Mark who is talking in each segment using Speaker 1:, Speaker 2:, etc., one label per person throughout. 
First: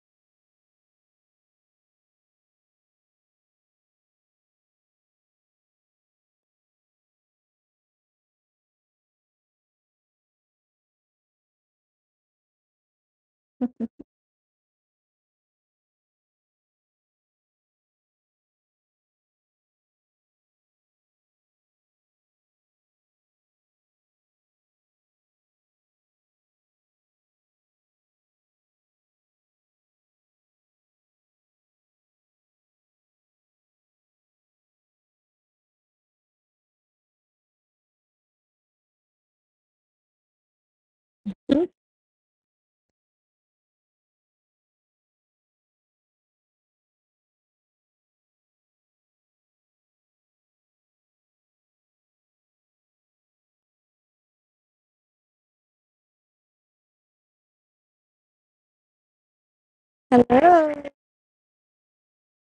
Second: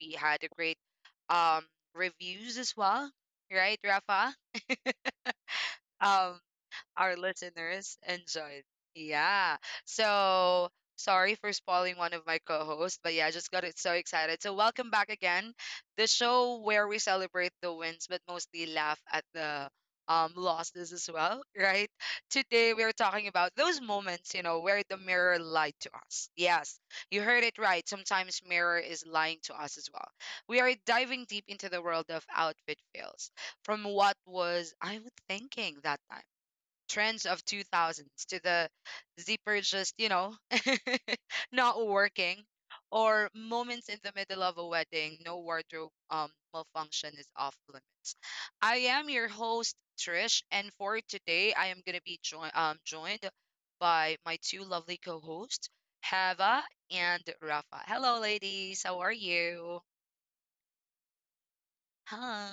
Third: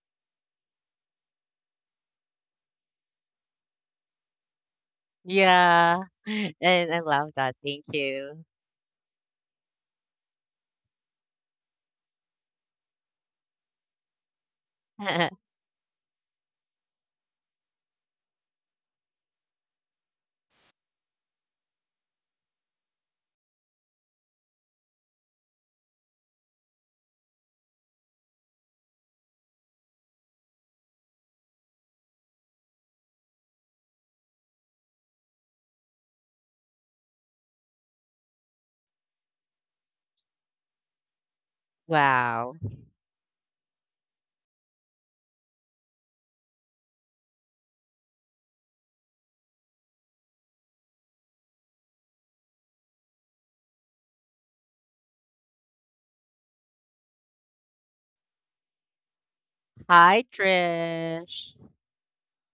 Speaker 1: We had a great um reviews as well, right, Rafa?
Speaker 2: Yeah,
Speaker 1: Um,
Speaker 2: and I
Speaker 1: our
Speaker 2: love that. Thank
Speaker 1: listeners
Speaker 2: you.
Speaker 1: enjoyed. Yeah. So sorry for spoiling one of my co hosts, but yeah, I just got it so excited. So welcome back again. The show where we celebrate the wins, but mostly laugh at the losses as well, right? Today we are talking about those moments, you know, where the mirror lied to us. Yes, you heard it right. Sometimes mirror is lying to us as well. We are diving deep into the world of outfit fails from what was I was thinking that time, trends of 2000s to the zipper just, you know,
Speaker 3: Mm.
Speaker 1: not working,
Speaker 2: Wow.
Speaker 1: or moments in the middle of a wedding. No wardrobe malfunction is off limits. I am your host Trish, and for today I am going to be joined by my two lovely co-hosts, Hava and Rafa. Hello ladies, how are you?
Speaker 2: Hi,
Speaker 3: Hello.
Speaker 2: Trish.
Speaker 1: Hi.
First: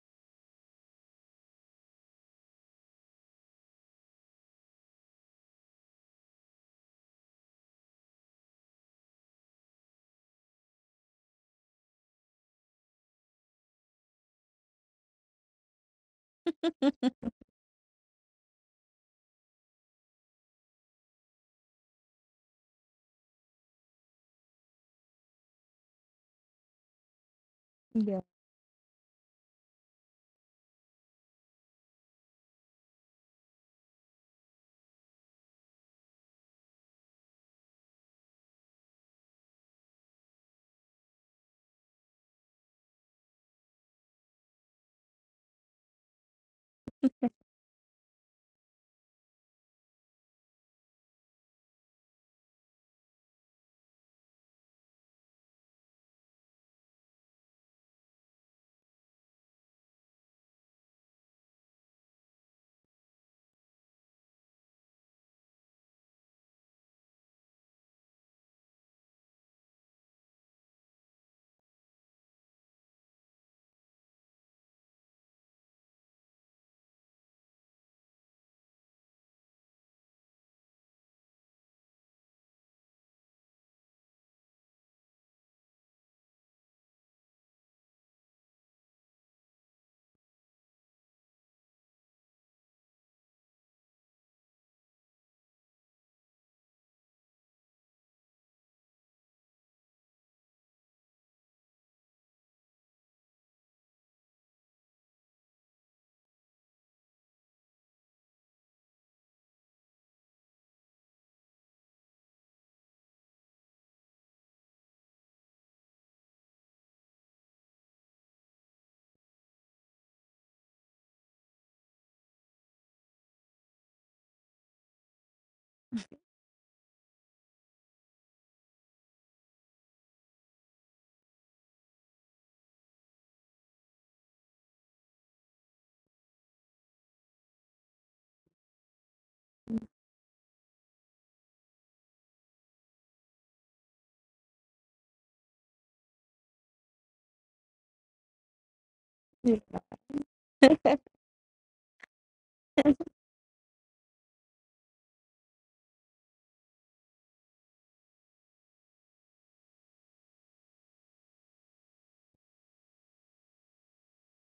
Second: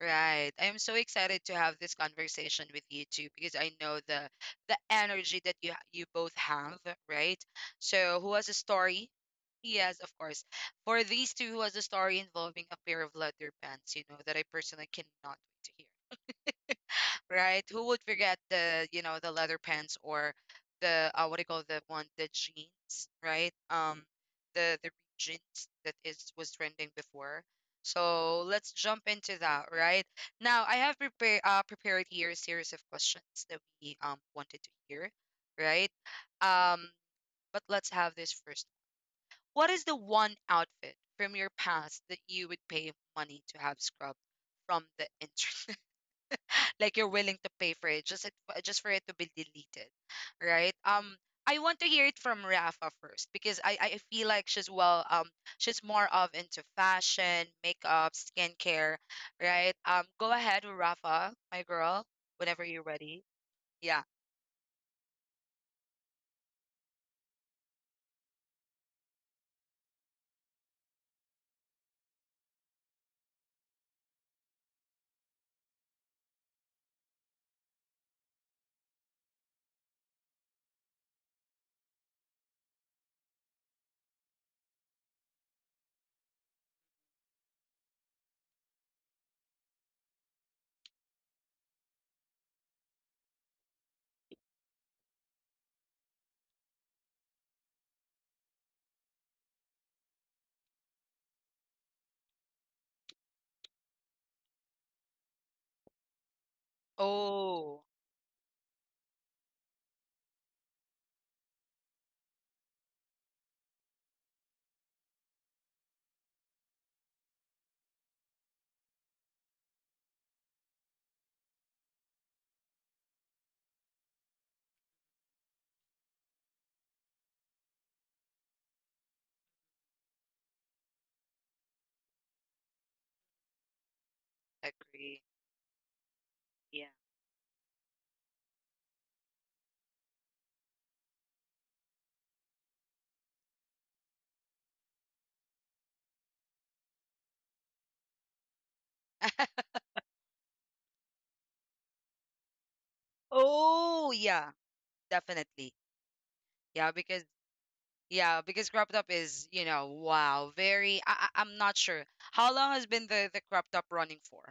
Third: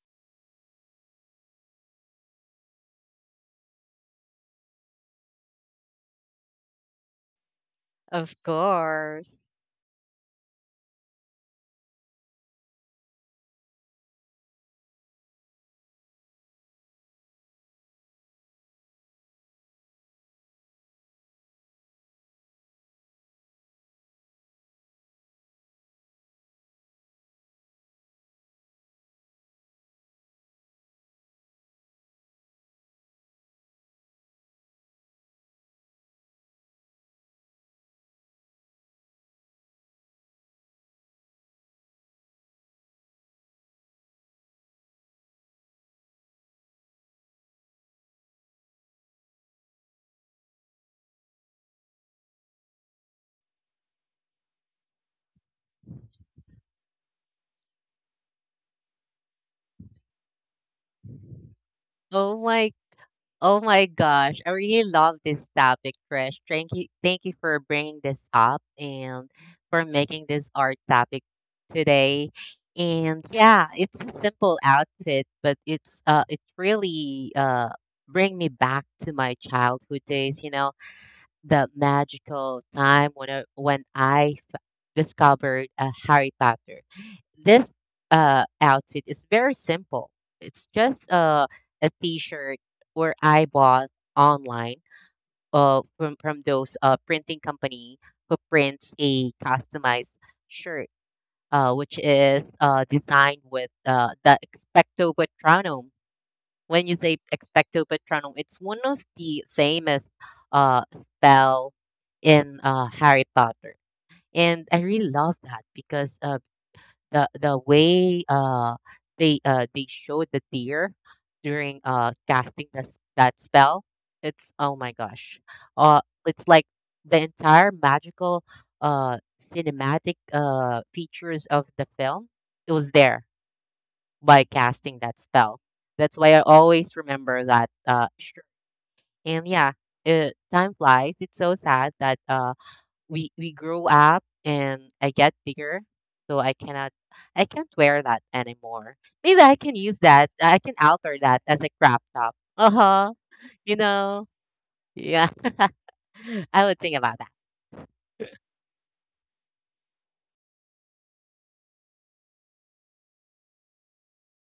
Speaker 1: Right. I'm so excited to have this conversation with you too, because I know the energy that you both have, right? So, who
Speaker 2: Of
Speaker 1: has a story?
Speaker 2: course.
Speaker 1: Yes, of course. For these two, who has a story involving a pair of leather pants, you know, that I personally cannot wait to hear, right? Who would forget the, you know, the leather pants, or the what do you call the one, the jeans, right? The jeans that is was trending before.
Speaker 3: Yeah.
Speaker 1: So let's jump into that, right? Now I have prepared here a series of questions that we wanted to hear, right? Um, but let's have this first. What is the one outfit from your past that you would pay money to have scrubbed from the internet? Like you're willing to pay for it just for it to be deleted, right um I want to hear it from Rafa first, because I feel like she's she's more of into fashion, makeup, skincare, right? Go ahead Rafa, my girl,
Speaker 2: Oh
Speaker 1: whenever
Speaker 2: my,
Speaker 1: you're ready.
Speaker 2: oh my
Speaker 1: Yeah.
Speaker 2: gosh. I really love this topic, Trish. Thank you for bringing this up and for making this art topic today. And yeah, it's a simple outfit, but it's really bring me back to my childhood days. You know, the magical time when I discovered a Harry Potter. This outfit is very simple. It's just a t-shirt where I bought online from those printing company who prints a customized shirt, which is designed with the Expecto Patronum. When you say
Speaker 1: Oh,
Speaker 2: Expecto Patronum, it's one of the famous spell in Harry Potter, and I really love that because the way they showed the deer during casting that spell, it's oh my gosh, uh, it's like the entire magical cinematic features of the film. It was there by casting
Speaker 1: agree.
Speaker 2: that spell. That's why I
Speaker 1: Yeah.
Speaker 2: always remember that. Sure. And yeah, time flies. It's so sad that uh, we grow up and I get bigger, so I can't wear that anymore. Maybe I can use that. I can alter that as a crop top. Uh huh. You
Speaker 1: Oh,
Speaker 2: know.
Speaker 1: yeah,
Speaker 2: Yeah.
Speaker 1: definitely.
Speaker 2: I would
Speaker 1: Yeah,
Speaker 2: think about
Speaker 1: because
Speaker 2: that.
Speaker 1: yeah, because crop top is, you know, wow, very. I'm not sure how long has been the crop top running for,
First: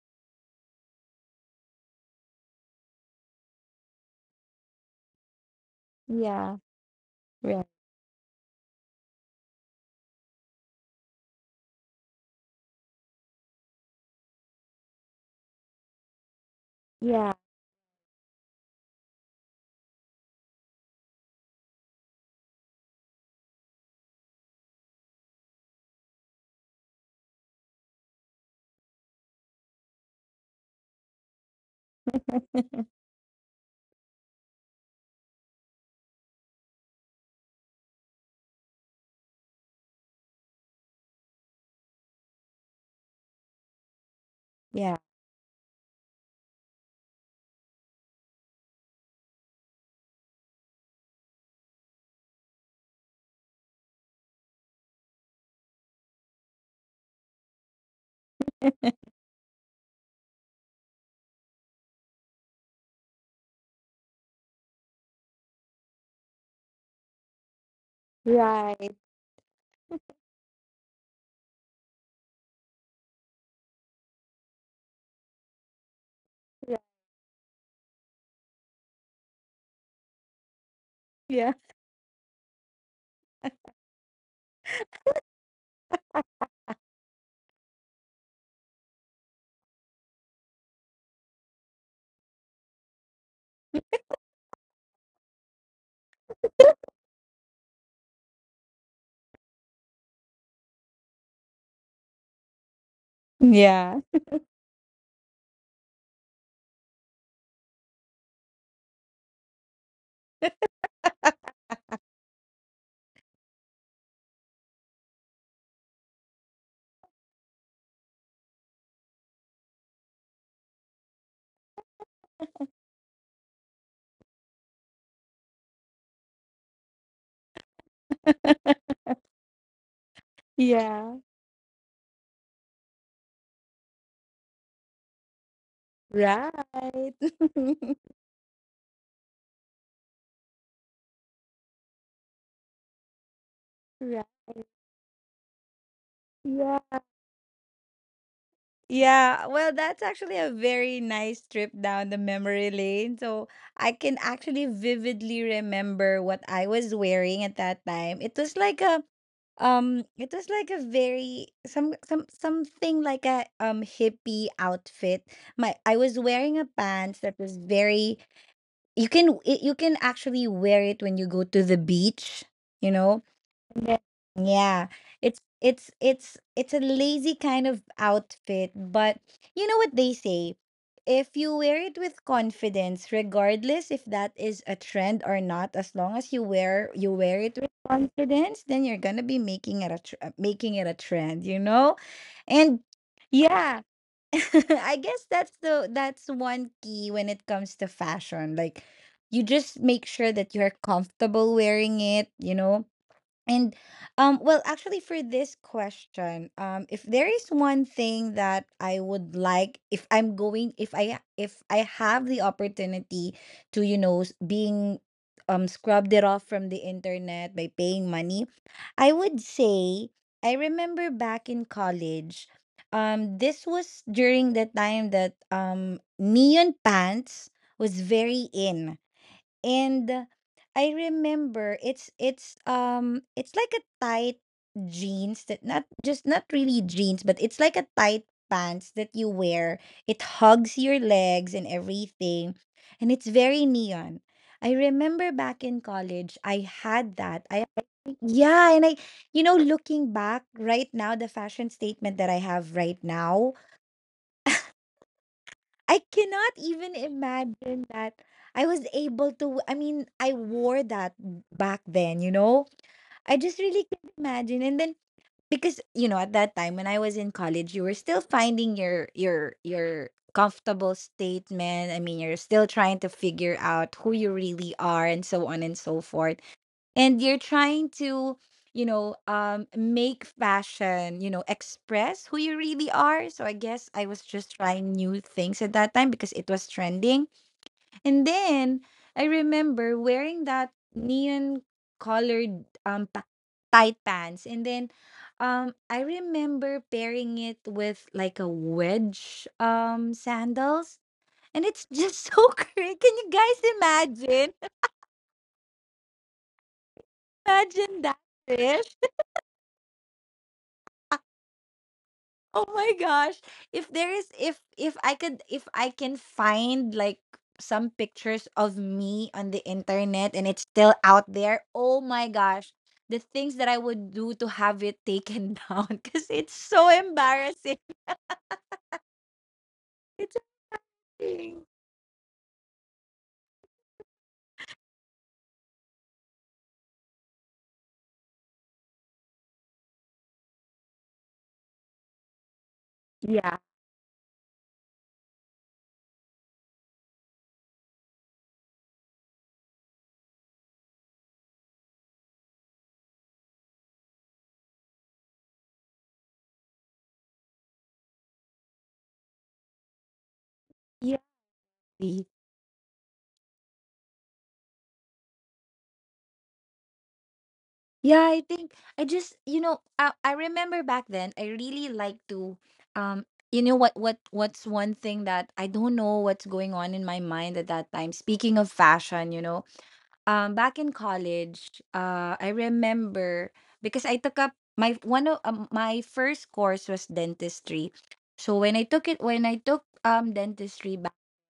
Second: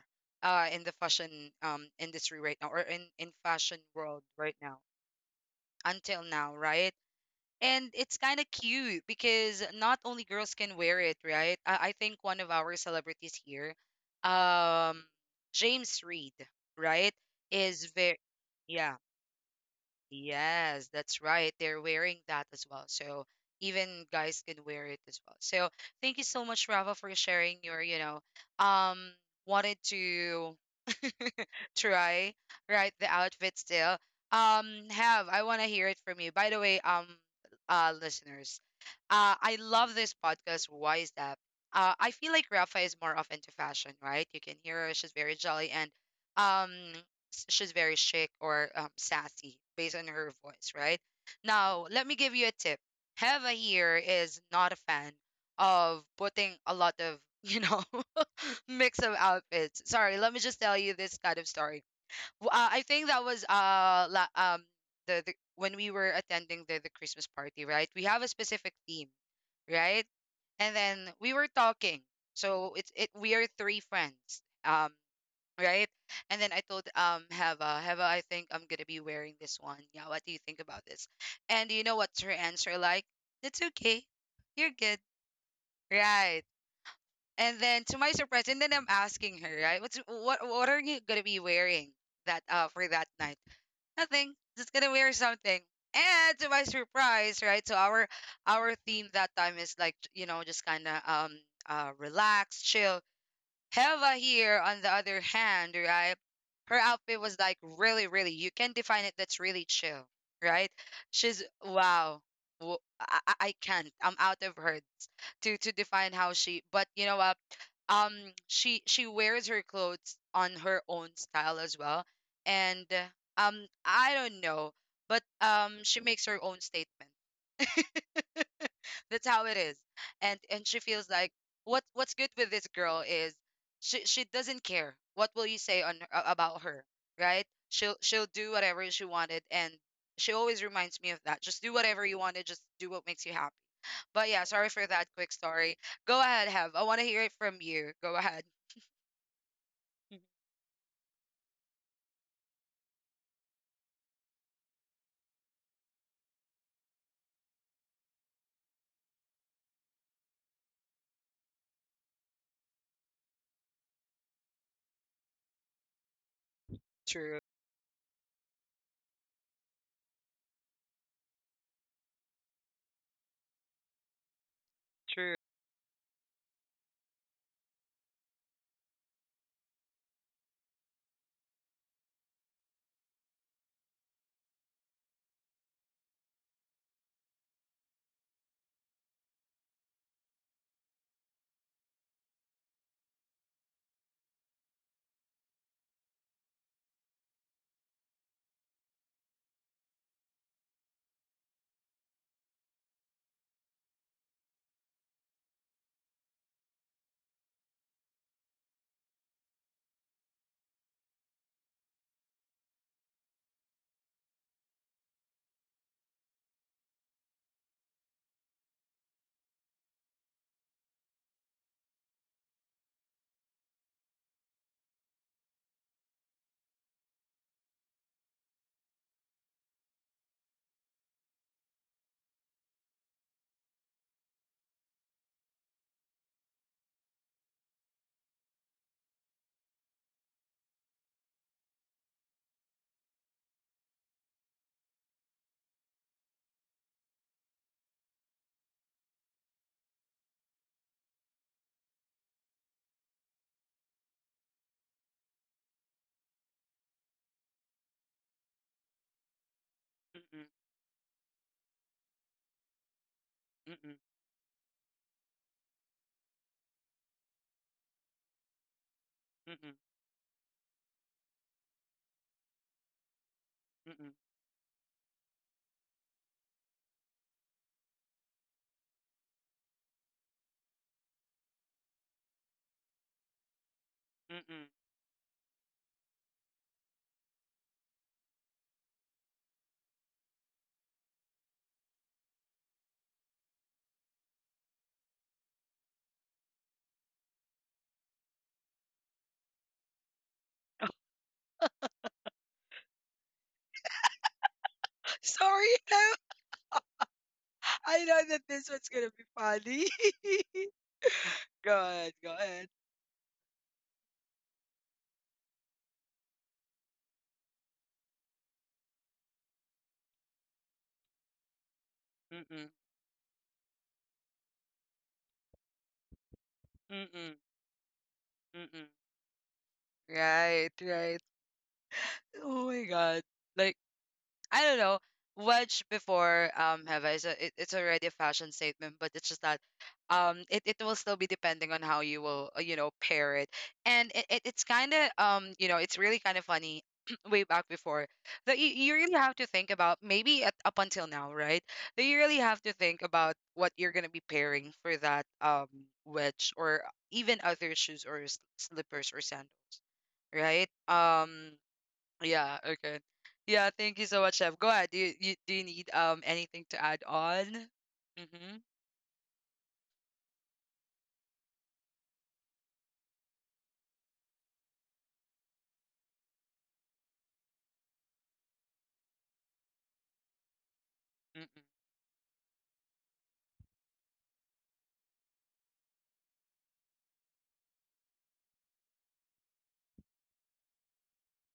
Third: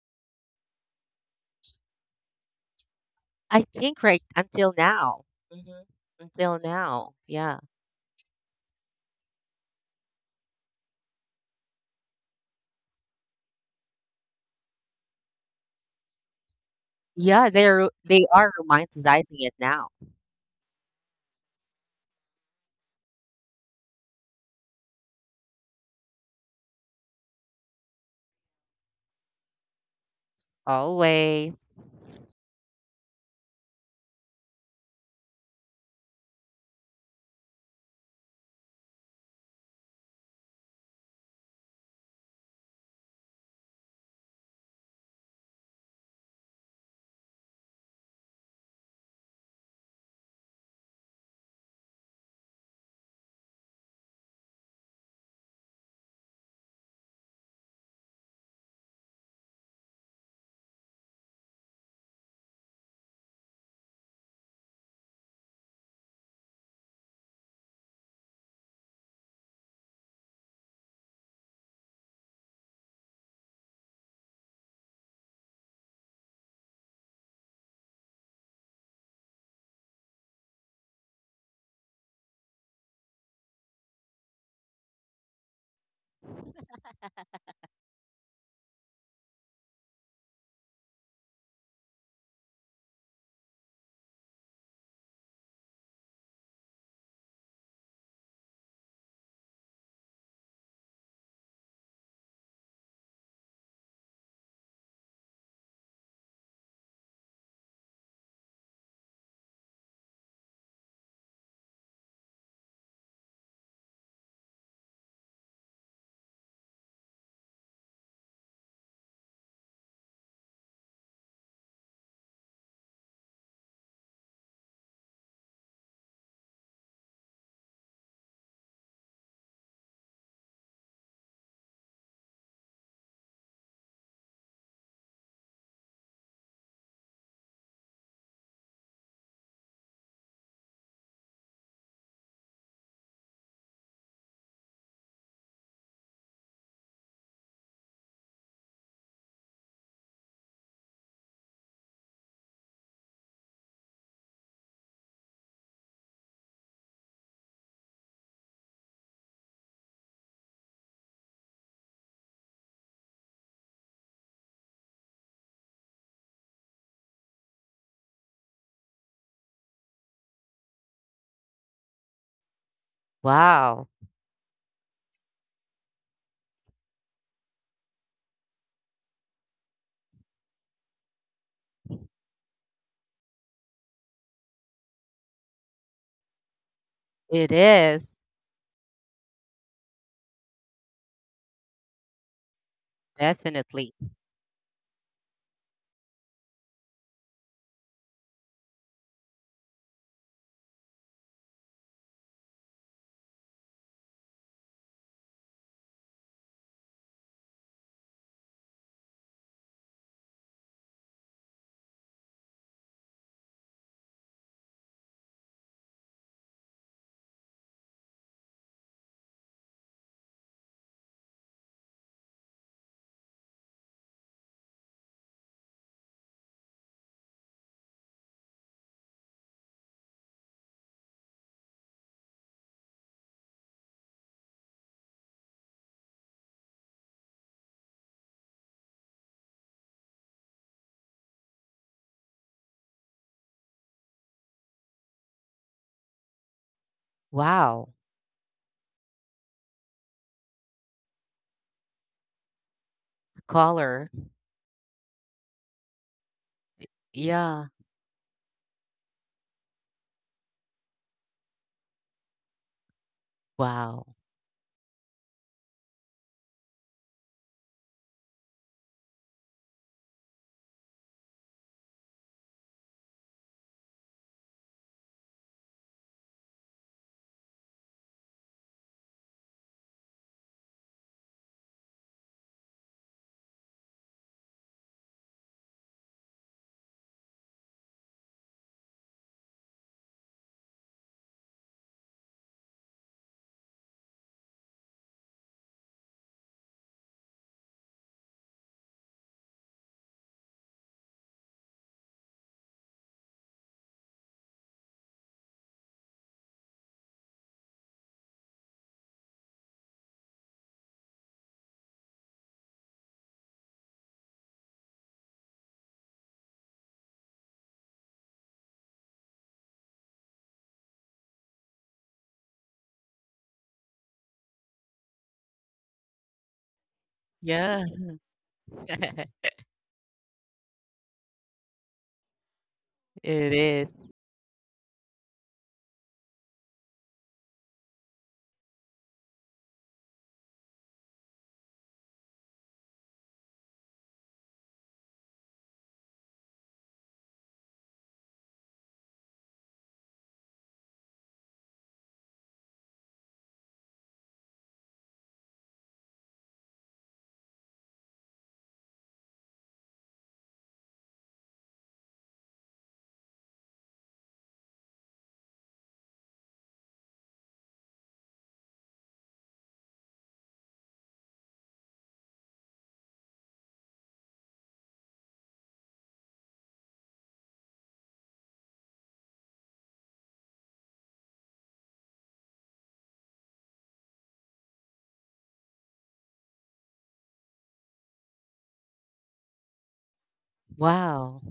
Speaker 1: in the fashion industry right now, or in
Speaker 2: I
Speaker 1: fashion
Speaker 2: think right
Speaker 1: world right
Speaker 2: until
Speaker 1: now
Speaker 2: now. Hmm.
Speaker 1: until now,
Speaker 3: Yeah.
Speaker 2: Until
Speaker 1: right?
Speaker 2: now, yeah,
Speaker 3: Yeah.
Speaker 1: And it's kind of cute because not only girls can wear it, right? I think one of our celebrities here, um, James Reed, right,
Speaker 3: Yeah.
Speaker 2: yeah,
Speaker 1: is very,
Speaker 2: they are
Speaker 1: yeah.
Speaker 2: romanticizing it now.
Speaker 1: Yes, that's right. They're wearing that as well. So even guys can wear it as well. So thank you so much, Rafa, for sharing your, you know, um, wanted to
Speaker 2: Always.
Speaker 1: try, right, the outfit still have I want to hear it from you, by the way. Listeners, I love this podcast. Why is that? I feel like Rafa is more of into fashion, right? You can hear her,
Speaker 3: Yeah.
Speaker 1: she's very jolly and um she's very chic, or sassy based on her voice, right? Now let me give you a tip. Heva here is not a fan of putting a lot of you know mix of outfits. Sorry, let me just tell you this kind of story. I think that was the when we were attending the Christmas party, right? We have a specific
Speaker 3: Right.
Speaker 1: theme, right? And then we were talking. So it's it we are three friends. Right? And then I
Speaker 3: Yeah.
Speaker 1: told Heva, Heva, I think I'm gonna be wearing this one. Yeah, what do you think about this?
Speaker 3: Yeah.
Speaker 1: And you know what's her answer like? It's okay. You're good. Right. And then to my surprise, and then I'm asking her, right? What are you gonna be wearing that for that night? Nothing. Just gonna wear something. And to my surprise, right? So our theme that time is like you know just kind of relax, chill.
Speaker 3: Yeah.
Speaker 1: Heva here on the other hand, right? Her outfit was like really, really. You can define it. That's really chill, right? She's wow. I can't. I'm out of her to define how she, but you know what, um she wears her clothes on her own style as well, and I don't know, but she makes her own statement. That's how it is, and she feels
Speaker 3: Yeah.
Speaker 1: like what what's good with this girl is she doesn't care what will you say about her,
Speaker 3: Right.
Speaker 1: right? She'll do whatever she wanted, and she always reminds me of that, just do whatever you want to, just do what makes you happy. But
Speaker 3: Right.
Speaker 1: yeah, sorry for that quick story. Go ahead, Have. I
Speaker 3: Yeah.
Speaker 1: want to hear it from you. Go ahead.
Speaker 3: Yeah, well, that's actually a very nice trip down the memory lane. So I can actually vividly remember what I was wearing at that time. It was like a it was like a very something like a hippie outfit. My I was wearing a pants
Speaker 1: True,
Speaker 3: that was very, you can actually wear it when you go to the beach, you know?
Speaker 2: Wow.
Speaker 3: Yeah, Yeah,
Speaker 1: true.
Speaker 3: it's a lazy kind of outfit, but you know what they say? If you wear it with confidence, regardless if that is a trend or not, as long as you wear
Speaker 2: It
Speaker 3: it with
Speaker 2: is.
Speaker 3: confidence, then you're gonna be making it a trend, you know? And yeah,
Speaker 2: Definitely.
Speaker 3: I guess that's the that's one key when it comes to fashion. Like, you just make sure that you're comfortable wearing it, you know? And well, actually, for this question, if there is one thing that I would like, if I'm going if I have the opportunity to, being scrubbed it off from the internet by paying money, I would say I remember back in college, this was during the time that neon pants was very in. And I remember it's it's like a tight jeans that, not really jeans, but it's like a tight pants that you wear. It hugs your legs and everything. And it's very neon. I remember back in college I had that. I
Speaker 2: Wow.
Speaker 3: Yeah, and I, you know, looking back right now, the fashion statement that I have right now,
Speaker 2: Color.
Speaker 3: I cannot even
Speaker 2: Yeah.
Speaker 3: imagine that I was able to. I mean, I
Speaker 1: Mm-mm,
Speaker 3: wore that back then, you know? I just really
Speaker 1: mm-mm,
Speaker 3: can't
Speaker 2: Wow.
Speaker 3: imagine. And then, because, you know, at that time when I was in college, you were still finding your your
Speaker 1: mm-mm,
Speaker 3: your comfortable statement. I mean, you're still trying to figure
Speaker 1: mm-mm,
Speaker 3: out who you really are and so on and so forth, and you're trying to, make fashion, express who you really are. So I guess I was just
Speaker 1: mm-mm.
Speaker 3: trying new things at that time because it was trending. And then I remember wearing that neon colored tight pants, and then I remember pairing it with like a wedge sandals, and it's just so crazy. Can you guys imagine
Speaker 1: Sorry, Have. I
Speaker 3: imagine
Speaker 1: know
Speaker 3: that,
Speaker 1: that this one's
Speaker 3: Trish?
Speaker 1: gonna be funny. Go ahead, go ahead.
Speaker 3: Oh my gosh. If there is if I could if I can find like some pictures of me on the internet and it's still out there, oh my
Speaker 1: Mm-mm,
Speaker 3: gosh. The things that I would do to have it taken down, cuz it's so
Speaker 1: mm-mm,
Speaker 2: Yeah,
Speaker 3: embarrassing.
Speaker 1: mm-mm.
Speaker 3: It's a
Speaker 1: Right, right.
Speaker 3: thing.
Speaker 1: Oh my God.
Speaker 2: it
Speaker 1: Like.
Speaker 2: is.
Speaker 1: I don't know. Wedge before, Heva, it, it's already a fashion statement, but it's just that it will still be depending on how you will you know, pair it,
Speaker 3: Yeah.
Speaker 1: and it it's kind of you know, it's really kind of funny, way back before, that you really have to think about, maybe at, up until now, right, that you really have to think about what you're gonna be pairing for that wedge, or even other shoes or slippers or sandal, right
Speaker 3: Yeah,
Speaker 1: um
Speaker 3: see.
Speaker 1: yeah, okay. Yeah, thank you so much, Chef. Go ahead. Do you, do you need anything to add on?
Speaker 3: Yeah, I
Speaker 1: Mm-hmm.
Speaker 3: think I just, I remember back then I really like to, um what's one thing that I don't know what's going on in my mind at that time. Speaking of fashion, you know, um, back in
Speaker 1: Mm-mm.
Speaker 3: college, I remember, because I took up my one of my first course, was dentistry. So when I took it, when I took dentistry,
Speaker 2: Wow.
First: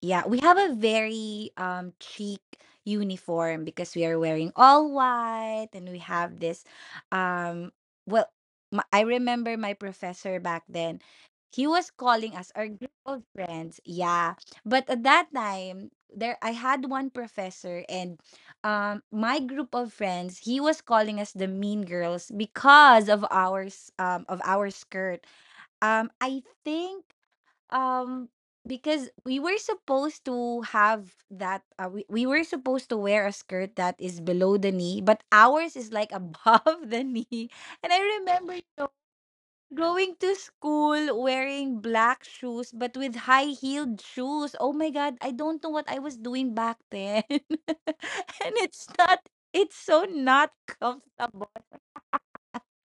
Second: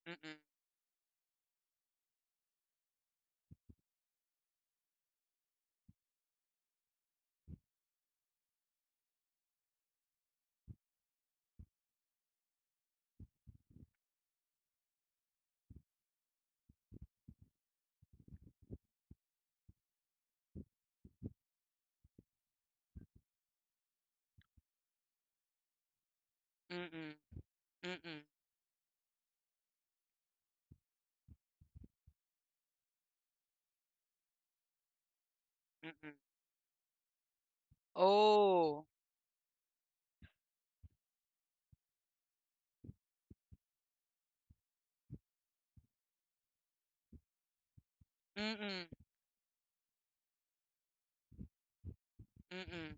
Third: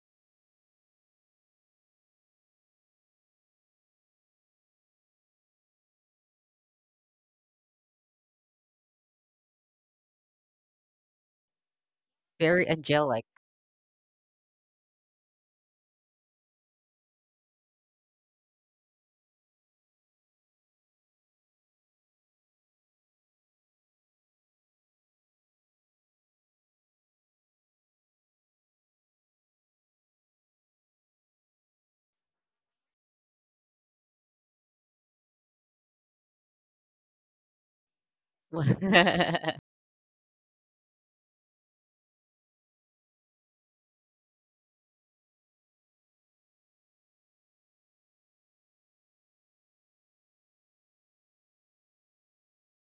Speaker 3: yeah,
Speaker 1: Mm-mm.
Speaker 3: we have a very chic uniform because we are wearing all white. And we have this um well I remember my professor back then, he was calling us, our
Speaker 2: Very
Speaker 3: group of
Speaker 2: angelic.
Speaker 3: friends. Yeah. But at that time, there, I had one professor, and my group of friends, he was calling us the mean girls because of ours, of our skirt. I think,
Speaker 1: Mm-mm. Mm-mm.
Speaker 3: um, because we were supposed to have that we were supposed to wear a skirt that is below the knee, but ours is like
Speaker 1: Mm-mm.
Speaker 3: above the knee. And I remember, you
Speaker 1: Oh.
Speaker 3: know, going to school wearing black shoes but with high-heeled shoes. Oh my God, I don't know what I was doing back then. And
Speaker 1: Mm-mm.
Speaker 3: it's not, it's so not comfortable.
Speaker 1: Mm-mm.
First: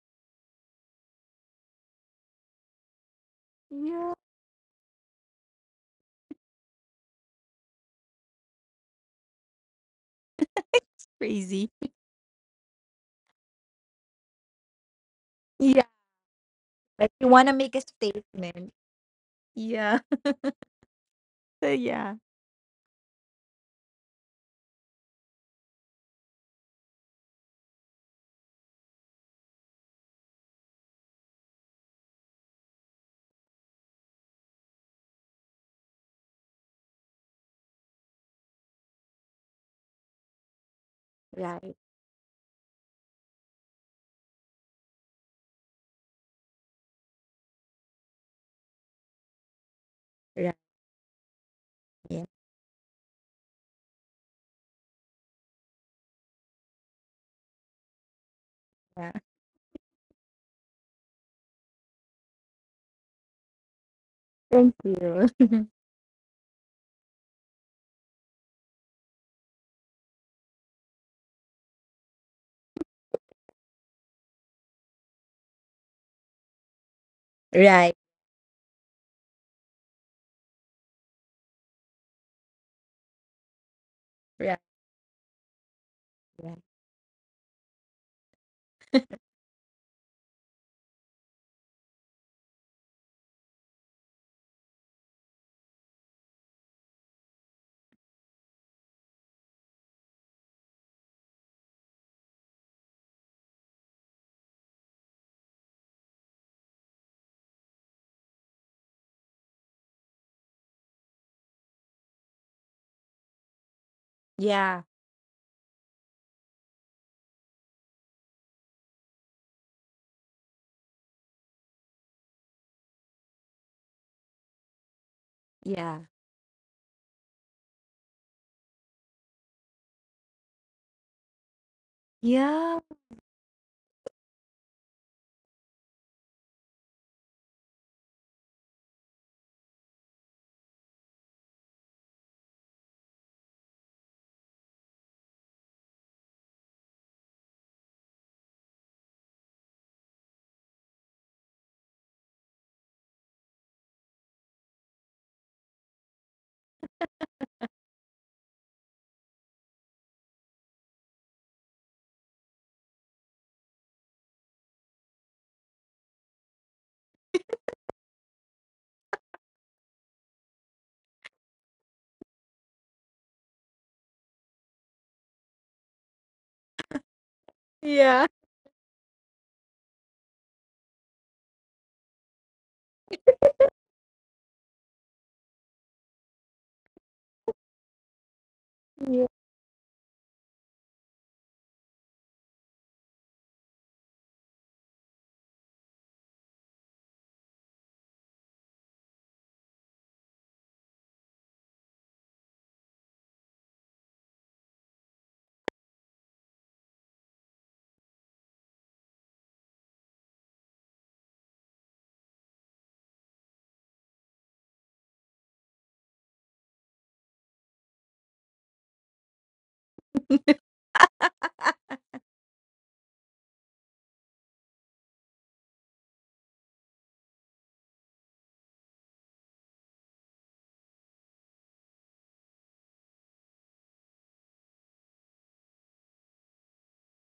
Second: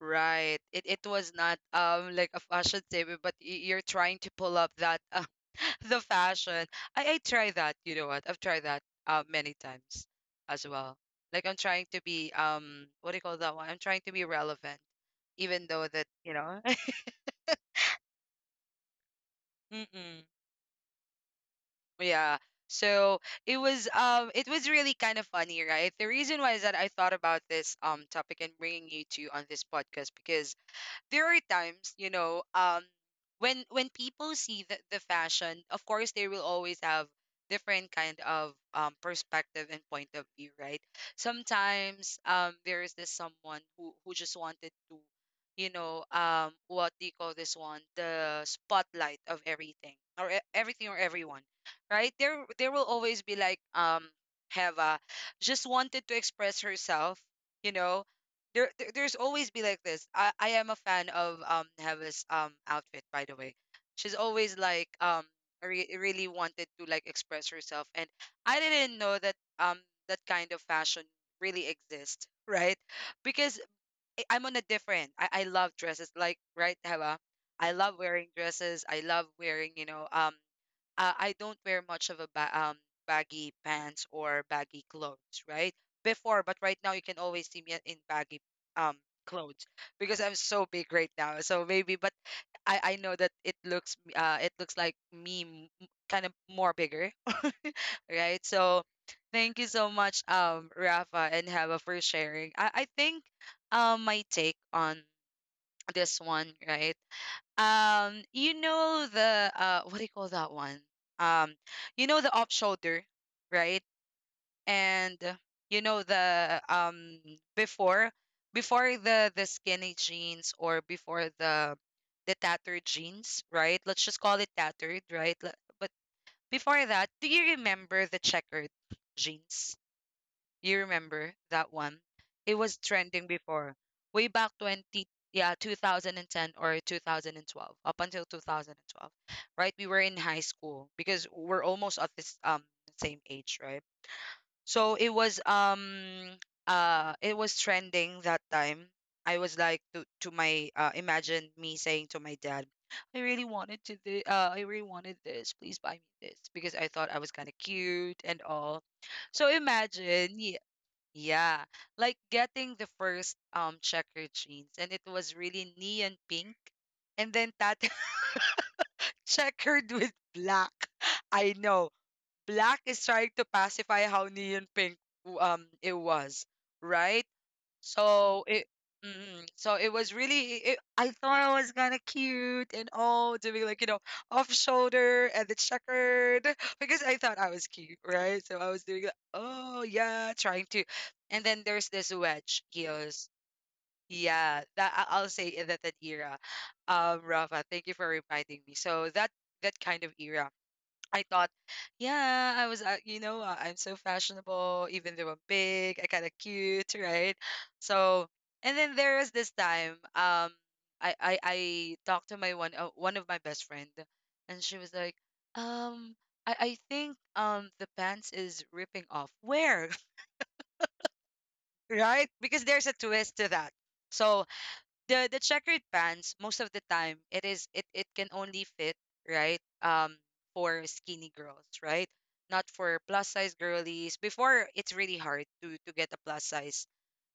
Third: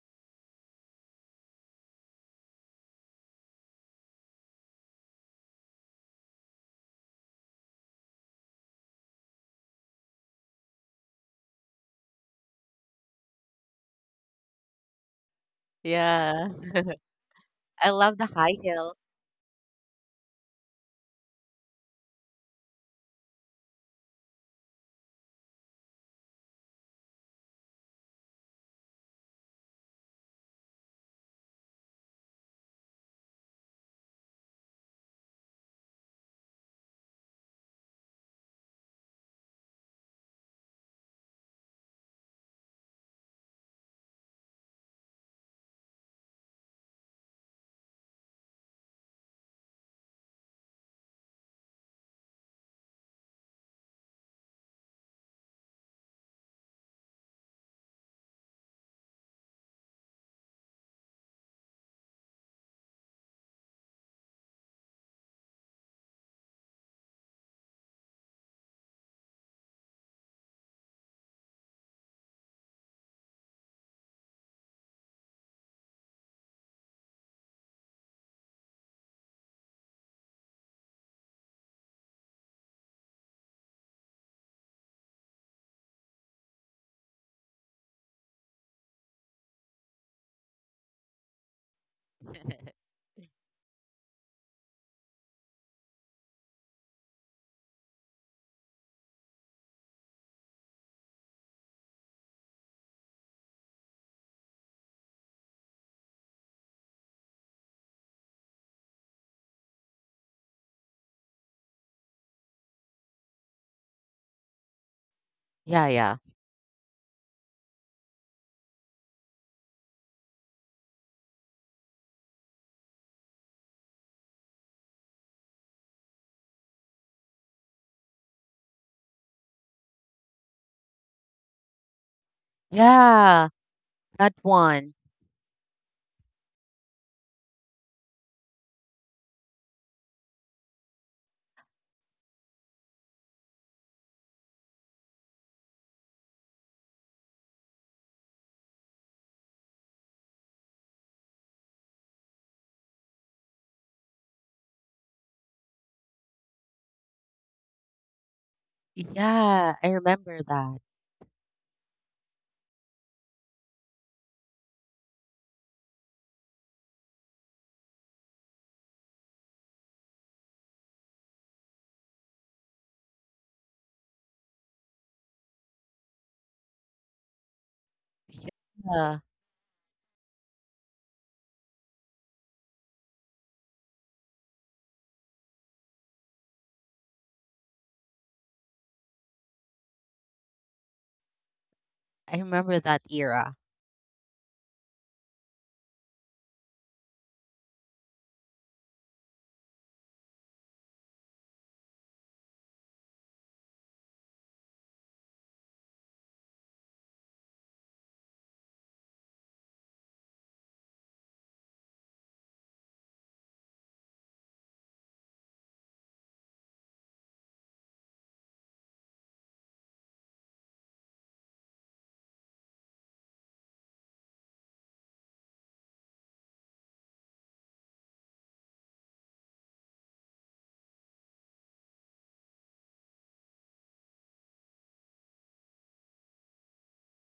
Speaker 1: Right. It was not like a fashion statement, but you're
Speaker 3: Yeah.
Speaker 1: trying to pull up that the fashion. I try that. You know what? I've tried that many times as well. Like I'm
Speaker 3: Crazy.
Speaker 1: trying to be what do you call that one? I'm trying to be relevant, even
Speaker 3: Yeah.
Speaker 1: though that you
Speaker 2: Yeah.
Speaker 1: know.
Speaker 3: Like, you want to make a
Speaker 2: I love the high
Speaker 3: statement.
Speaker 2: heels.
Speaker 3: Yeah.
Speaker 1: Mm-mm.
Speaker 3: So, yeah.
Speaker 1: Yeah. So it was really kind of funny, right? The reason why is that I thought about this topic and bringing you to on this podcast, because there are times, you know, when people see the fashion, of course they will always have different kind of perspective and point of view, right?
Speaker 3: Right.
Speaker 1: Sometimes there is this someone who just wanted to, you know, what do you call this one? The spotlight of everything, everything or everyone, right?
Speaker 3: Yeah.
Speaker 1: There will always be like Heva just wanted to express herself, you know,
Speaker 3: Yeah.
Speaker 1: there's always be like this. I am a fan of Heva's outfit, by the way. She's always
Speaker 3: Thank
Speaker 1: like
Speaker 3: you.
Speaker 1: really wanted to like express herself, and I didn't know that that kind of fashion really exists, right? Because I'm on a different. I love dresses, like right Heva. I
Speaker 3: Right.
Speaker 1: love wearing dresses. I love wearing, you know, I don't wear much of a baggy pants or
Speaker 3: Right.
Speaker 1: baggy clothes, right? Before, but
Speaker 3: Right.
Speaker 1: right now you can always see me in baggy um clothes, because I'm so big right now. So maybe, but I know that it looks like me kind of more bigger, right? So thank you so much, Rafa and Hava, for sharing. I think my take on this one, right? You know the what do you call that one? Um, you know the off shoulder, right?
Speaker 3: Yeah.
Speaker 1: And you
Speaker 2: Yeah,
Speaker 1: know
Speaker 2: yeah.
Speaker 1: the before, the skinny jeans or before the tattered jeans, right? Let's just call it tattered, right? But
Speaker 3: Yeah.
Speaker 1: before that, do you remember the checkered jeans? You remember that one? It was
Speaker 3: Yeah.
Speaker 1: trending
Speaker 2: Yeah.
Speaker 1: before, way
Speaker 2: That
Speaker 1: back
Speaker 2: one.
Speaker 1: 20, yeah, 2010 or 2012, up until 2012, right? We were in high school, because we're almost at this same age, right? So it was trending that time. I was like to my imagine me saying to my dad, I really wanted to the I really wanted this. Please buy me this, because I thought I was kind of cute and all. So
Speaker 2: Yeah. I
Speaker 1: imagine,
Speaker 2: remember that.
Speaker 1: yeah, like getting the first checkered jeans, and it was really neon pink, and then tattered checkered with black. I know black is trying to pacify how neon pink it was, right?
Speaker 3: Yeah.
Speaker 1: So it
Speaker 2: Yeah.
Speaker 1: so it was really it. I thought I was kind of cute and all doing like off shoulder and the checkered because I thought I was cute, right? So I was doing like,
Speaker 3: Yeah.
Speaker 1: oh yeah, trying to, and then there's this
Speaker 2: I
Speaker 1: wedge
Speaker 2: remember that
Speaker 1: heels.
Speaker 2: era.
Speaker 1: Yeah, I'll say in that era. Rafa, thank you for reminding me. So that kind of era I thought, yeah, I was, I'm so fashionable, even though I'm big, I kind of cute, right? So, and then there was this time, I talked to my one of my best friend, and she was like, um, I think, the pants is ripping off. Where, right? Because there's a twist to that. So the checkered pants most of the time it is it it can only fit, right, for skinny girls, right? Not for plus size girlies before. It's really hard to get a plus size,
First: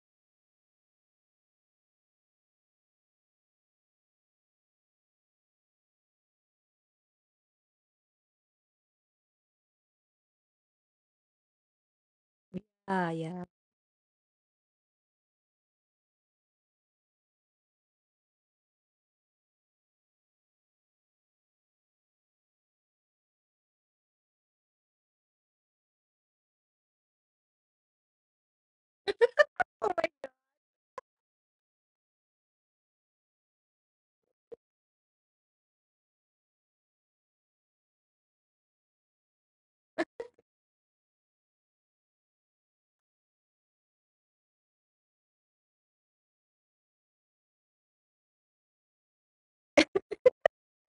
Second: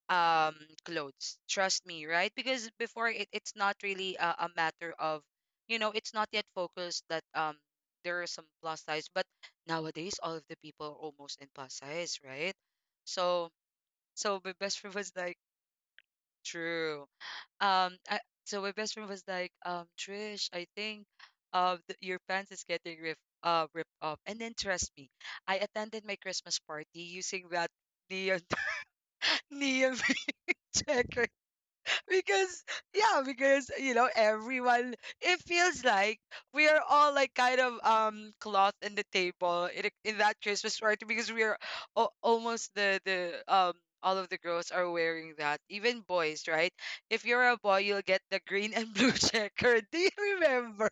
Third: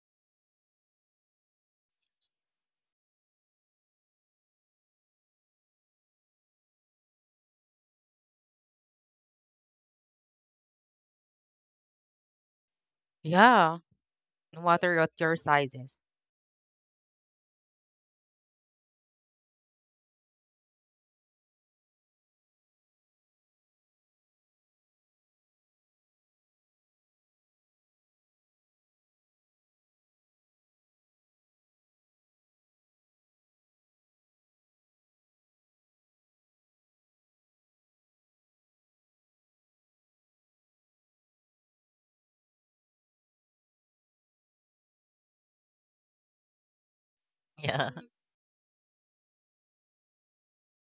Speaker 1: um clothes, trust me, right? Because before it's not really a matter of, you know, it's not yet focused that, there are some plus size, but nowadays all of the people are almost in plus size, right?
Speaker 3: Yeah.
Speaker 1: so
Speaker 2: Yeah.
Speaker 1: so my
Speaker 2: No
Speaker 1: best friend
Speaker 2: matter what
Speaker 1: was
Speaker 2: your
Speaker 1: like
Speaker 2: sizes.
Speaker 1: true um I, so my best friend was like, Trish, I think, your pants is getting ripped off. And then trust me, I attended my Christmas party using that neon neon check because yeah, because you know, everyone, it feels like we are all like kind of cloth in the table in that Christmas party, because we are almost the all of the girls are wearing that, even boys, right? If you're a boy,
Speaker 2: Yeah.
Speaker 1: you'll get the green and blue checker. Do you remember?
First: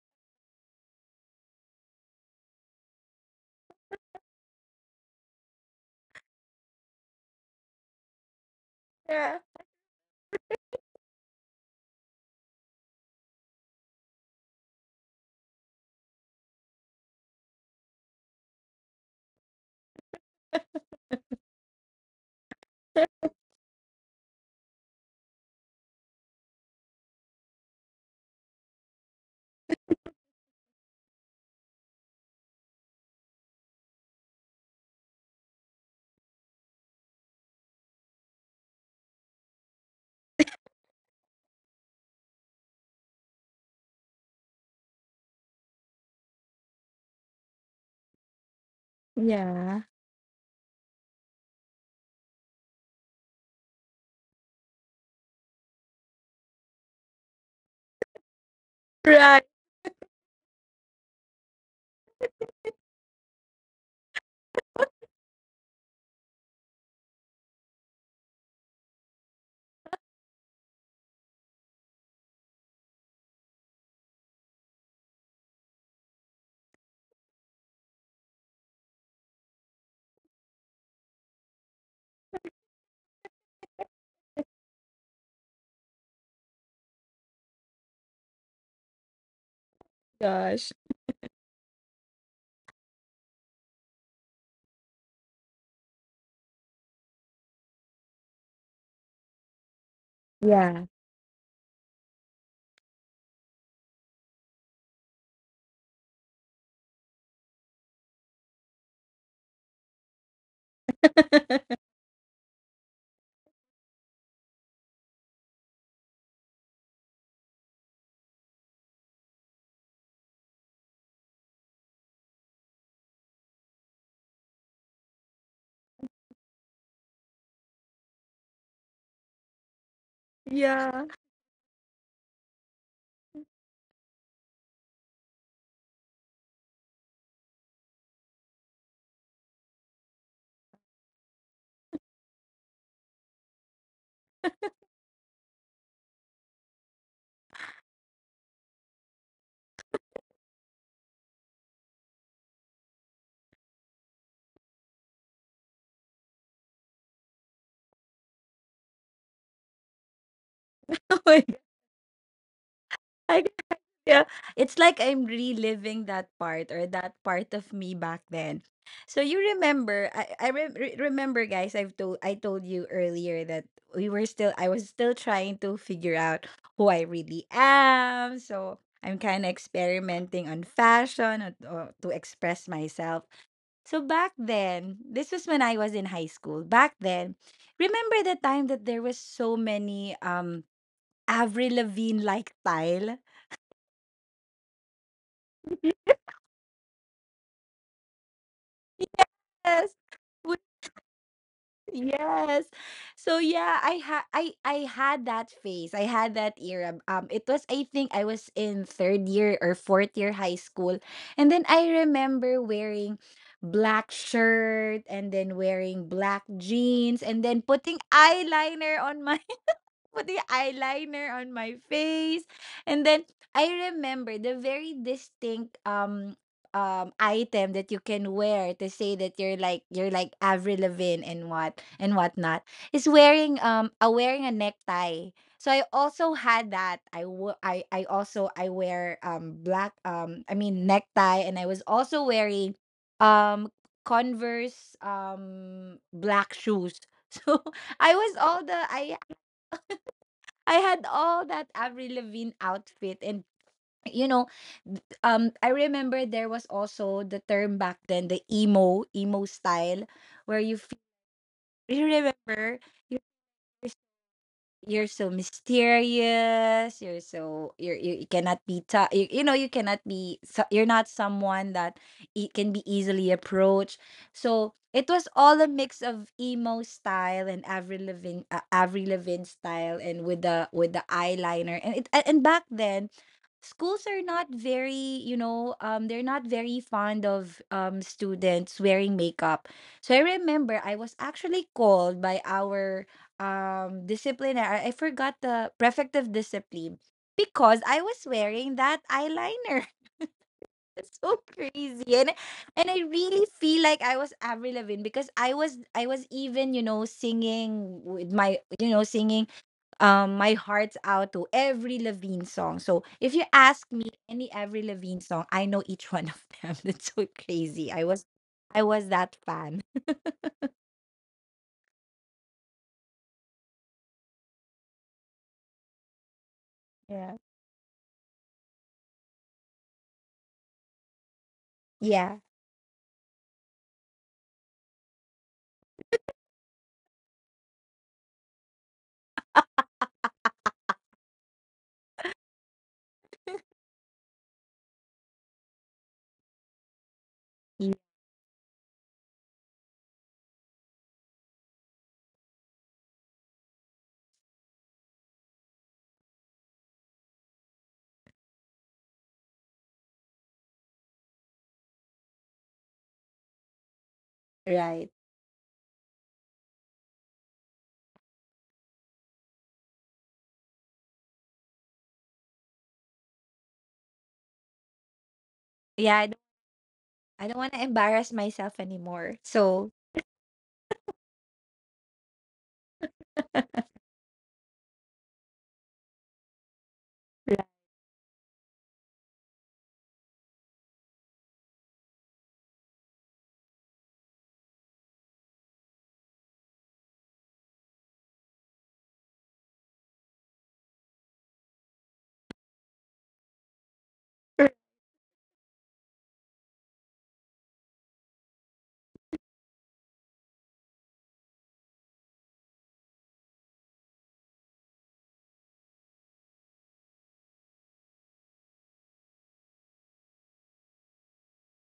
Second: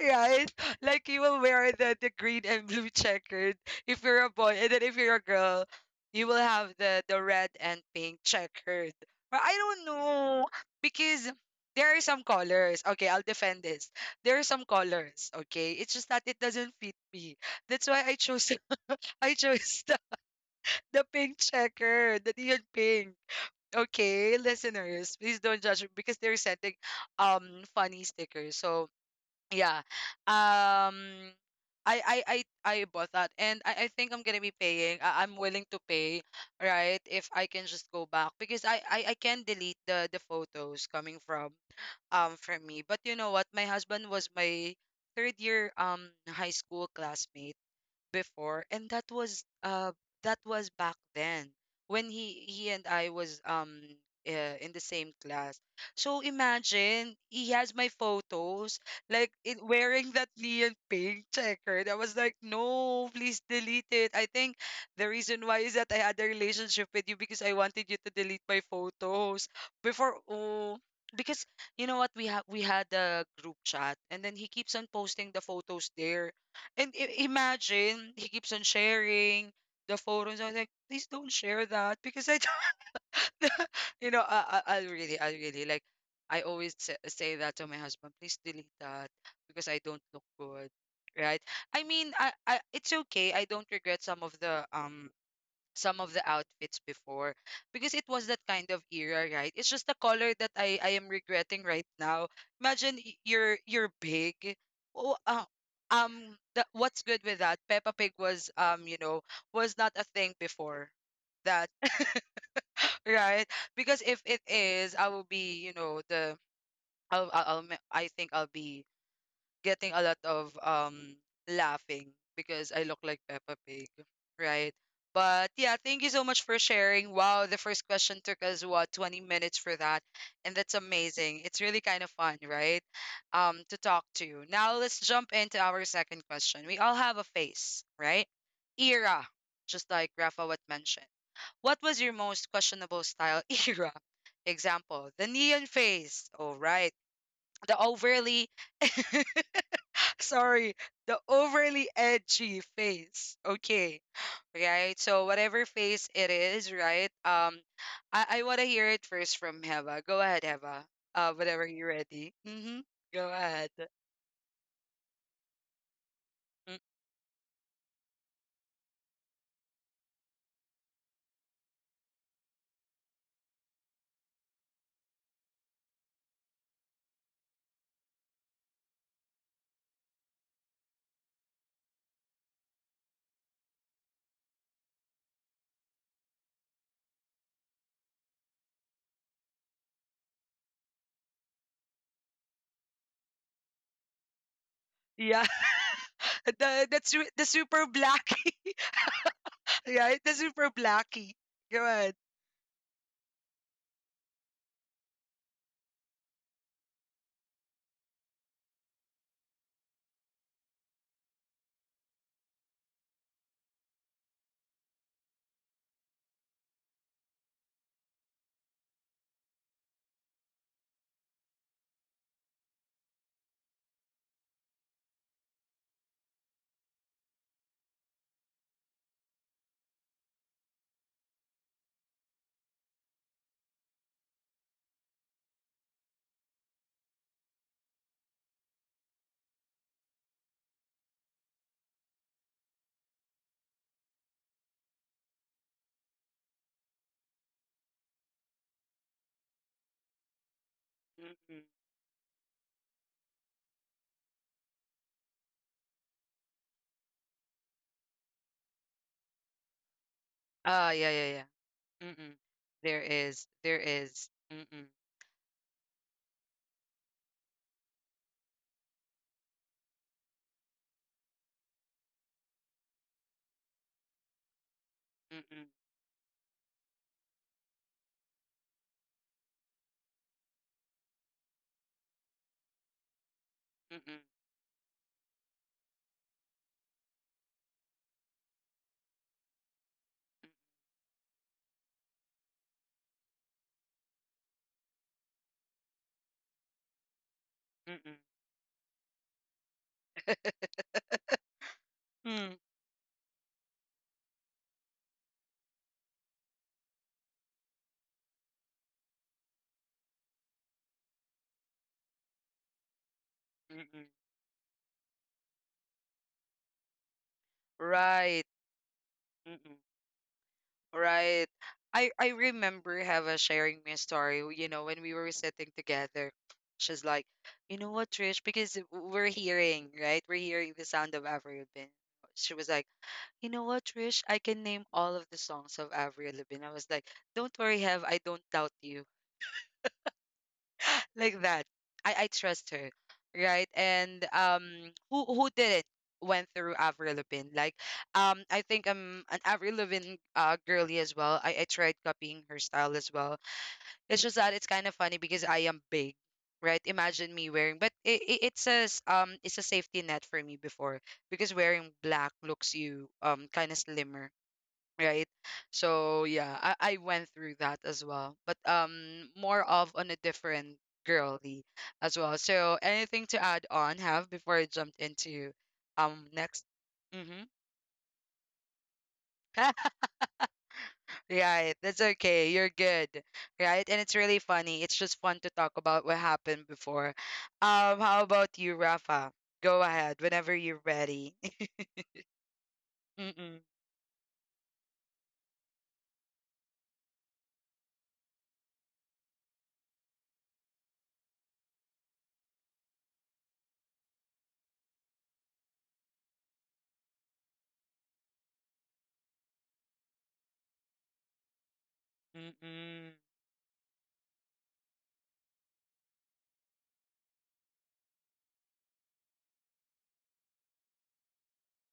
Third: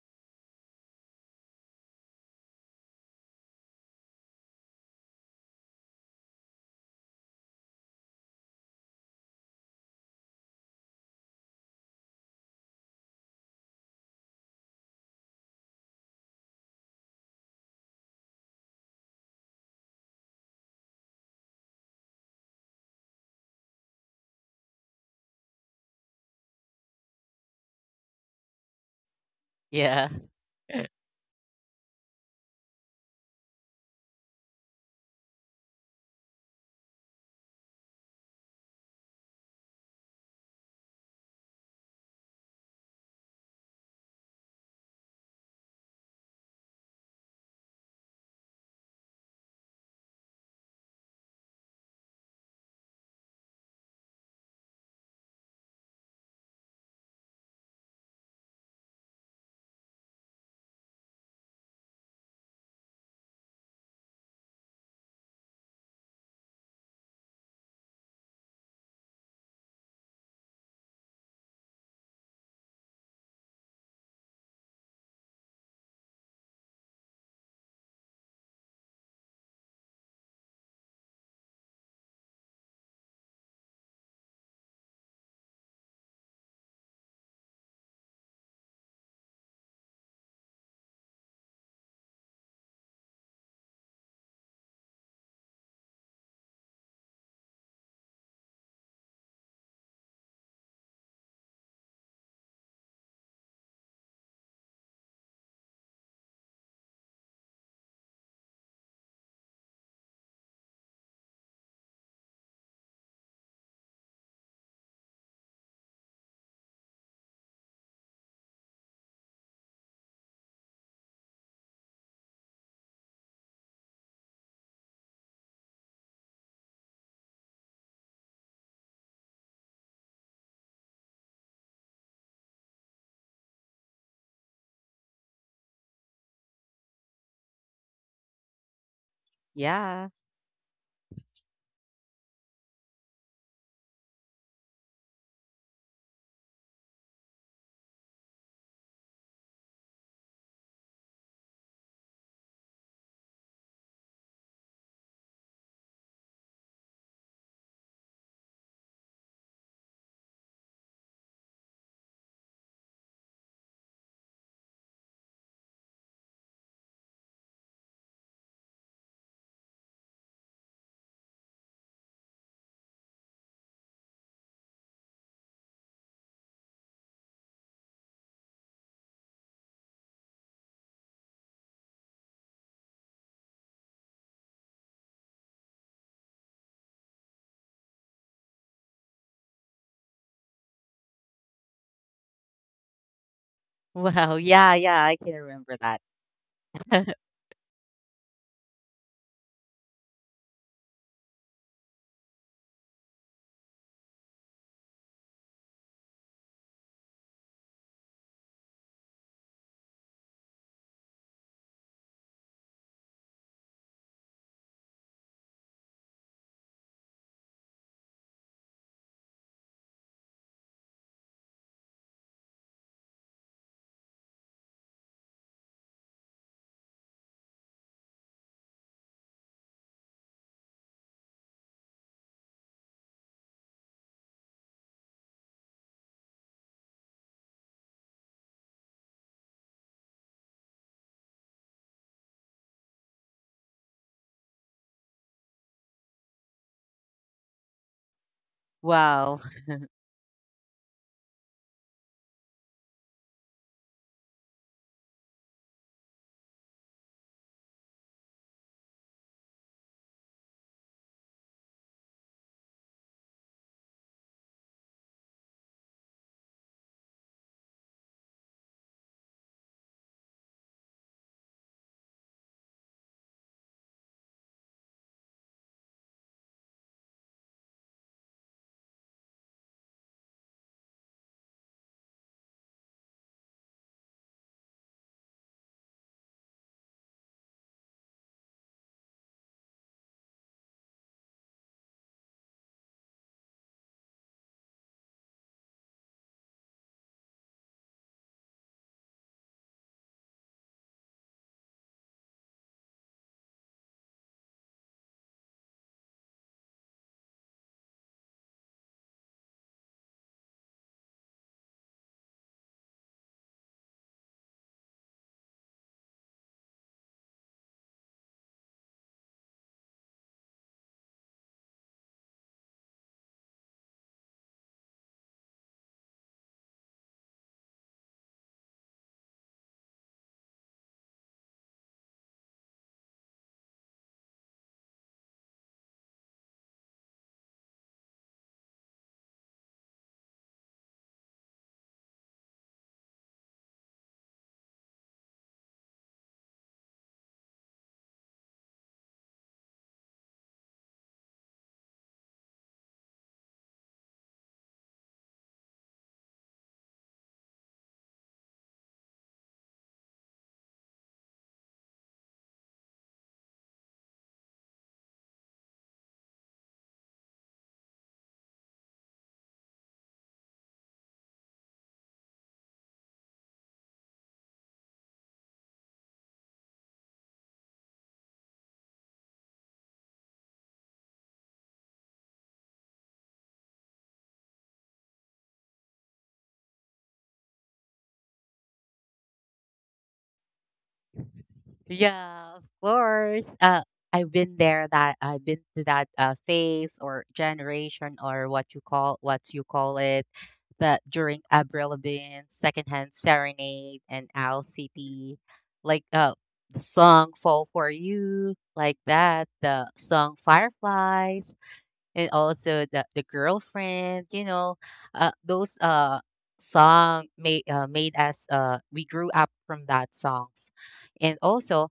Speaker 1: Right? Like you will wear the green and blue checkered if you're a boy, and then if you're a girl, you will have the red and pink checkered.
Speaker 3: Yeah.
Speaker 1: But I don't know, because there are some colors. Okay, I'll defend this. There are some colors. Okay, it's just that it doesn't fit me. That's why I chose I chose the pink checker, the neon pink. Okay, listeners, please don't judge me because they're sending um funny stickers. So yeah.
Speaker 2: Yeah.
Speaker 1: Um I I I I bought that, and I think I'm gonna be paying. I'm willing to pay, right? If I can just go back, because I can delete the photos coming from me. But you know what? My husband was my third year high school classmate before, and
Speaker 3: Yeah.
Speaker 1: that was back then, when he and I was in the same class. So imagine he has my photos like
Speaker 3: Right.
Speaker 1: in wearing that neon pink checkered. I was like, no, please delete it. I think the reason why is that I had a relationship with you because I wanted you to delete my photos before. Oh, because you know what, we had a group chat, and then he keeps on posting the photos there, and imagine he keeps on sharing the photos. I was like, please don't share that, because I don't, you know, I really like, I always say that to my husband, please delete that because I don't look good,
Speaker 3: Gosh.
Speaker 1: right? I mean, it's okay. I don't regret some of the outfits before, because it was that kind of era, right? It's just the color that
Speaker 3: Yeah.
Speaker 1: I am regretting right now. Imagine you're big. Oh, uh, what's good with that? Peppa Pig was, you know, was not a thing before that, right? Because if it is, I will be, you know, the I'll I think I'll be getting a lot of laughing, because I look like Peppa Pig, right? But yeah, thank you so much for sharing. Wow, the first question took us what, 20 minutes for that, and that's
Speaker 3: Yeah.
Speaker 1: amazing. It's really kind of fun, right? To talk to. Now let's jump into our second question. We all have a face, right? Era, just
Speaker 2: Yeah.
Speaker 1: like Rafa what mentioned. What was your most questionable style era? Example, the neon face. All right. The overly sorry, the overly edgy face. Okay, right. So whatever face it is, right? I want to hear it first from Heva. Go ahead, Heva.
Speaker 3: Oh my
Speaker 1: Whenever you're ready. Mm-hmm. Go
Speaker 3: God.
Speaker 1: ahead.
Speaker 3: Yeah, it's like I'm reliving that part,
Speaker 1: Mm.
Speaker 3: or that part of me back then. So, you remember, remember, guys. I told you earlier that we were still, I was still trying to figure out who I really am. So I'm kind of experimenting on fashion, or to express myself. So back then, this was when I was in high school. Back then, remember the time that there was so many Avril Lavigne like style.
Speaker 2: Wow. Yeah, yeah, I can
Speaker 1: Yeah,
Speaker 2: remember that.
Speaker 1: the super blackie,
Speaker 3: Yes.
Speaker 1: right? The
Speaker 3: Would
Speaker 1: super blackie. Go ahead.
Speaker 3: Yes. So yeah, I had that phase. I had that era. It was, I think I was in third year or fourth year high school, and then I remember wearing black shirt, and then wearing black jeans, and then putting eyeliner on my, with the eyeliner on my face. And then I remember the very distinct item that you can wear to say that you're like Avril Lavigne and what and whatnot, is wearing a wearing a necktie. So I also had that. I also I wear black, I mean necktie. And I was also wearing um Converse black shoes. So I was all the I
Speaker 2: Wow.
Speaker 3: I had all
Speaker 1: Mm-mm.
Speaker 3: that Avril Lavigne outfit. And you know, I remember there was also the term back then, the emo, emo style, where you
Speaker 1: Ah,
Speaker 3: feel,
Speaker 1: yeah, yeah, yeah.
Speaker 3: you
Speaker 1: Mm-mm.
Speaker 3: remember,
Speaker 1: There is, there is. Mm-mm,
Speaker 3: you're so mysterious, you're so, you're, you cannot you know, you cannot you're not someone that it can be easily approached. So it was all
Speaker 1: mm-mm,
Speaker 3: a mix of emo style and Avril Lavigne, Avril Lavigne style, and with the eyeliner. And and back then schools are not very, you know, um, they're not very fond of students wearing makeup. So I remember I was actually called by our discipline, I forgot, the prefective discipline, because I
Speaker 1: mm-mm, mm-mm.
Speaker 3: was wearing that eyeliner. It's so crazy. And
Speaker 1: Mm,
Speaker 3: and I really feel like I was Avril Lavigne, because I was, I was even, you know, singing with my, you know, singing my heart's out to every Lavigne song. So if you ask me
Speaker 1: mm-mm.
Speaker 3: any Avril Lavigne song, I know each one of them. That's so crazy.
Speaker 1: Right.
Speaker 3: I was that fan.
Speaker 1: Right. I remember Hava sharing me a story, you know, when we were sitting together. She's like,
Speaker 3: Yeah.
Speaker 1: you know what, Trish, because we're hearing, right? We're hearing the sound of Avril Lavigne.
Speaker 3: Yeah.
Speaker 1: She was like, you know what, Trish, I can name all of the songs of Avril Lavigne. I was like, don't worry, Have, I don't doubt you like that. I trust her, right? And who didn't went through Avril Lavigne? Like,
Speaker 3: y-
Speaker 1: I think I'm an Avril Lavigne girly as well. I tried copying her style as well. It's just that it's kind of funny because I am big, right? Imagine me wearing, but it's it's a safety net for me before because wearing black looks you kind of slimmer,
Speaker 3: Right.
Speaker 1: right? So yeah, I went through that as well, but more of on a different girly as well. So anything to add on, Have, before I jumped into
Speaker 3: Yeah,
Speaker 1: next. Mm-hmm.
Speaker 3: I don't want to embarrass myself anymore. So,
Speaker 1: Right, that's okay, you're good, right. And it's really funny, it's just fun to talk about what happened before.
Speaker 3: right.
Speaker 1: Um, how about you, Rafa? Go ahead whenever you're ready.
Speaker 2: Yeah, of course.
Speaker 1: Mm-mm,
Speaker 2: I've been there. That I've been to that phase or generation or what you call it. That during Avril Lavigne, Secondhand Serenade, and Owl
Speaker 3: Oh
Speaker 2: City, like the song "Fall for You," like that. The song "Fireflies." And also the
Speaker 1: mm-mm,
Speaker 2: girlfriend, you know, those song made made us, uh, we grew up from that songs. And also,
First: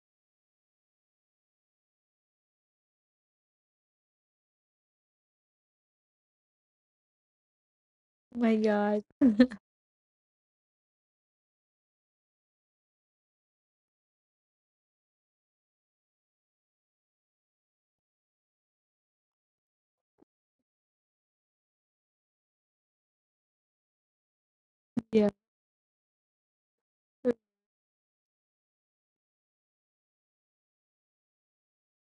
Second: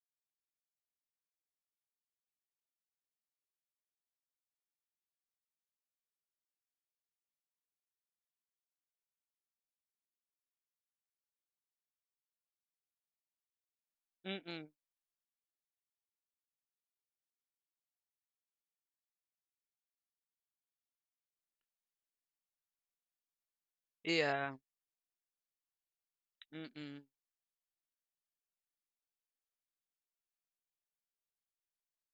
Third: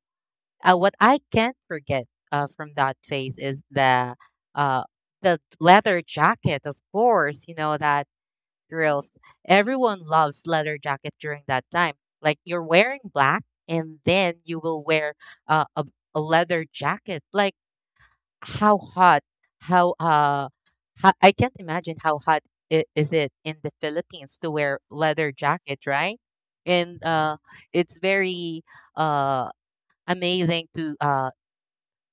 Speaker 2: what I can't forget from that phase is uh the leather jacket. Of course, you know that
Speaker 3: my God.
Speaker 2: girls, everyone loves leather jacket during that time. Like you're wearing black and then you
Speaker 1: mm-mm.
Speaker 2: will wear uh, a, a leather jacket. Like how hot, how uh how, I can't imagine how hot is it in the Philippines to
Speaker 1: Yeah.
Speaker 2: wear
Speaker 3: Yeah.
Speaker 2: leather jacket, right? and
Speaker 1: Mm-mm,
Speaker 2: uh it's very uh amazing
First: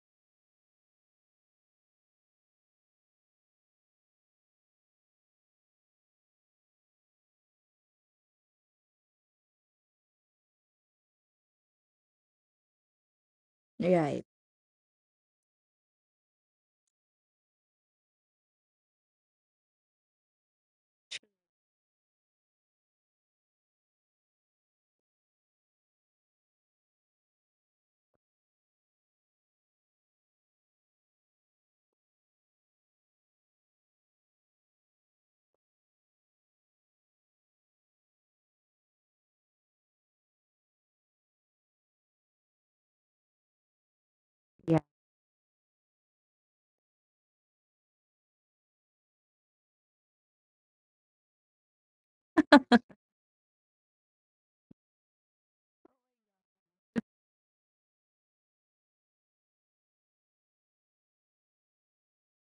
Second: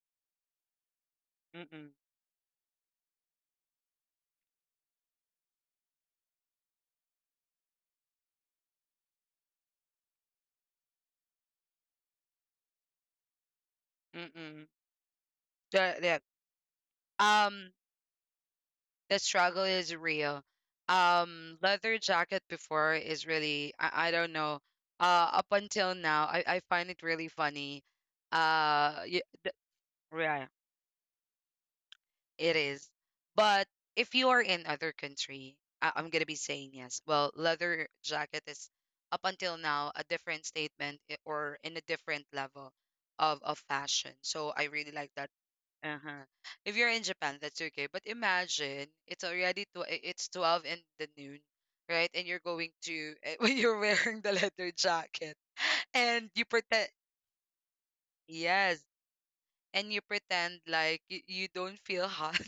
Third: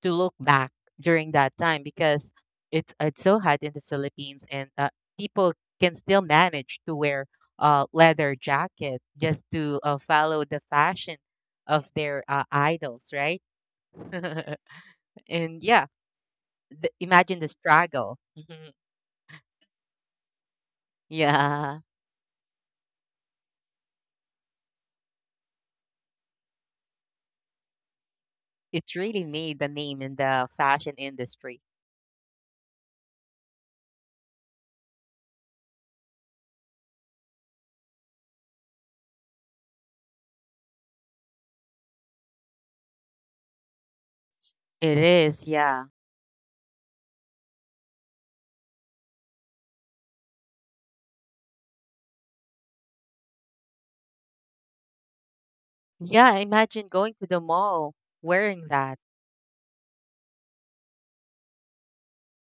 Speaker 2: to look back during that time
Speaker 1: mm-mm,
Speaker 2: because it's so hot in the Philippines and people can still manage to wear leather jacket just to follow the fashion of their idols, right?
Speaker 3: Right.
Speaker 1: mm-mm.
Speaker 2: And yeah,
Speaker 1: Yeah.
Speaker 2: imagine the
Speaker 1: Um,
Speaker 2: struggle. Mhm.
Speaker 1: the struggle is real.
Speaker 2: Yeah,
Speaker 1: Leather jacket before is really I don't know. Up until now, I find it really funny.
Speaker 2: it
Speaker 1: Yeah,
Speaker 2: really made the name in
Speaker 1: yeah,
Speaker 2: the fashion industry.
Speaker 1: it is. But if you are in other country, I'm gonna be saying yes. Well, leather jacket is up until now a different statement or in a different level of fashion. So I
Speaker 3: Yeah.
Speaker 1: really
Speaker 2: It
Speaker 1: like that.
Speaker 2: is, yeah.
Speaker 1: Uh-huh. If you're in Japan, that's okay. But imagine it's already it's 12 in the noon, right? And you're going to when you're wearing the leather jacket and
Speaker 2: Yeah,
Speaker 1: you
Speaker 2: imagine
Speaker 1: pretend,
Speaker 2: going to the mall wearing
Speaker 1: yes,
Speaker 2: that.
Speaker 1: and you pretend like you don't feel hot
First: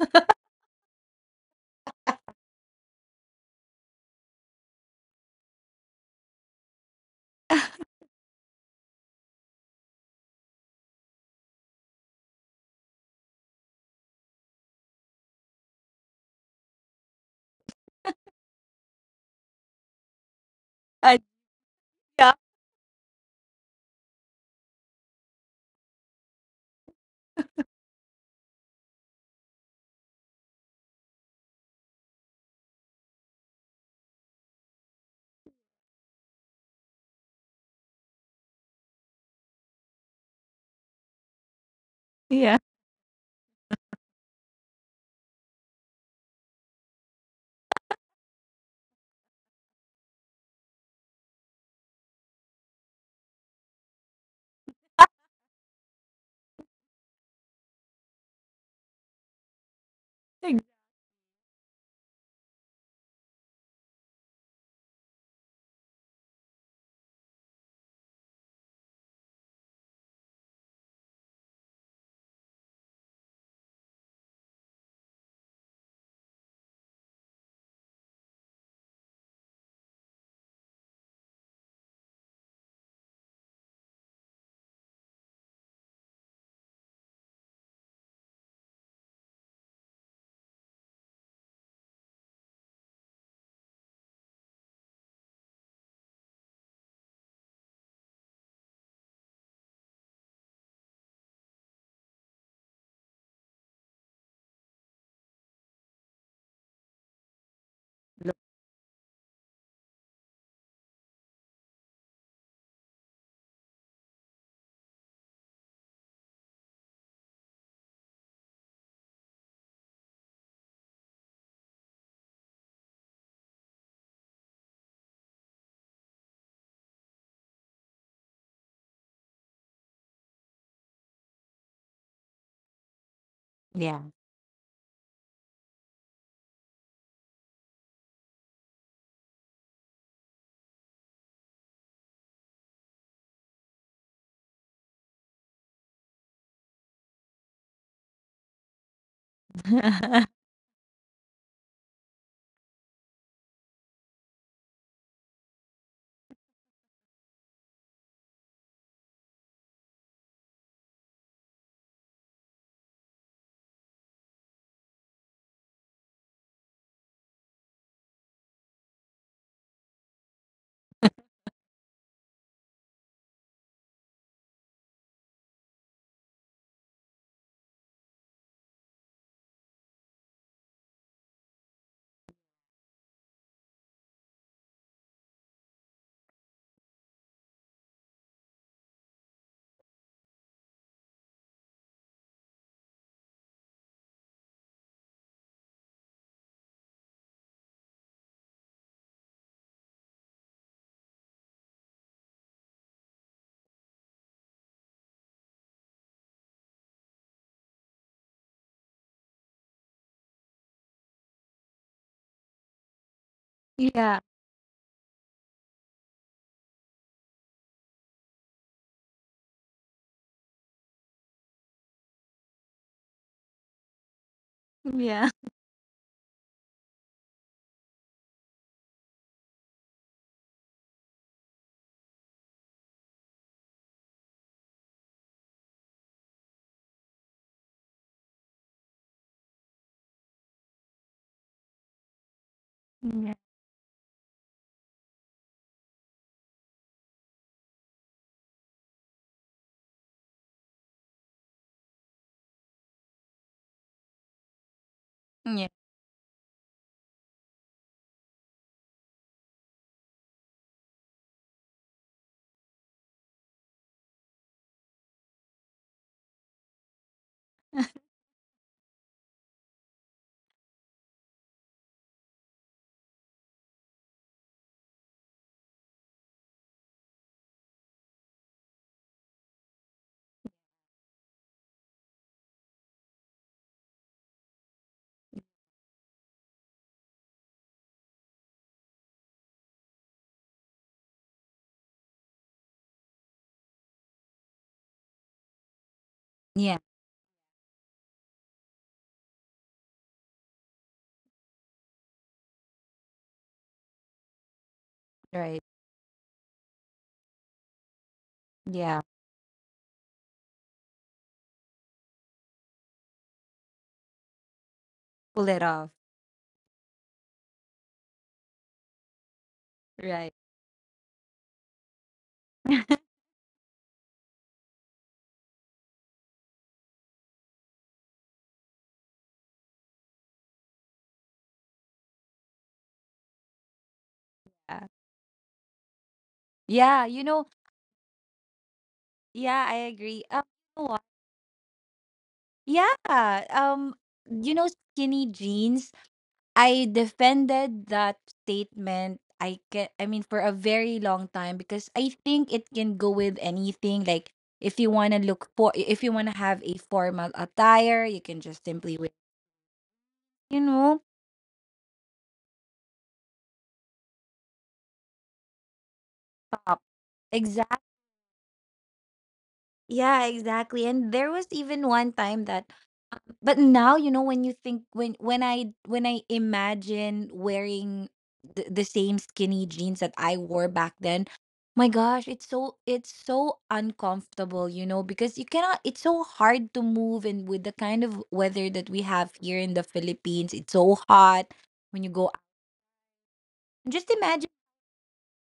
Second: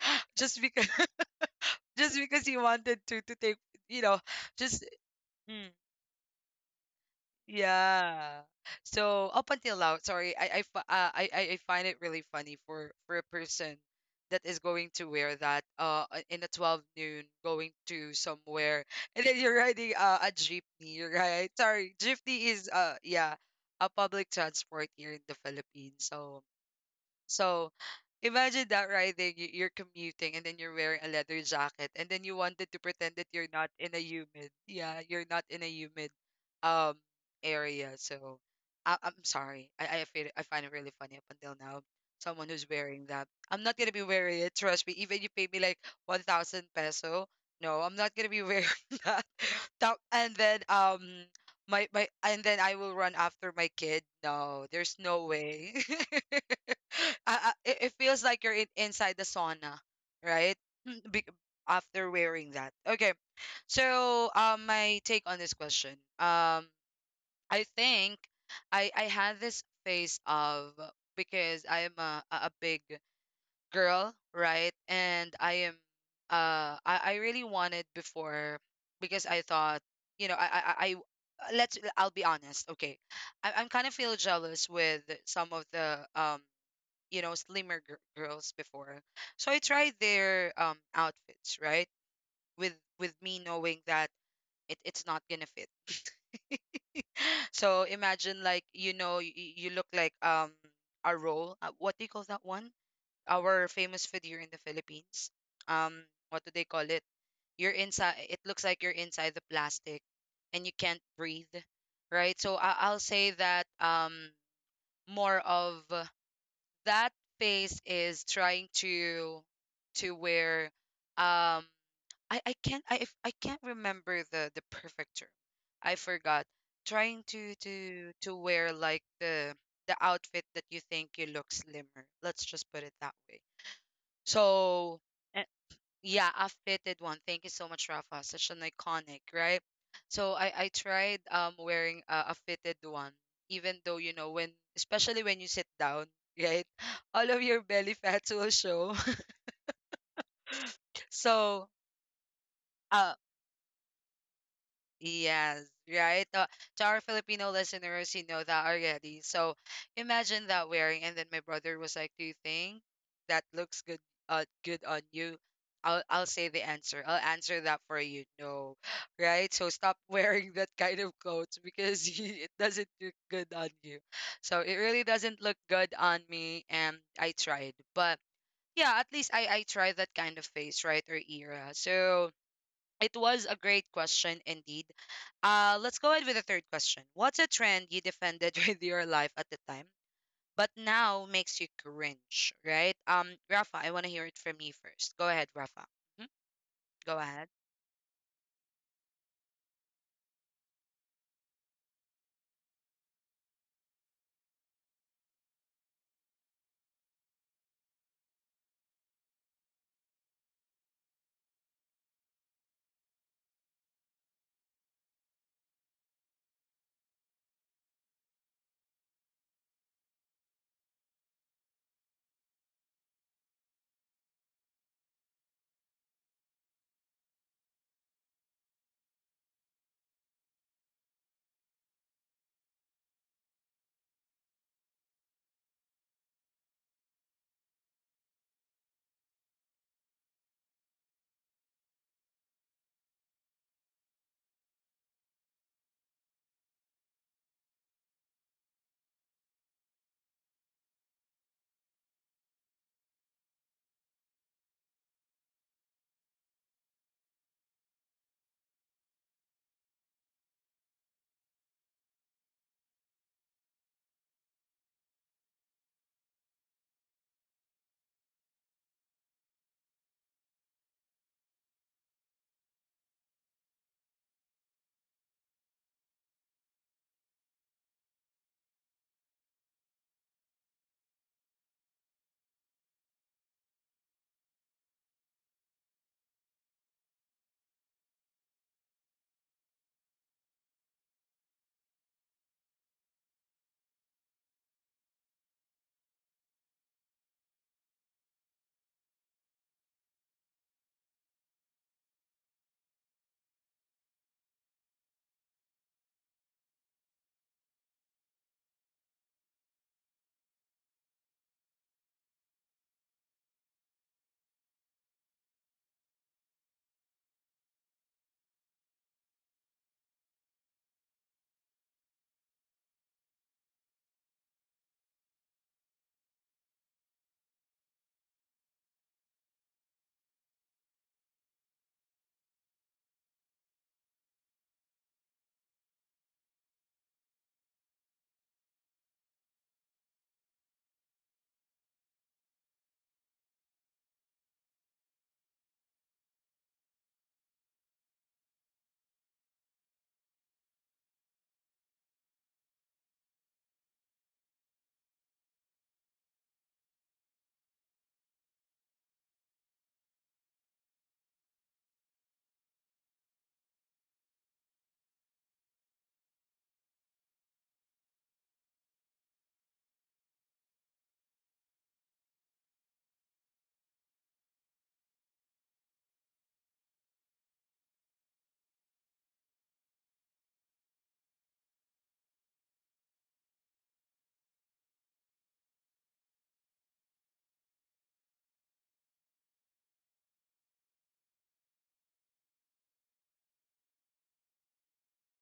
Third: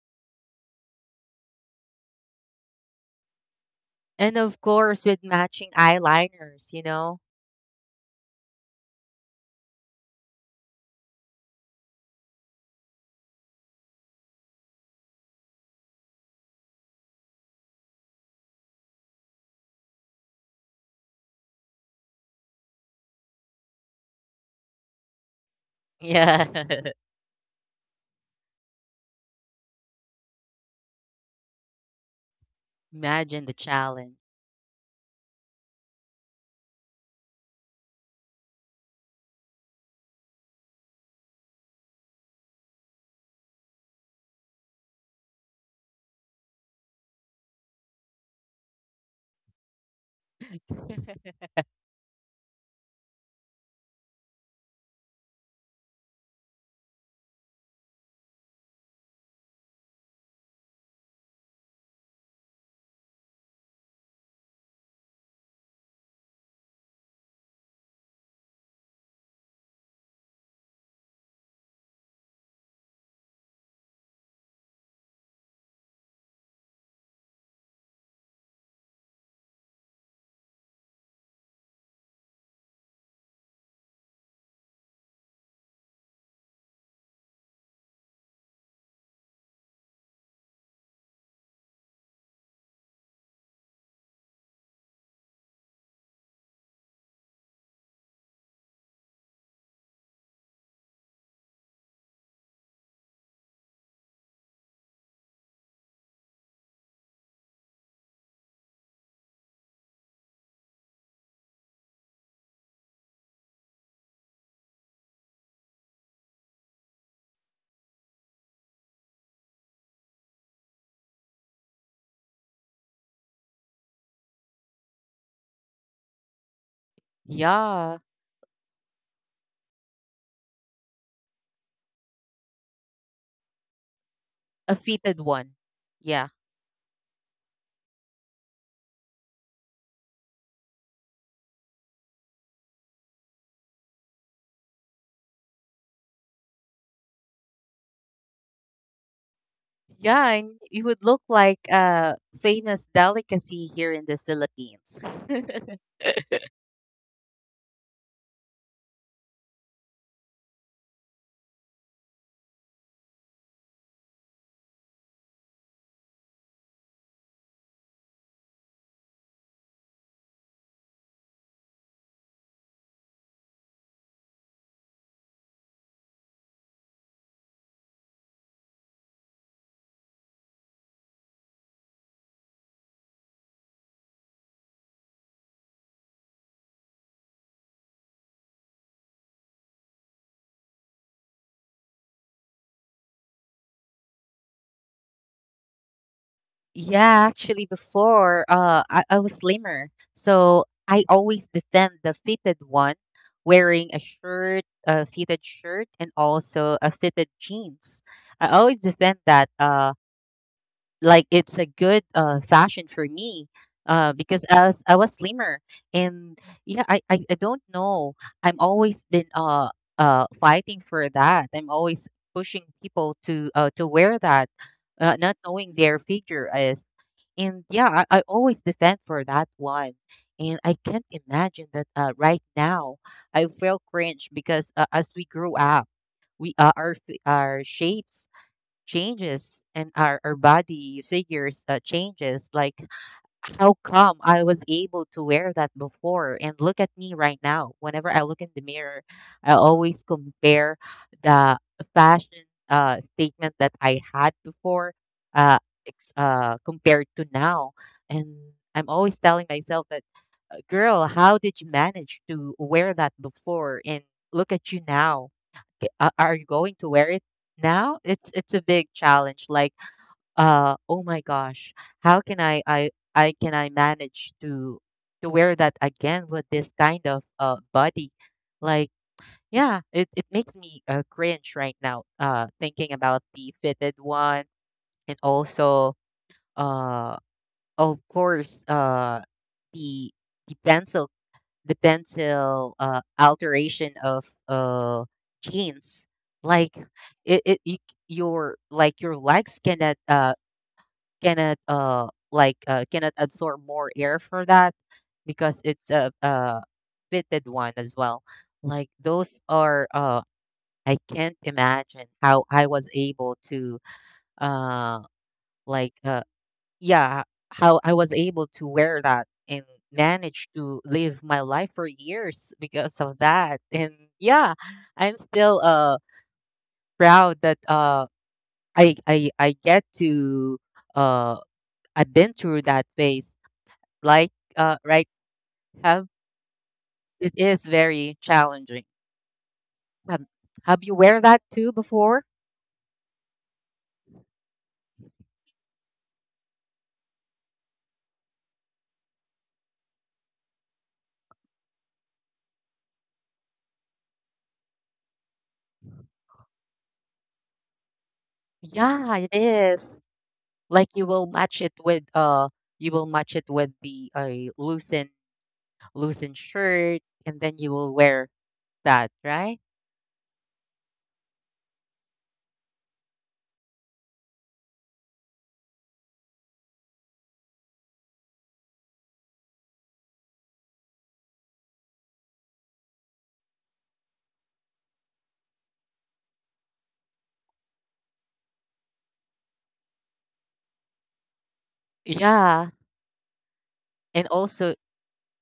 Speaker 1: just because just because you wanted to take, you know,
Speaker 2: And of
Speaker 1: just.
Speaker 2: course, with matching eyeliners, you know?
Speaker 1: Yeah. So up until now, sorry, I fi- I find it really funny for a person that is going to wear that in a 12 noon going to somewhere, and then you're riding a jeepney,
Speaker 3: Uh,
Speaker 1: right? Sorry,
Speaker 3: yeah.
Speaker 1: jeepney is uh, yeah, a public transport here in the Philippines. So
Speaker 2: Yeah.
Speaker 1: so imagine that riding, you're commuting, and then you're wearing a leather jacket, and then you wanted to pretend that
Speaker 2: Imagine
Speaker 1: you're
Speaker 2: the
Speaker 1: not in a
Speaker 2: challenge.
Speaker 1: humid. Yeah, you're not in a humid um area. So I'm sorry. I find it really funny up until now. Someone
Speaker 3: Yeah.
Speaker 1: who's wearing that. I'm not gonna be wearing it. Trust me. Even you pay me like 1,000 peso. No, I'm not gonna be wearing that. Top and then my, and then I will run after my kid. No, there's no way. It it feels like you're inside the sauna, right?
Speaker 3: Ex-
Speaker 1: Be, after wearing that. Okay. So, my take on this question. I think I had this phase of because I am a big girl, right? And I am I really wanted before because I thought, you know, let's I'll be honest, okay. I'm kind of feel jealous with some of the um, you know, slimmer girls before. So I tried their outfits, right? With me knowing that it's not gonna fit. So imagine, like, you know, you look like a roll. What do you call that one? Our famous food here in the Philippines. Um, what do they call it? You're inside. It looks like you're inside the plastic, and you can't breathe, right? So I'll say that more of that phase is trying to where um I can't I if- I can't remember the perfect term. I forgot. Trying to
Speaker 2: Yeah,
Speaker 1: wear like the outfit that you think you look slimmer. Let's just put it that way.
Speaker 3: Yeah.
Speaker 2: a
Speaker 1: So
Speaker 2: fitted
Speaker 1: eh,
Speaker 2: one. Yeah.
Speaker 1: yeah, a fitted one. Thank you so much, Rafa. Such an iconic, right? So I tried wearing a fitted one, even though, you know when especially when you sit down, right? All of your belly fats will show.
Speaker 2: Yeah, and you would look like
Speaker 1: So.
Speaker 2: a famous
Speaker 1: uh.
Speaker 2: delicacy here in the Philippines.
Speaker 1: Yes, right. To our Filipino listeners, you know that already. So imagine that wearing, and then my brother was like, "Do you think that looks good? Good on you?" I'll say the answer. I'll answer that for you. No, right? So stop wearing that kind of clothes because it doesn't look good on you. So it really doesn't look good on me, and I tried, but yeah, at least I tried that kind of face, right, or era. So it was a great question indeed. Let's go ahead with the third question. What's a trend you defended with your life at the time, but now makes you cringe, right? Rafa, I want to hear it from you first. Go ahead, Rafa. Mhm. Go
Speaker 2: Yeah,
Speaker 1: ahead.
Speaker 2: actually, before I was slimmer, so I always defend the fitted one, wearing a shirt, a fitted shirt, and also a fitted jeans. I always defend that, like it's a good fashion for me,
Speaker 3: Yeah. Yeah.
Speaker 2: because as I was slimmer, and yeah, I don't know. I'm always been fighting for that. I'm always pushing people to wear that, not knowing their figure is. And yeah, I always defend for that one. And I can't imagine that, right now I feel cringe because, as we grew up, we our our shapes changes, and our body figures, changes. Like
Speaker 3: Yeah.
Speaker 2: how come I was able to wear that before? And look at me right now. Whenever I look in the mirror, I always compare the fashion, statement that I had before, uh,
Speaker 3: Yeah.
Speaker 2: compared to now. And I'm always telling myself that, girl, how did you manage to wear that before? And look at you now. Are you going to wear it now?" It's a big challenge. Like oh my gosh, how can I can I manage to wear that again with this kind of body? Like yeah, it makes me, cringe right now, thinking about the fitted one. And also, uh of course, the pencil, the pencil, alteration of jeans.
Speaker 3: Yeah.
Speaker 2: Like it, it you, your like your legs cannot cannot absorb more air for that
Speaker 3: Right.
Speaker 2: because it's a fitted one as well. Like
Speaker 3: Yeah.
Speaker 2: those are I can't imagine how I was able to uh
Speaker 3: Pull it off.
Speaker 2: like uh yeah, how I was able to wear that and
Speaker 3: Right.
Speaker 2: manage to live my life for years because of that. And yeah, I'm still proud that I get to uh I've been through that phase. Like,
Speaker 3: Yeah.
Speaker 2: right, have
Speaker 3: Yeah. You
Speaker 2: it
Speaker 3: know,
Speaker 2: is very challenging.
Speaker 3: yeah, I agree.
Speaker 2: Have,
Speaker 3: You
Speaker 2: have
Speaker 3: know
Speaker 2: you
Speaker 3: what?
Speaker 2: wear that too before?
Speaker 3: Yeah. Um, you know, skinny jeans. I defended that statement. I mean, for a very long time, because I think it can go with anything. Like, if you wanna look for, if you wanna have a formal attire, you can just simply wear,
Speaker 2: Yeah, it is.
Speaker 3: you
Speaker 2: Like
Speaker 3: know,
Speaker 2: you will match it with you will match it with the loosened loosened shirt and then you
Speaker 3: top.
Speaker 2: will wear that, right?
Speaker 3: Yeah, exactly. And there was even one time that, but now, you know, when you think, when I, when I imagine wearing the same skinny jeans that I wore back then, my gosh, it's so, it's so uncomfortable, you know? Because you cannot, it's so hard to move, and with the kind of weather that we have here in the Philippines, it's so hot when you go out.
Speaker 2: Yeah.
Speaker 3: Just
Speaker 2: And
Speaker 3: imagine,
Speaker 2: also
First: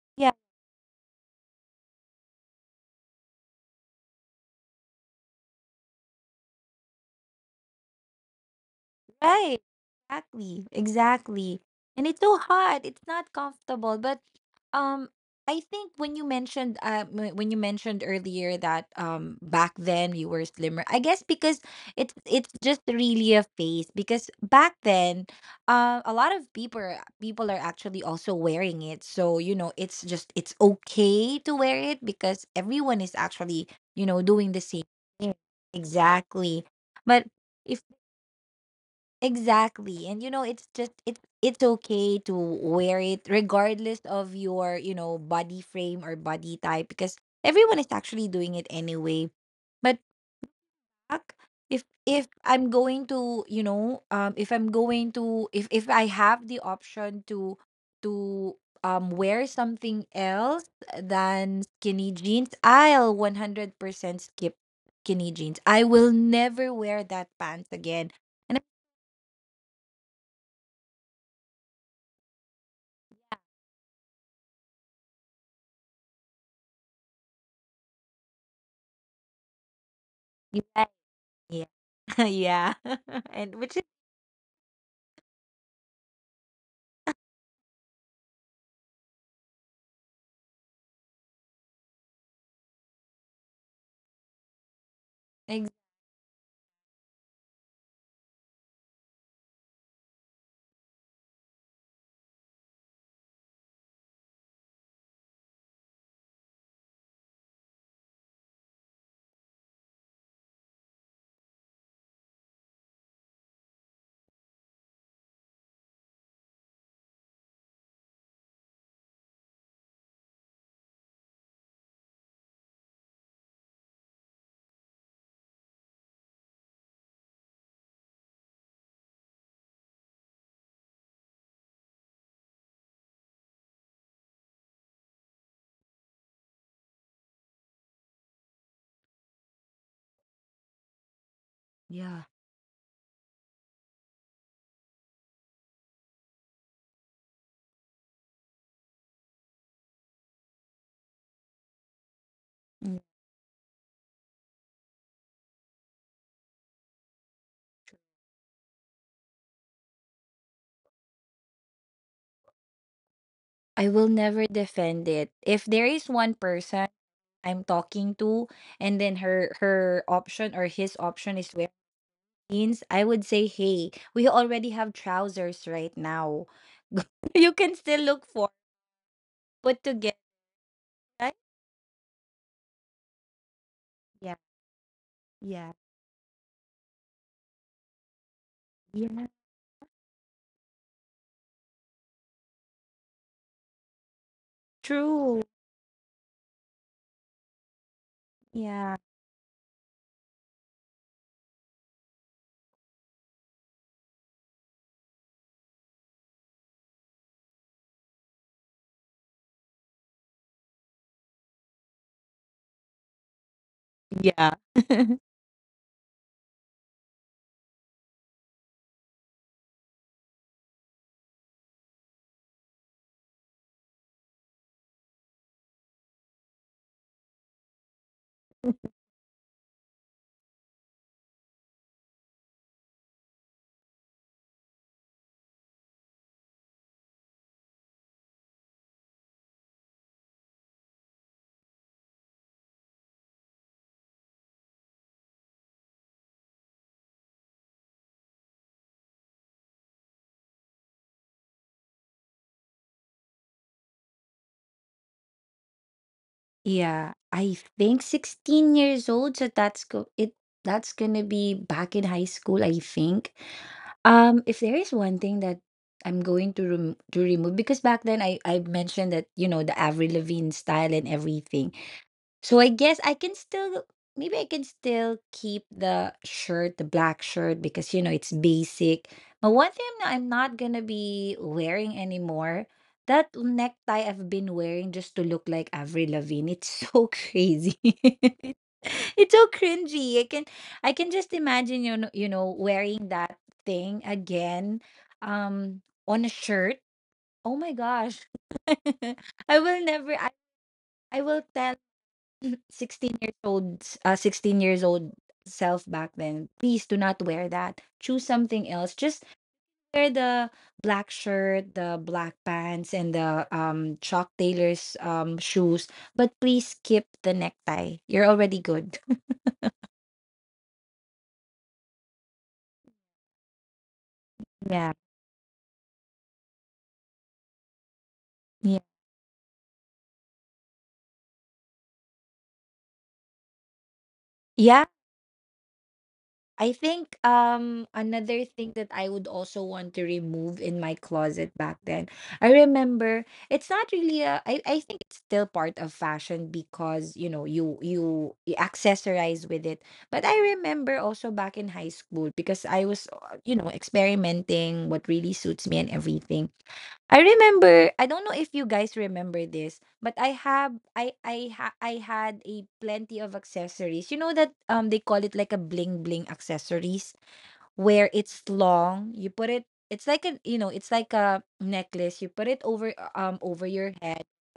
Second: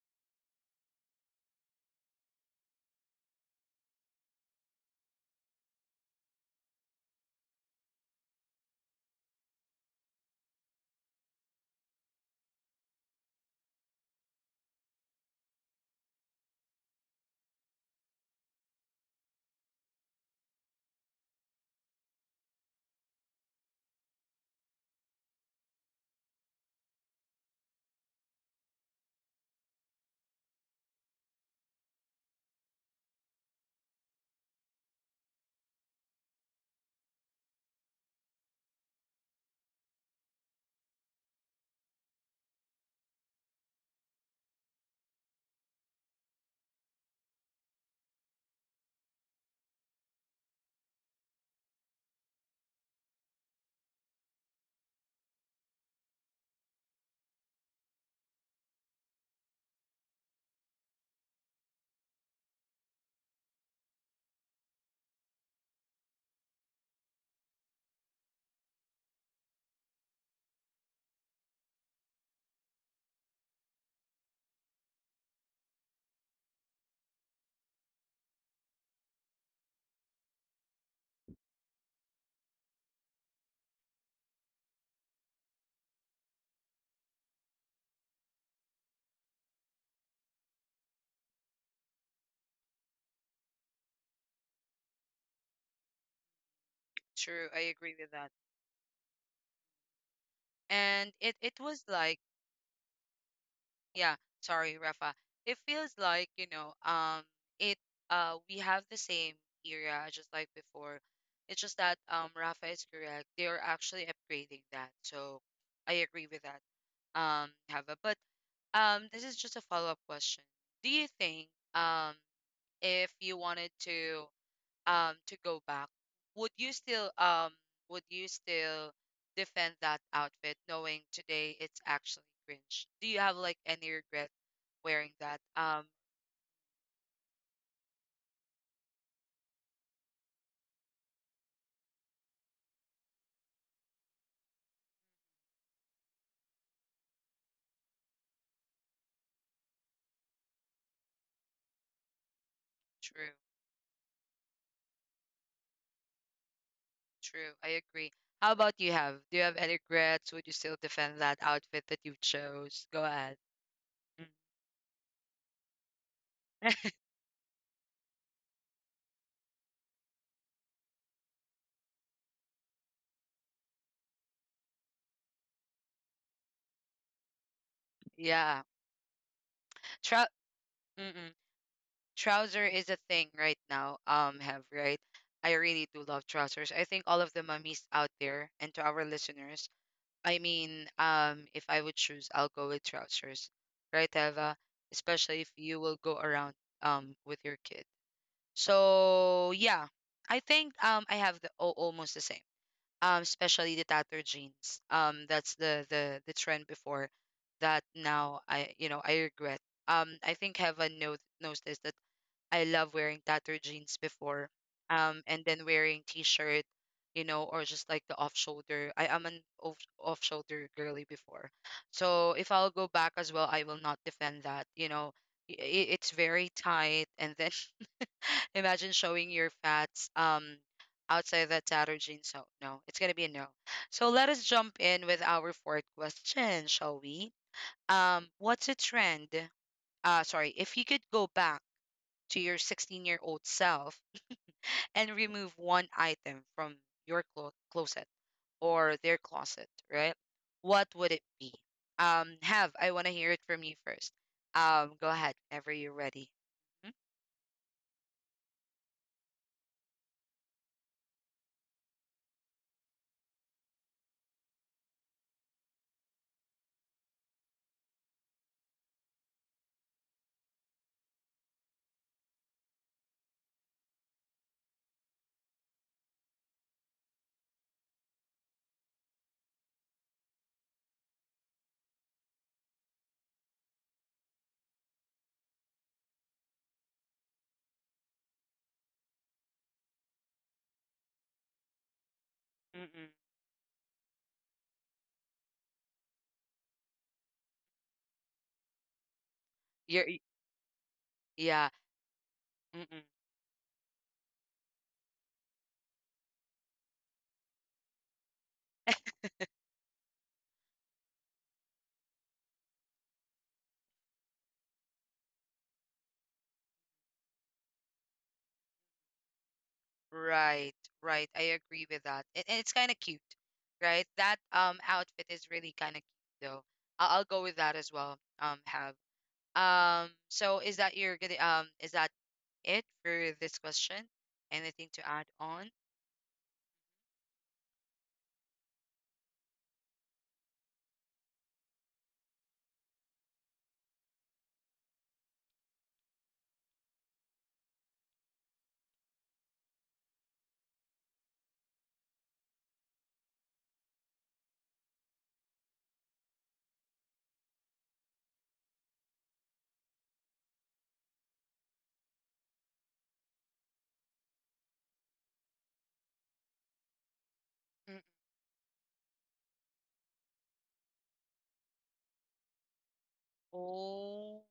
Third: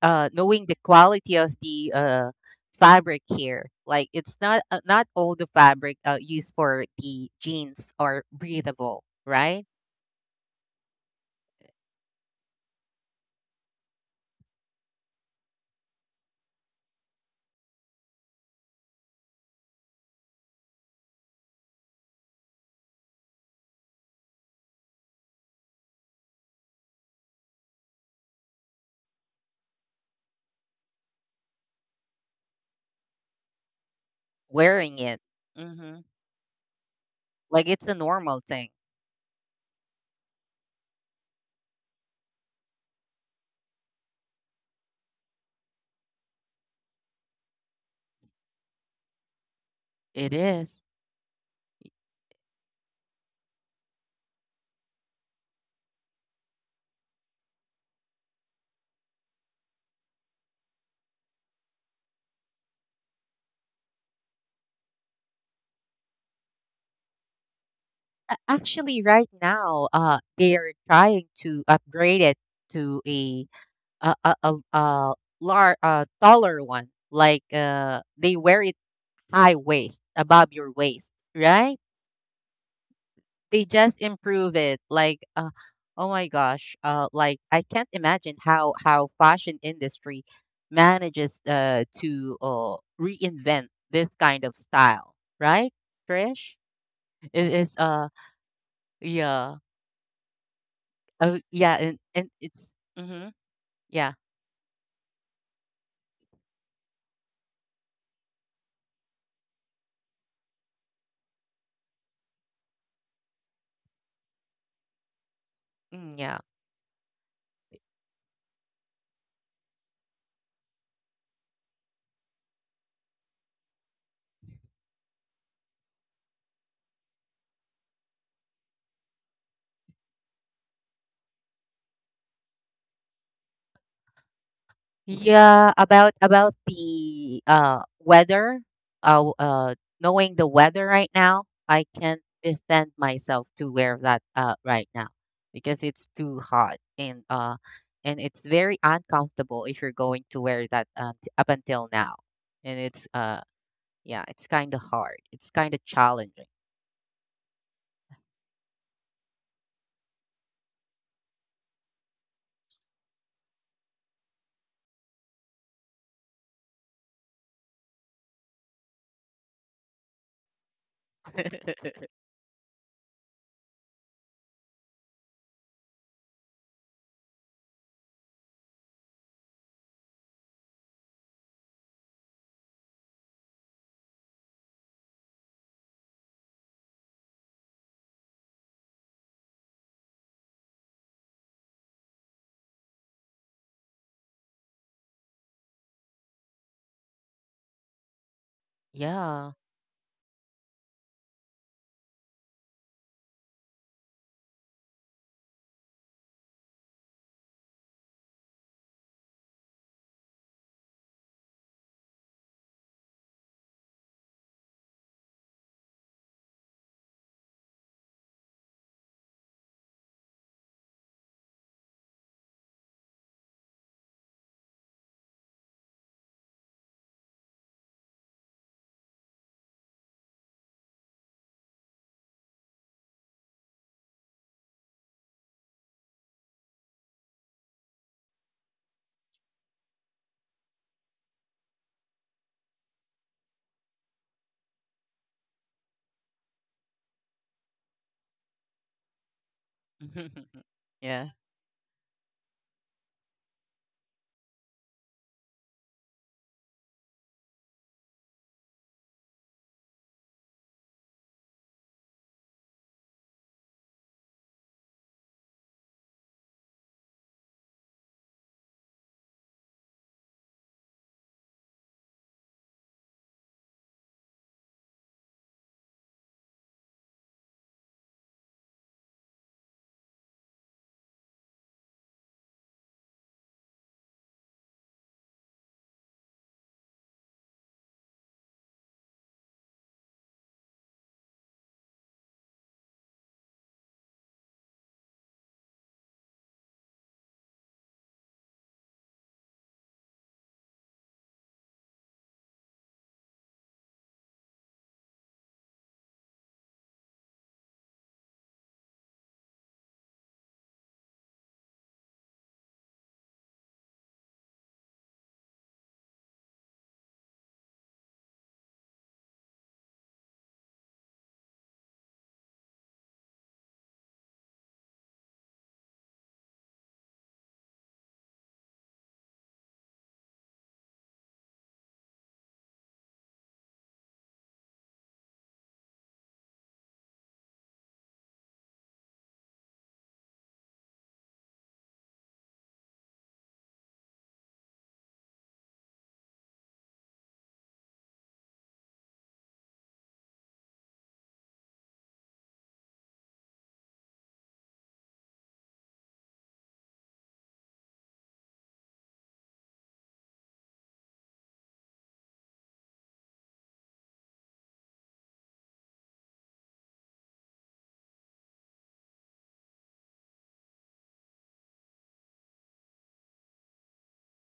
Speaker 3: yeah.
Speaker 2: knowing the quality of the fabric here. Like it's not not all the fabric used for the jeans are breathable,
Speaker 3: Right.
Speaker 2: right?
Speaker 3: Exactly. Exactly. And it's so hot. It's not comfortable. But um I think when you mentioned, when you mentioned earlier that back then you were slimmer, I guess because it's just really a phase, because back then, a lot of people are actually also wearing it, so, you know, it's just, it's okay to wear it, because everyone is actually, you know, doing the same
Speaker 2: Wearing it,
Speaker 3: thing.
Speaker 2: hmm,
Speaker 3: Exactly, but
Speaker 2: like it's a normal thing.
Speaker 3: exactly. And you know, it's just, it, it's okay to wear it regardless of your, you know, body frame or body type, because everyone is actually doing it anyway. But
Speaker 2: It is.
Speaker 3: fuck, if I'm going to, you know, if I have the option to wear something else than skinny jeans, I'll 100% skip skinny jeans. I will never wear that pants again.
Speaker 2: A-
Speaker 3: And
Speaker 2: actually right now, uh, they are trying to upgrade it to a taller one. Like, they wear it high waist above
Speaker 3: I'm
Speaker 2: your waist,
Speaker 3: like,
Speaker 2: right?
Speaker 3: yeah. And
Speaker 2: They
Speaker 3: which is,
Speaker 2: just improve it. Like, oh my gosh, like I can't imagine how fashion industry manages, to, reinvent this kind of style,
Speaker 3: ex-,
Speaker 2: right, Trish? It
Speaker 1: True, I
Speaker 2: is
Speaker 1: agree with that.
Speaker 2: yeah,
Speaker 1: And it it
Speaker 2: yeah,
Speaker 1: was
Speaker 2: and
Speaker 1: like,
Speaker 2: and it's mm-hmm, yeah,
Speaker 1: yeah, sorry, Rafa. It feels like, you know, it we have the same era just like before. It's just that Rafa is correct. They are actually upgrading that. So I
Speaker 2: mm,
Speaker 1: agree
Speaker 2: yeah.
Speaker 1: with that. Hava. But this is just a follow-up question. Do you think, um if you wanted to, to go back, would you still, would you still defend that outfit knowing today it's actually cringe? Do you have like any regret wearing that?
Speaker 2: Yeah, about the weather, knowing the weather right now, I
Speaker 3: yeah.
Speaker 2: can't defend myself to wear that right now because it's too hot and it's very uncomfortable if you're going to wear that, up until now. And
Speaker 3: Mm.
Speaker 2: it's
Speaker 1: True,
Speaker 2: yeah, it's kind of hard. It's kind of challenging.
Speaker 1: true. I agree. How about you, Have? Do you have any regrets? Would you still defend that outfit that you chose? Go ahead.
Speaker 3: I will never defend it. If there is one person
Speaker 1: Mm.
Speaker 3: I'm talking to and then her option or his option is wearing jeans, I would say, "Hey, we already have trousers right now. You can still look for
Speaker 1: Yeah.
Speaker 3: put together."
Speaker 1: Trou Mm-mm.
Speaker 3: Right?
Speaker 1: Trouser is a thing right now,
Speaker 3: Yeah.
Speaker 1: Have, right? I
Speaker 3: Yeah.
Speaker 1: really do love trousers. I think all of the mummies out there and to our
Speaker 3: Yeah.
Speaker 1: listeners, I mean, if I would choose, I'll go with trousers, right, Eva? Especially
Speaker 3: True.
Speaker 1: if you will go around with your kid.
Speaker 3: Yeah.
Speaker 1: So
Speaker 2: Yeah.
Speaker 1: yeah, I think I have the oh, almost the same. Especially the tattered jeans. That's the trend before that now I you know I regret. I think Heva knows this. I love wearing tattered jeans before.
Speaker 3: Yeah.
Speaker 1: And then wearing t-shirt, or just like the off-shoulder. I am an off-shoulder girly before. So if I'll go back as well, I will not defend that. You know, it's very tight. And then imagine showing your fats outside that tattered jeans. So no, it's gonna be a no. So let us jump in with our fourth question, shall we? What's a trend? Sorry, if you could go back to your 16-year-old self and remove one item from your closet or their closet, right? What would it
Speaker 2: Yeah.
Speaker 1: be? Have, I want to hear it from you first. Go ahead, whenever you're ready. Mhm.
Speaker 3: Yeah, I think 16 years old, so that's go it that's gonna be back in high school, I think. If there is one thing that I'm going to remove, because back then I mentioned that, you know, the Avril Lavigne style and everything. So I guess I can still, maybe I can still keep the shirt, the black shirt, because you know it's basic. But one thing that I'm not gonna be wearing anymore, that necktie I've been wearing just to look like Avril Lavigne. It's so crazy. It's so cringy. I can just imagine, you know, wearing
Speaker 1: Mm-mm.
Speaker 3: that thing again on a shirt. Oh my gosh. I will
Speaker 1: You're
Speaker 3: never
Speaker 1: y-
Speaker 3: I, I will tell
Speaker 1: yeah. Mm-mm,
Speaker 3: 16 years old, 16 years old self back then, please do not wear that. Choose something else. Just wear the black shirt, the black pants, and the chalk tailor's shoes, but please skip the necktie. You're already good.
Speaker 1: right, right. I agree with that, and it's kind of cute, right? That
Speaker 3: Yeah,
Speaker 1: outfit is really kind of cute though. I'll go with that as well. Um,
Speaker 3: yeah,
Speaker 1: have um. So is that your gonna? Is that it for this question.
Speaker 3: yeah.
Speaker 1: Anything to add on?
Speaker 3: I think another thing that I would also want to remove in my closet back then. I remember it's not really I think it's still part of fashion, because you know you accessorize with it. But I remember also back in high school, because I was you know, experimenting what really suits me and everything. I remember, I don't know if you guys remember this, but I have I ha, I had a plenty of accessories. You know that they call it like a bling bling accessories,
Speaker 1: Mm.
Speaker 3: where it's long. You put it, it's like a, you know, it's like a necklace. You put it over over your head.
Speaker 1: Oh,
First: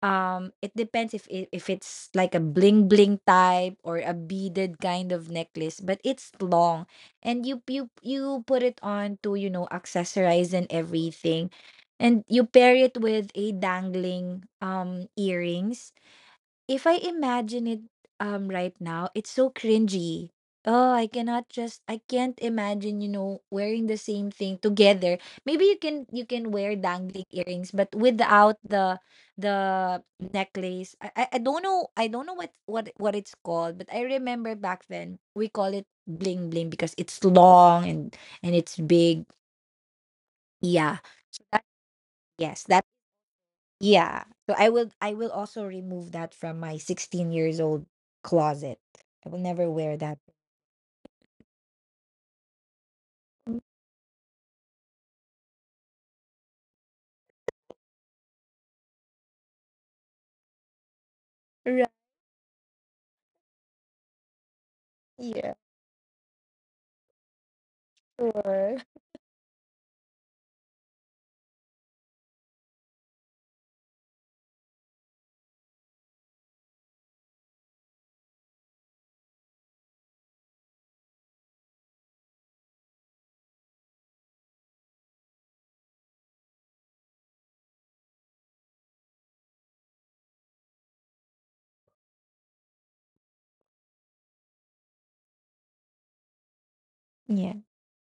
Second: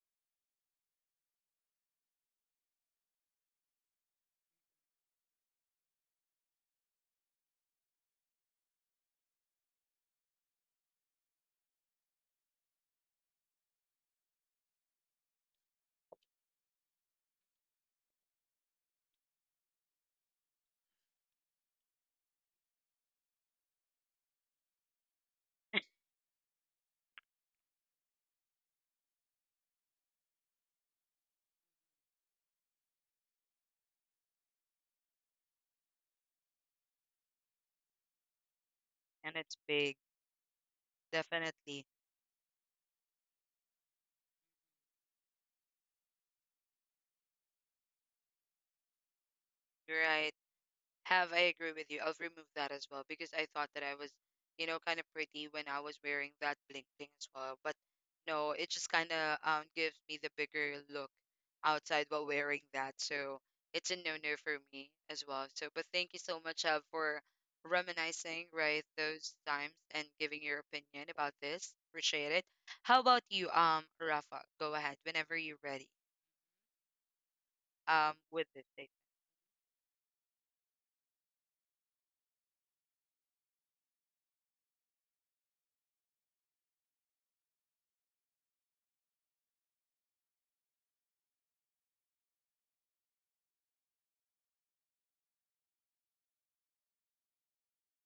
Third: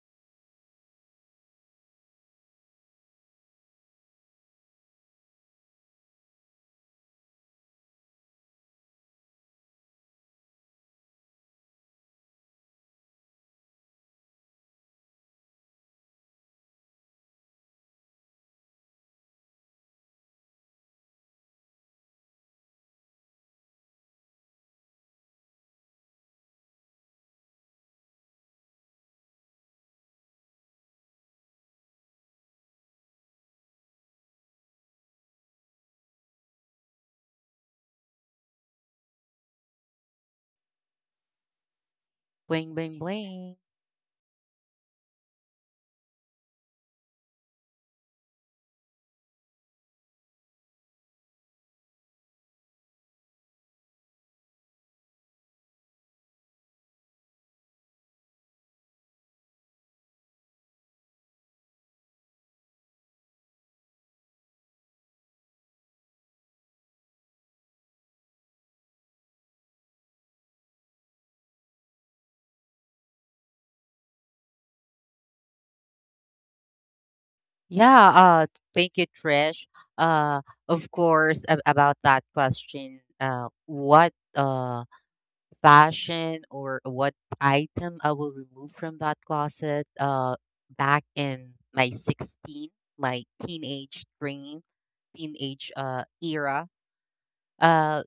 Speaker 3: It depends if it if it's like a bling bling type or a beaded kind of necklace, but it's long, and you put it on to, you know, accessorize and everything, and you pair it with a dangling earrings. If I imagine it right now, it's so cringy. Oh, I cannot just I can't imagine, you know, wearing the same thing together. Maybe you can wear dangling earrings, but without the necklace. I don't know, I don't know what it's called, but I remember back then we call it bling bling because it's long and it's big.
Speaker 1: and it's big.
Speaker 3: Yeah. That,
Speaker 1: Definitely.
Speaker 3: yes.
Speaker 2: Bling bling bling.
Speaker 3: Yeah. So I will also remove that from my 16 years old closet. I will never wear
Speaker 1: You're
Speaker 3: that.
Speaker 1: right. Have, I agree with you. I'll remove that as well because I
Speaker 3: Mm,
Speaker 1: thought that I was, kind of pretty when I was wearing that bling bling as well. But no, it just kind of gives me the bigger look
Speaker 3: Right.
Speaker 1: outside while wearing that. So it's a no-no for me as well.
Speaker 3: Yeah.
Speaker 1: So, but thank you so much, Have, for reminiscing,
Speaker 3: Sure.
Speaker 1: right, those times and giving your opinion about this. Appreciate it. How about you, Rafa? Go ahead whenever you're ready.
Speaker 2: Yeah,
Speaker 1: With this
Speaker 2: thank you, Trish. Uh, of course, about that question, what fashion or what item I will remove from that closet? Back in my 16, my teenage dream, teenage, uh, era.
Speaker 3: Yeah.
Speaker 2: Uh,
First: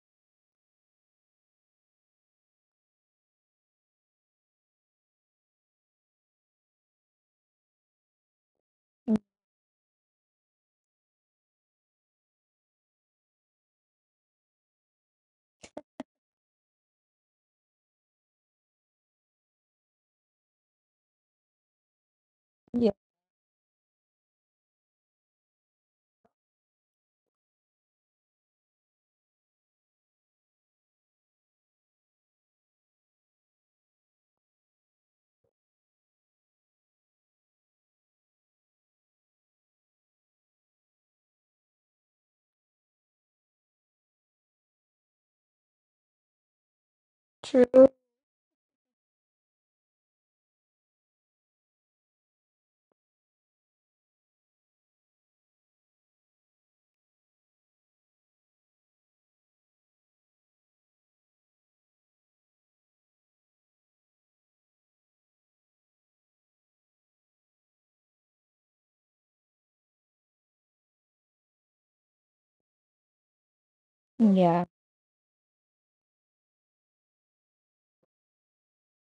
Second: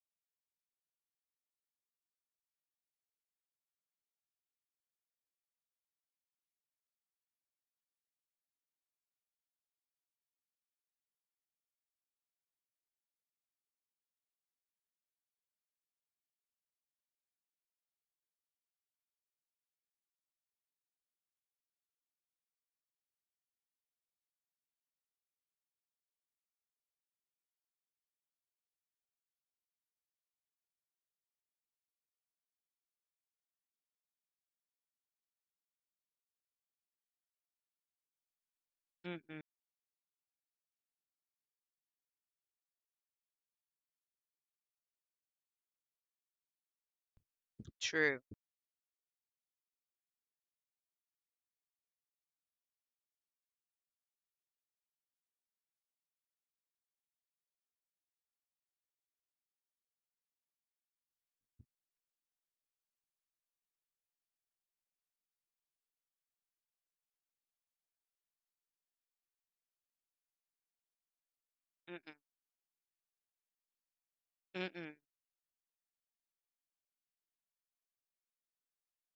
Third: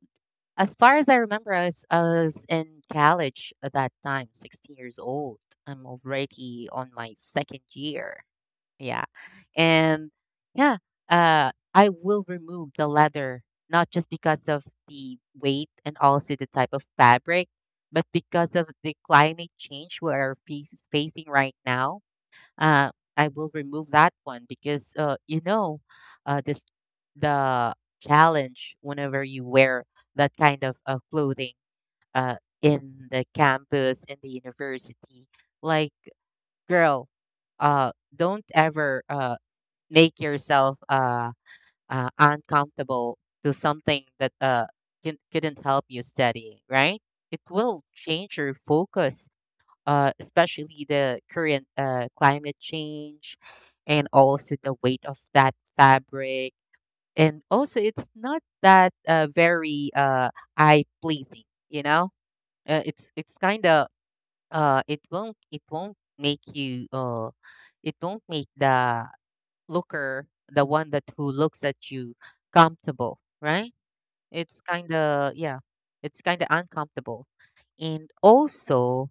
Speaker 2: as far as I remember, I was in college at that time, 16 years old. I'm already on my second year. Yeah.
Speaker 3: Mm,
Speaker 2: And yeah, I will remove the leather, not just because of the weight and also the type of fabric, but because of the climate change we are facing right now. Uh,
Speaker 3: Yeah.
Speaker 2: I will remove that one because, you know, this the challenge whenever you wear that kind of, clothing, uh, in the campus, in the university. Like, girl, don't ever.
Speaker 1: statement. Mm-mm.
Speaker 2: Make yourself uncomfortable to something that, couldn't help you study, right? It will
Speaker 3: True.
Speaker 1: True.
Speaker 2: change your focus, especially the current, climate change and also the weight of that fabric. And also, it's not that, very, eye pleasing, you know? It's kind of, it won't make you, it won't make the looker, the one that who looks at you
Speaker 1: Mm-mm.
Speaker 2: comfortable, right? It's
Speaker 3: Yeah.
Speaker 2: kind
Speaker 1: Mm-mm.
Speaker 2: of yeah, it's kind of uncomfortable. And also,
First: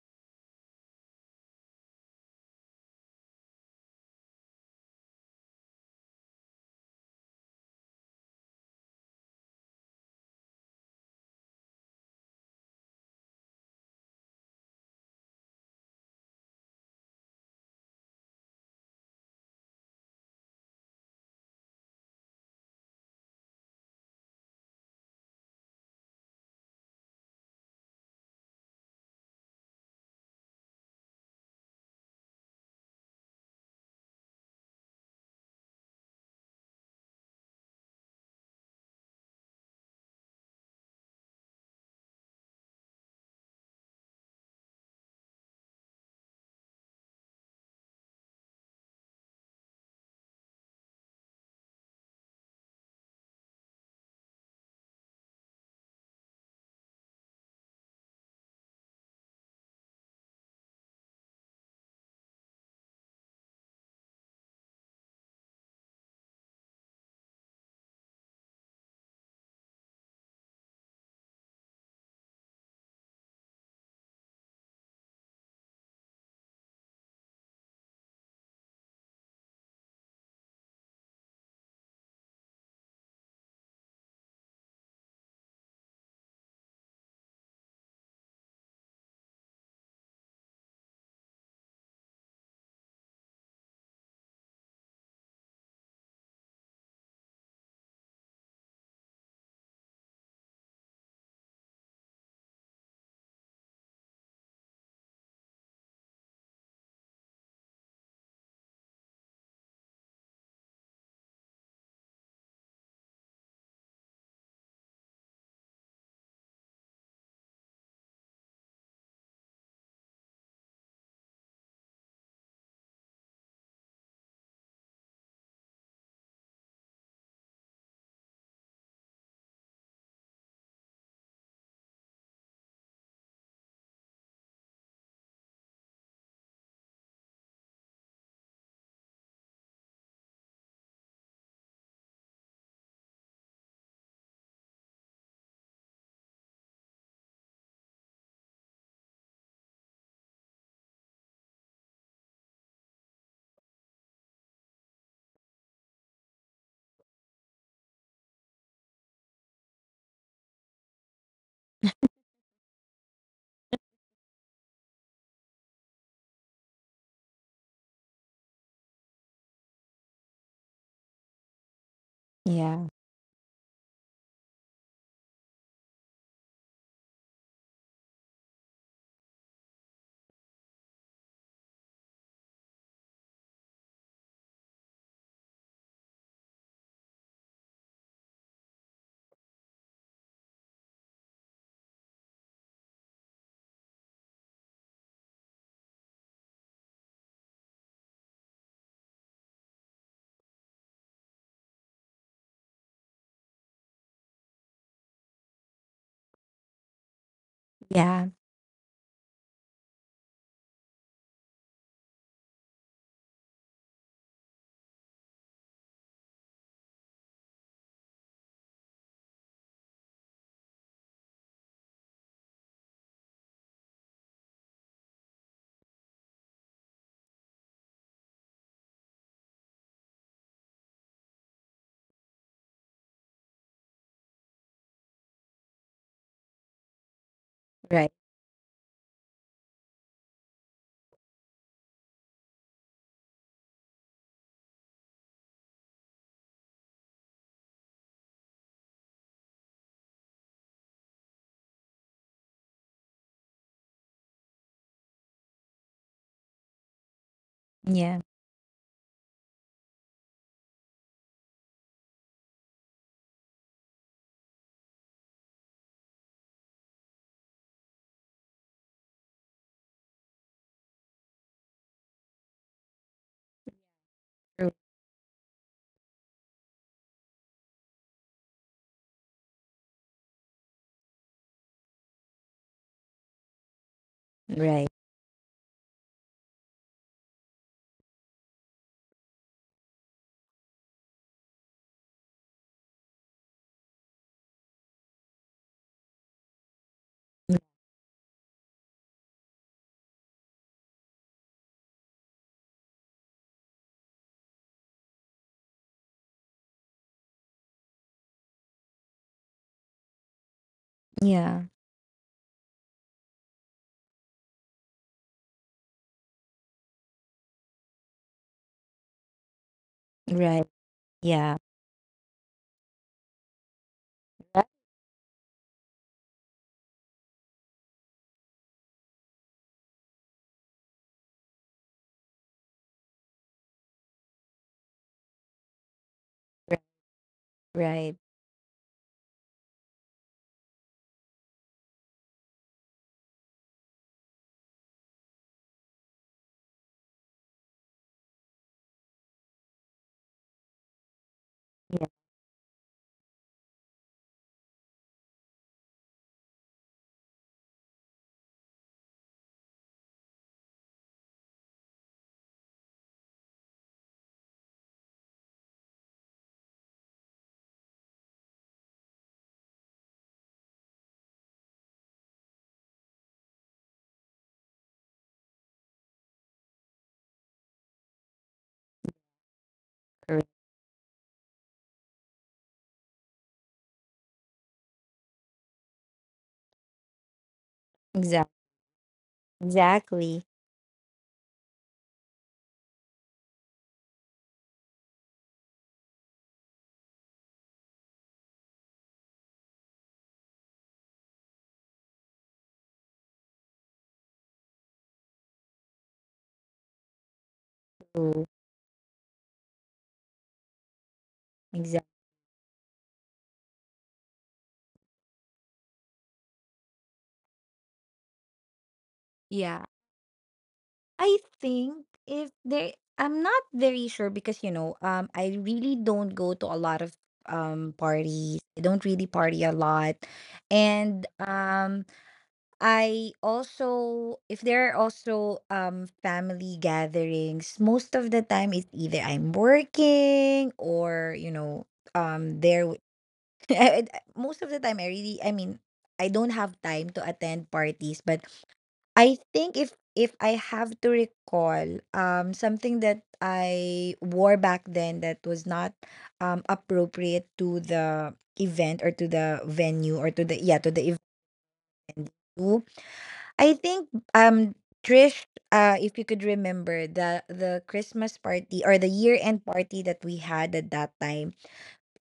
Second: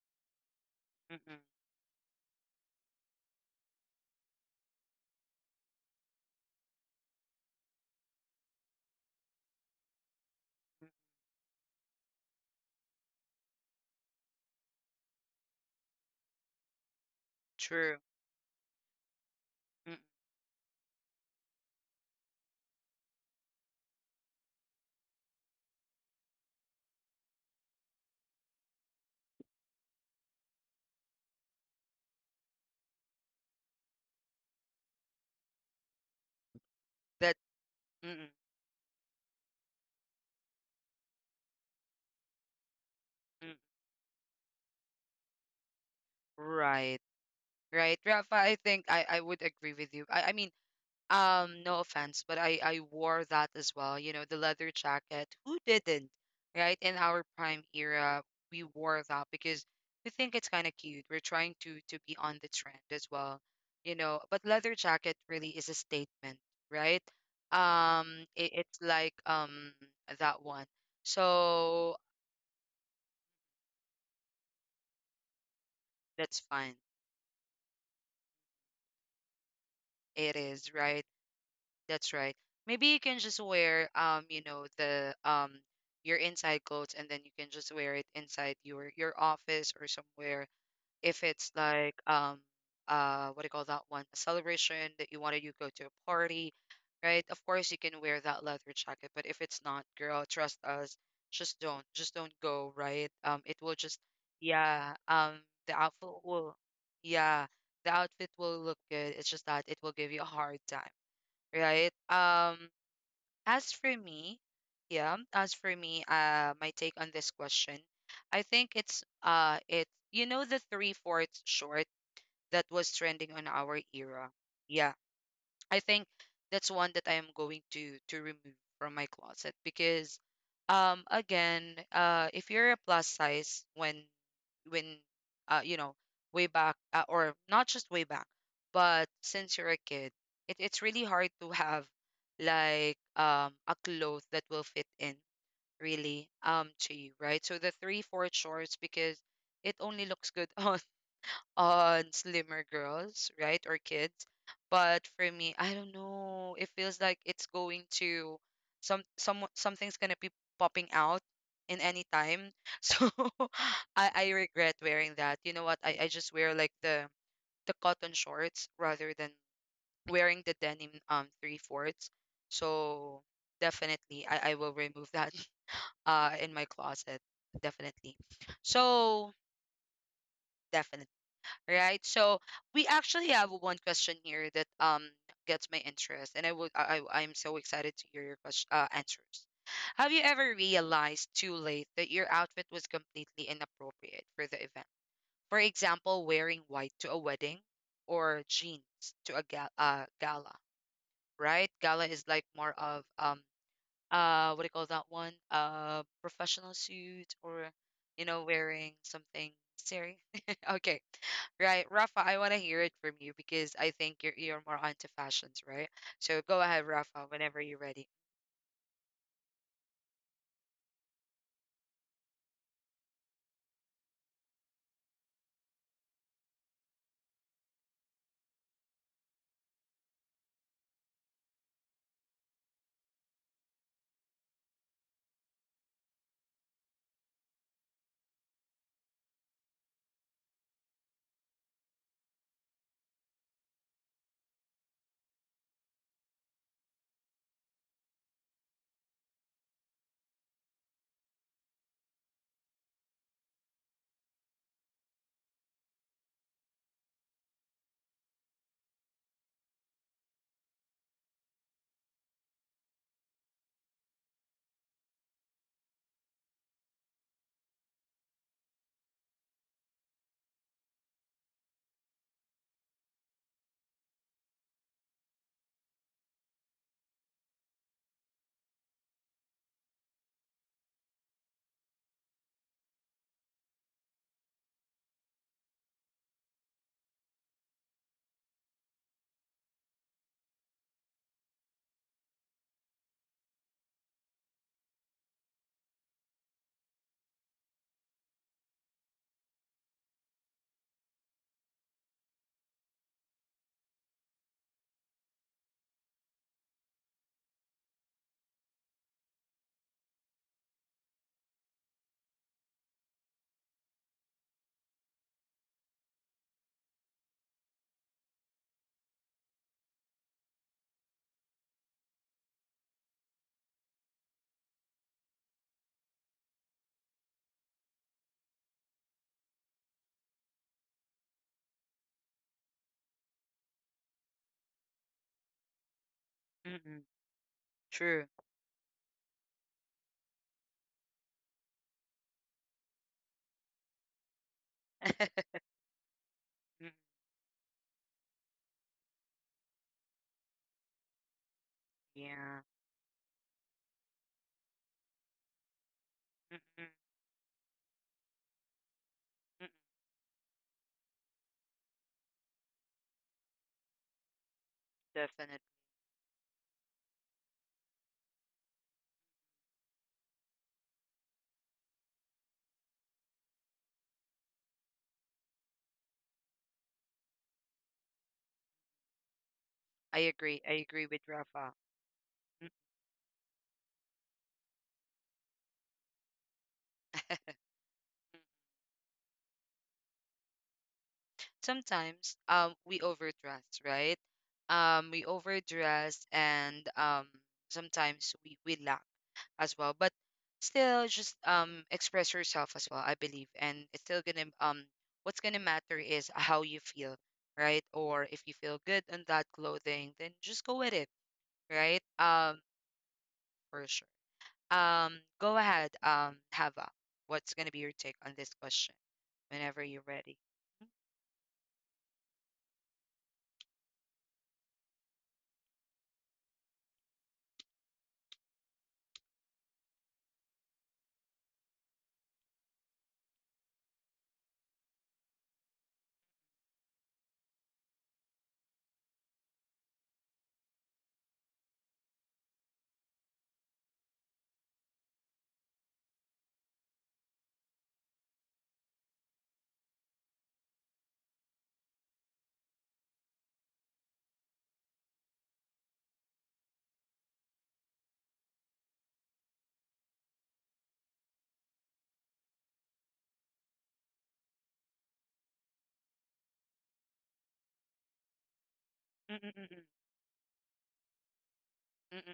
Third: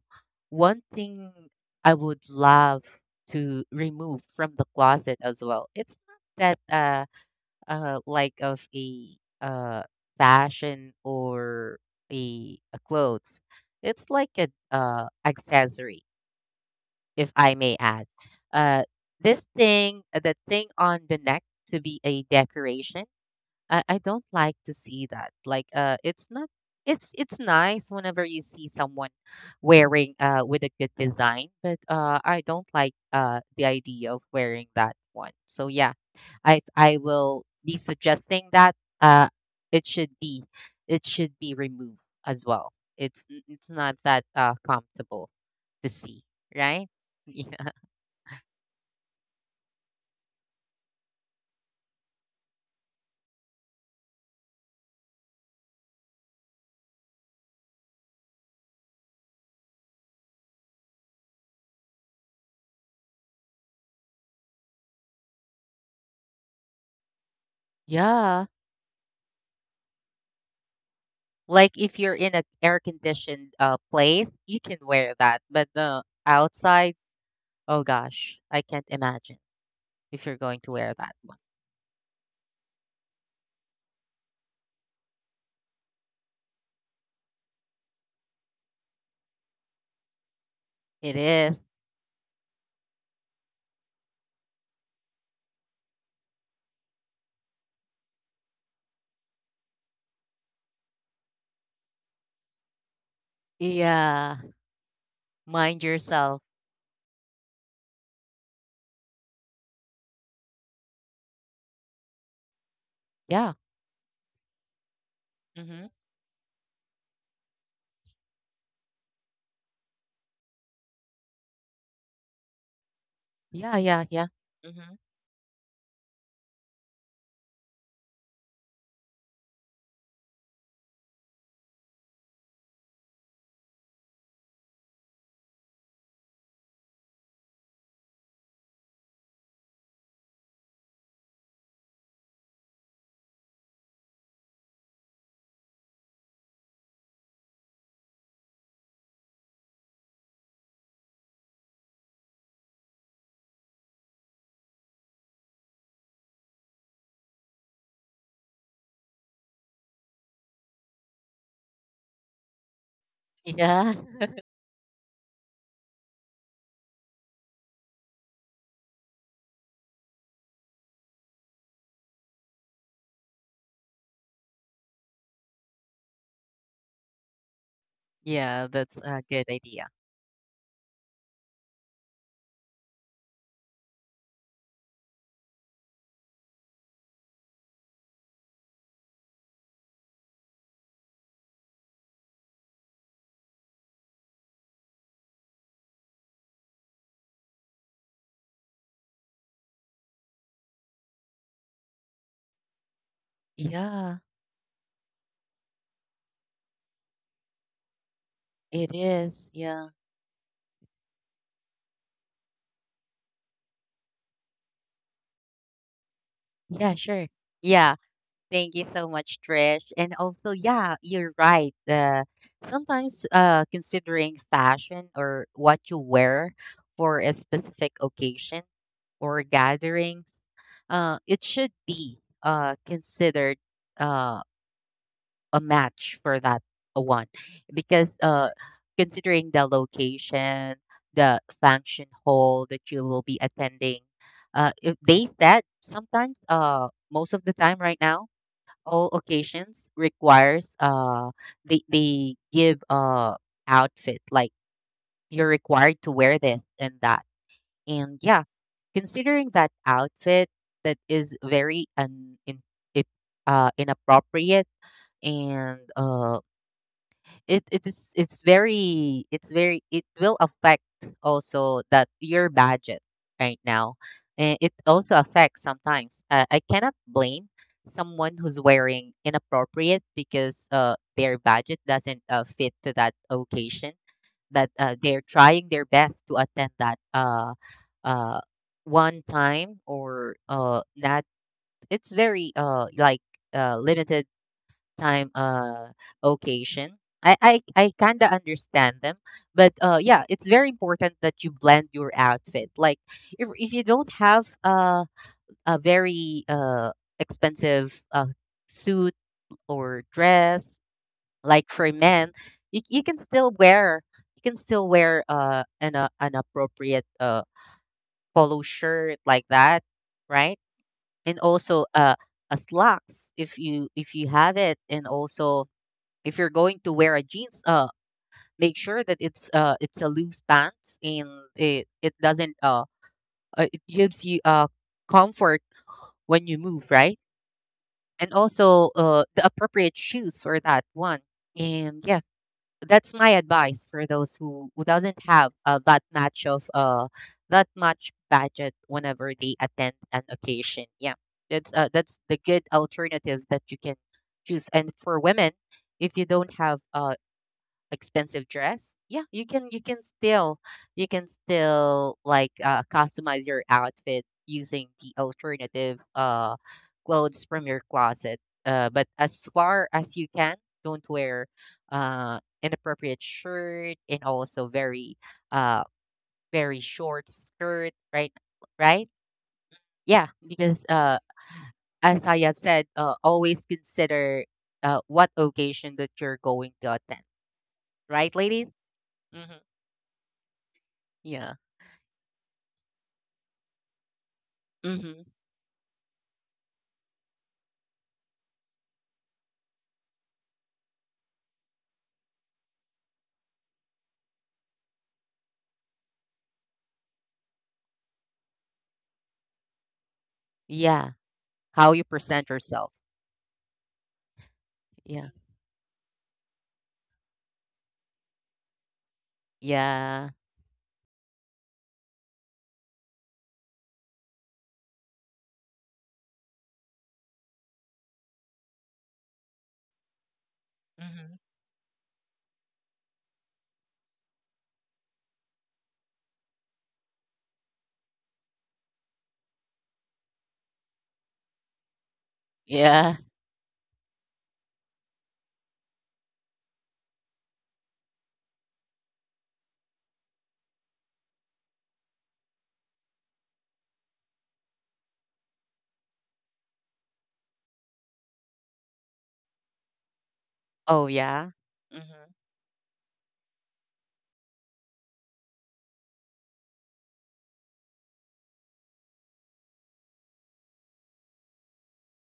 Speaker 2: one thing
Speaker 1: Mm-mm.
Speaker 2: I would love to remove from the closet as well. It's not that like of a uh fashion or a clothes. It's like a, uh, accessory, if I may
Speaker 1: True.
Speaker 2: add. Uh, this
Speaker 1: Mm,
Speaker 2: thing, the thing on the neck to be a decoration, I don't like to see that. Like it's not, it's it's nice whenever you see someone wearing, uh, with a good design, but, uh, I don't like, uh, the idea of wearing that one. So yeah, I
Speaker 1: that
Speaker 2: will be
Speaker 1: mm,
Speaker 2: suggesting that uh it should be, it should be removed as well.
Speaker 1: mm,
Speaker 2: It's not that, uh, comfortable to see, right?
Speaker 1: right.
Speaker 2: Yeah.
Speaker 1: Right. Rafa, I think I would agree with you. I mean, no offense, but I wore that as well, you know, the leather jacket. Who didn't? Right? In our prime era, we wore that because we think it's kind of cute. We're trying to be on the trend as well, you know, but leather jacket really is a statement, right? Um
Speaker 2: Yeah.
Speaker 1: it, it's like that one.
Speaker 2: Like
Speaker 1: So
Speaker 2: if you're in an air conditioned, place, you can wear that. But the
Speaker 1: that's fine.
Speaker 2: outside, oh gosh, I can't imagine if
Speaker 1: It
Speaker 2: you're going to
Speaker 1: is,
Speaker 2: wear
Speaker 1: right?
Speaker 2: that one.
Speaker 1: That's right. Maybe you can just wear your inside clothes and then you can just wear it inside your office or somewhere.
Speaker 2: It
Speaker 1: If it's
Speaker 2: is.
Speaker 1: like what do you call that one? A celebration that you wanted you go to a party, right? Of course you can wear that leather jacket, but if it's not, girl, trust us, just don't. Just don't go, right? It will just,
Speaker 2: Yeah.
Speaker 1: yeah, the
Speaker 2: Mind
Speaker 1: outfit
Speaker 2: yourself.
Speaker 1: will, yeah, the outfit will look good. It's just that it will give you a hard time, right?
Speaker 2: Yeah.
Speaker 1: As for me, yeah, as for
Speaker 2: Mm-hmm.
Speaker 1: me, my take on this question, I think it's the three fourths short that was trending on our
Speaker 2: Yeah, yeah, yeah.
Speaker 1: era. Yeah,
Speaker 2: Mm-hmm.
Speaker 1: I think that's one that I am going to remove from my closet because, again, if you're a plus size when, when uh you know way back, or not just way back but since you're a kid, it's really hard to have like a cloth that will fit in really, to you, right? So the three fourth shorts because it only looks good on slimmer girls, right, or kids. But for me, I don't know. It feels like it's going to something's gonna be popping out in any time. So
Speaker 2: Yeah.
Speaker 1: I regret wearing that. You know what? I just wear like the cotton shorts rather than wearing the denim three fourths.
Speaker 3: Yeah.
Speaker 1: So definitely, I will remove that in my closet. Definitely.
Speaker 2: Yeah, that's a
Speaker 1: So
Speaker 2: good idea.
Speaker 1: definitely, right? So we actually have one question here that gets my interest, and I would I- I'm so excited to hear your question, answers. Have you ever realized too late that your outfit was completely inappropriate for the event? For example, wearing white to a wedding or jeans to a gala, right? Gala is like more of
Speaker 2: Yeah,
Speaker 1: what do you call that one? Professional suit or
Speaker 3: Yeah.
Speaker 1: wearing
Speaker 2: it
Speaker 1: something
Speaker 2: is. Yeah.
Speaker 1: serious. Okay. Right, Rafa, I want to hear it from you because I think you're more onto fashions, right? So go ahead,
Speaker 2: Yeah,
Speaker 1: Rafa,
Speaker 2: sure.
Speaker 1: whenever you're
Speaker 2: Yeah.
Speaker 1: ready.
Speaker 2: Thank you so much, Trish. And also, yeah, you're right. Sometimes considering fashion or what you wear for a specific occasion or gatherings, it should be considered uh, a match for that one.
Speaker 3: Right.
Speaker 2: Because considering the location, the function hall that you will be attending, if they said sometimes, most of the time right now, all occasions requires uh, they give uh, outfit like you're required to wear this and that, and
Speaker 3: Yeah.
Speaker 2: yeah, considering that outfit that is very un in, if, uh, inappropriate and uh, it's very it will affect also that your budget right now, and
Speaker 3: True.
Speaker 2: it also affects sometimes, I cannot blame someone who's wearing inappropriate because their budget doesn't fit to that occasion, but
Speaker 3: Right.
Speaker 2: they're trying their best to attend that uh, one time or that it's very like limited time occasion. I
Speaker 3: Mm,
Speaker 2: I, I kind of understand them, but yeah, it's very important that you blend your outfit. Like if you don't have a very expensive suit or dress,
Speaker 3: Yeah.
Speaker 2: like for men, you you can still wear you can still wear uh, an appropriate polo shirt like that, right?
Speaker 3: Right.
Speaker 2: And
Speaker 3: Yeah.
Speaker 2: also a slacks if you have
Speaker 3: Right.
Speaker 2: it, and also if you're going to wear a jeans, make sure that it's a loose pants, and it doesn't it gives you comfort when you
Speaker 3: Right,
Speaker 2: move,
Speaker 1: Mm-mm,
Speaker 2: right?
Speaker 3: right.
Speaker 1: true.
Speaker 2: And also the appropriate shoes for that one. And yeah, that's my advice for those who doesn't have that much of
Speaker 1: Mm,
Speaker 2: that much budget whenever they attend an occasion. Yeah,
Speaker 3: Yeah.
Speaker 2: that's the
Speaker 1: yeah.
Speaker 2: good alternative that you can choose. And for women, if you don't have
Speaker 1: Mm-mm,
Speaker 2: expensive dress, yeah,
Speaker 1: mm
Speaker 2: you can still like customize your outfit using the
Speaker 1: definitely.
Speaker 2: alternative clothes from your closet, but as far as you can, don't wear inappropriate shirt, and also very uh very short skirt, right? Right.
Speaker 1: I
Speaker 2: Yeah,
Speaker 3: Correct.
Speaker 1: agree. I
Speaker 2: because
Speaker 1: agree with Rafa.
Speaker 2: as I have
Speaker 1: Mm-mm.
Speaker 2: said, always consider what occasion that you're going to attend, right,
Speaker 3: Exactly.
Speaker 2: ladies? Hmm.
Speaker 3: Exactly.
Speaker 2: Yeah.
Speaker 1: Sometimes, we overdress, right? We
Speaker 2: Mhm.
Speaker 1: overdress, and sometimes we lack as well. But still, just express yourself as well. I believe, and it's still gonna, what's gonna matter is how you feel, right? Or if
Speaker 3: True.
Speaker 1: you feel good in that clothing, then just go with it,
Speaker 2: Yeah. How
Speaker 1: right?
Speaker 2: you
Speaker 3: Exactly.
Speaker 2: present yourself.
Speaker 1: For sure.
Speaker 2: Yeah.
Speaker 1: Go ahead. Hava, what's gonna be your take on this question? Whenever
Speaker 3: Yeah.
Speaker 1: you're
Speaker 2: Yeah.
Speaker 1: ready.
Speaker 3: I think if there, I'm not very sure because, you know, I really don't go to a lot of parties. I don't really party a lot, and
Speaker 2: Mhm.
Speaker 3: I also, if there are also family gatherings, most of the time it's either I'm working or you know um there. w-
Speaker 2: Yeah.
Speaker 3: most of the time, I really, I mean, I don't have time to attend parties. But I think, if I have to recall something that I wore back then that was not appropriate to the event or to the venue or to the yeah to the
Speaker 2: Oh,
Speaker 3: event.
Speaker 2: yeah? Mhm.
Speaker 3: I think, Trish, if you could remember the Christmas party or the year end
Speaker 1: Mm-mm-mm-mm.
Speaker 3: party that we had at that time,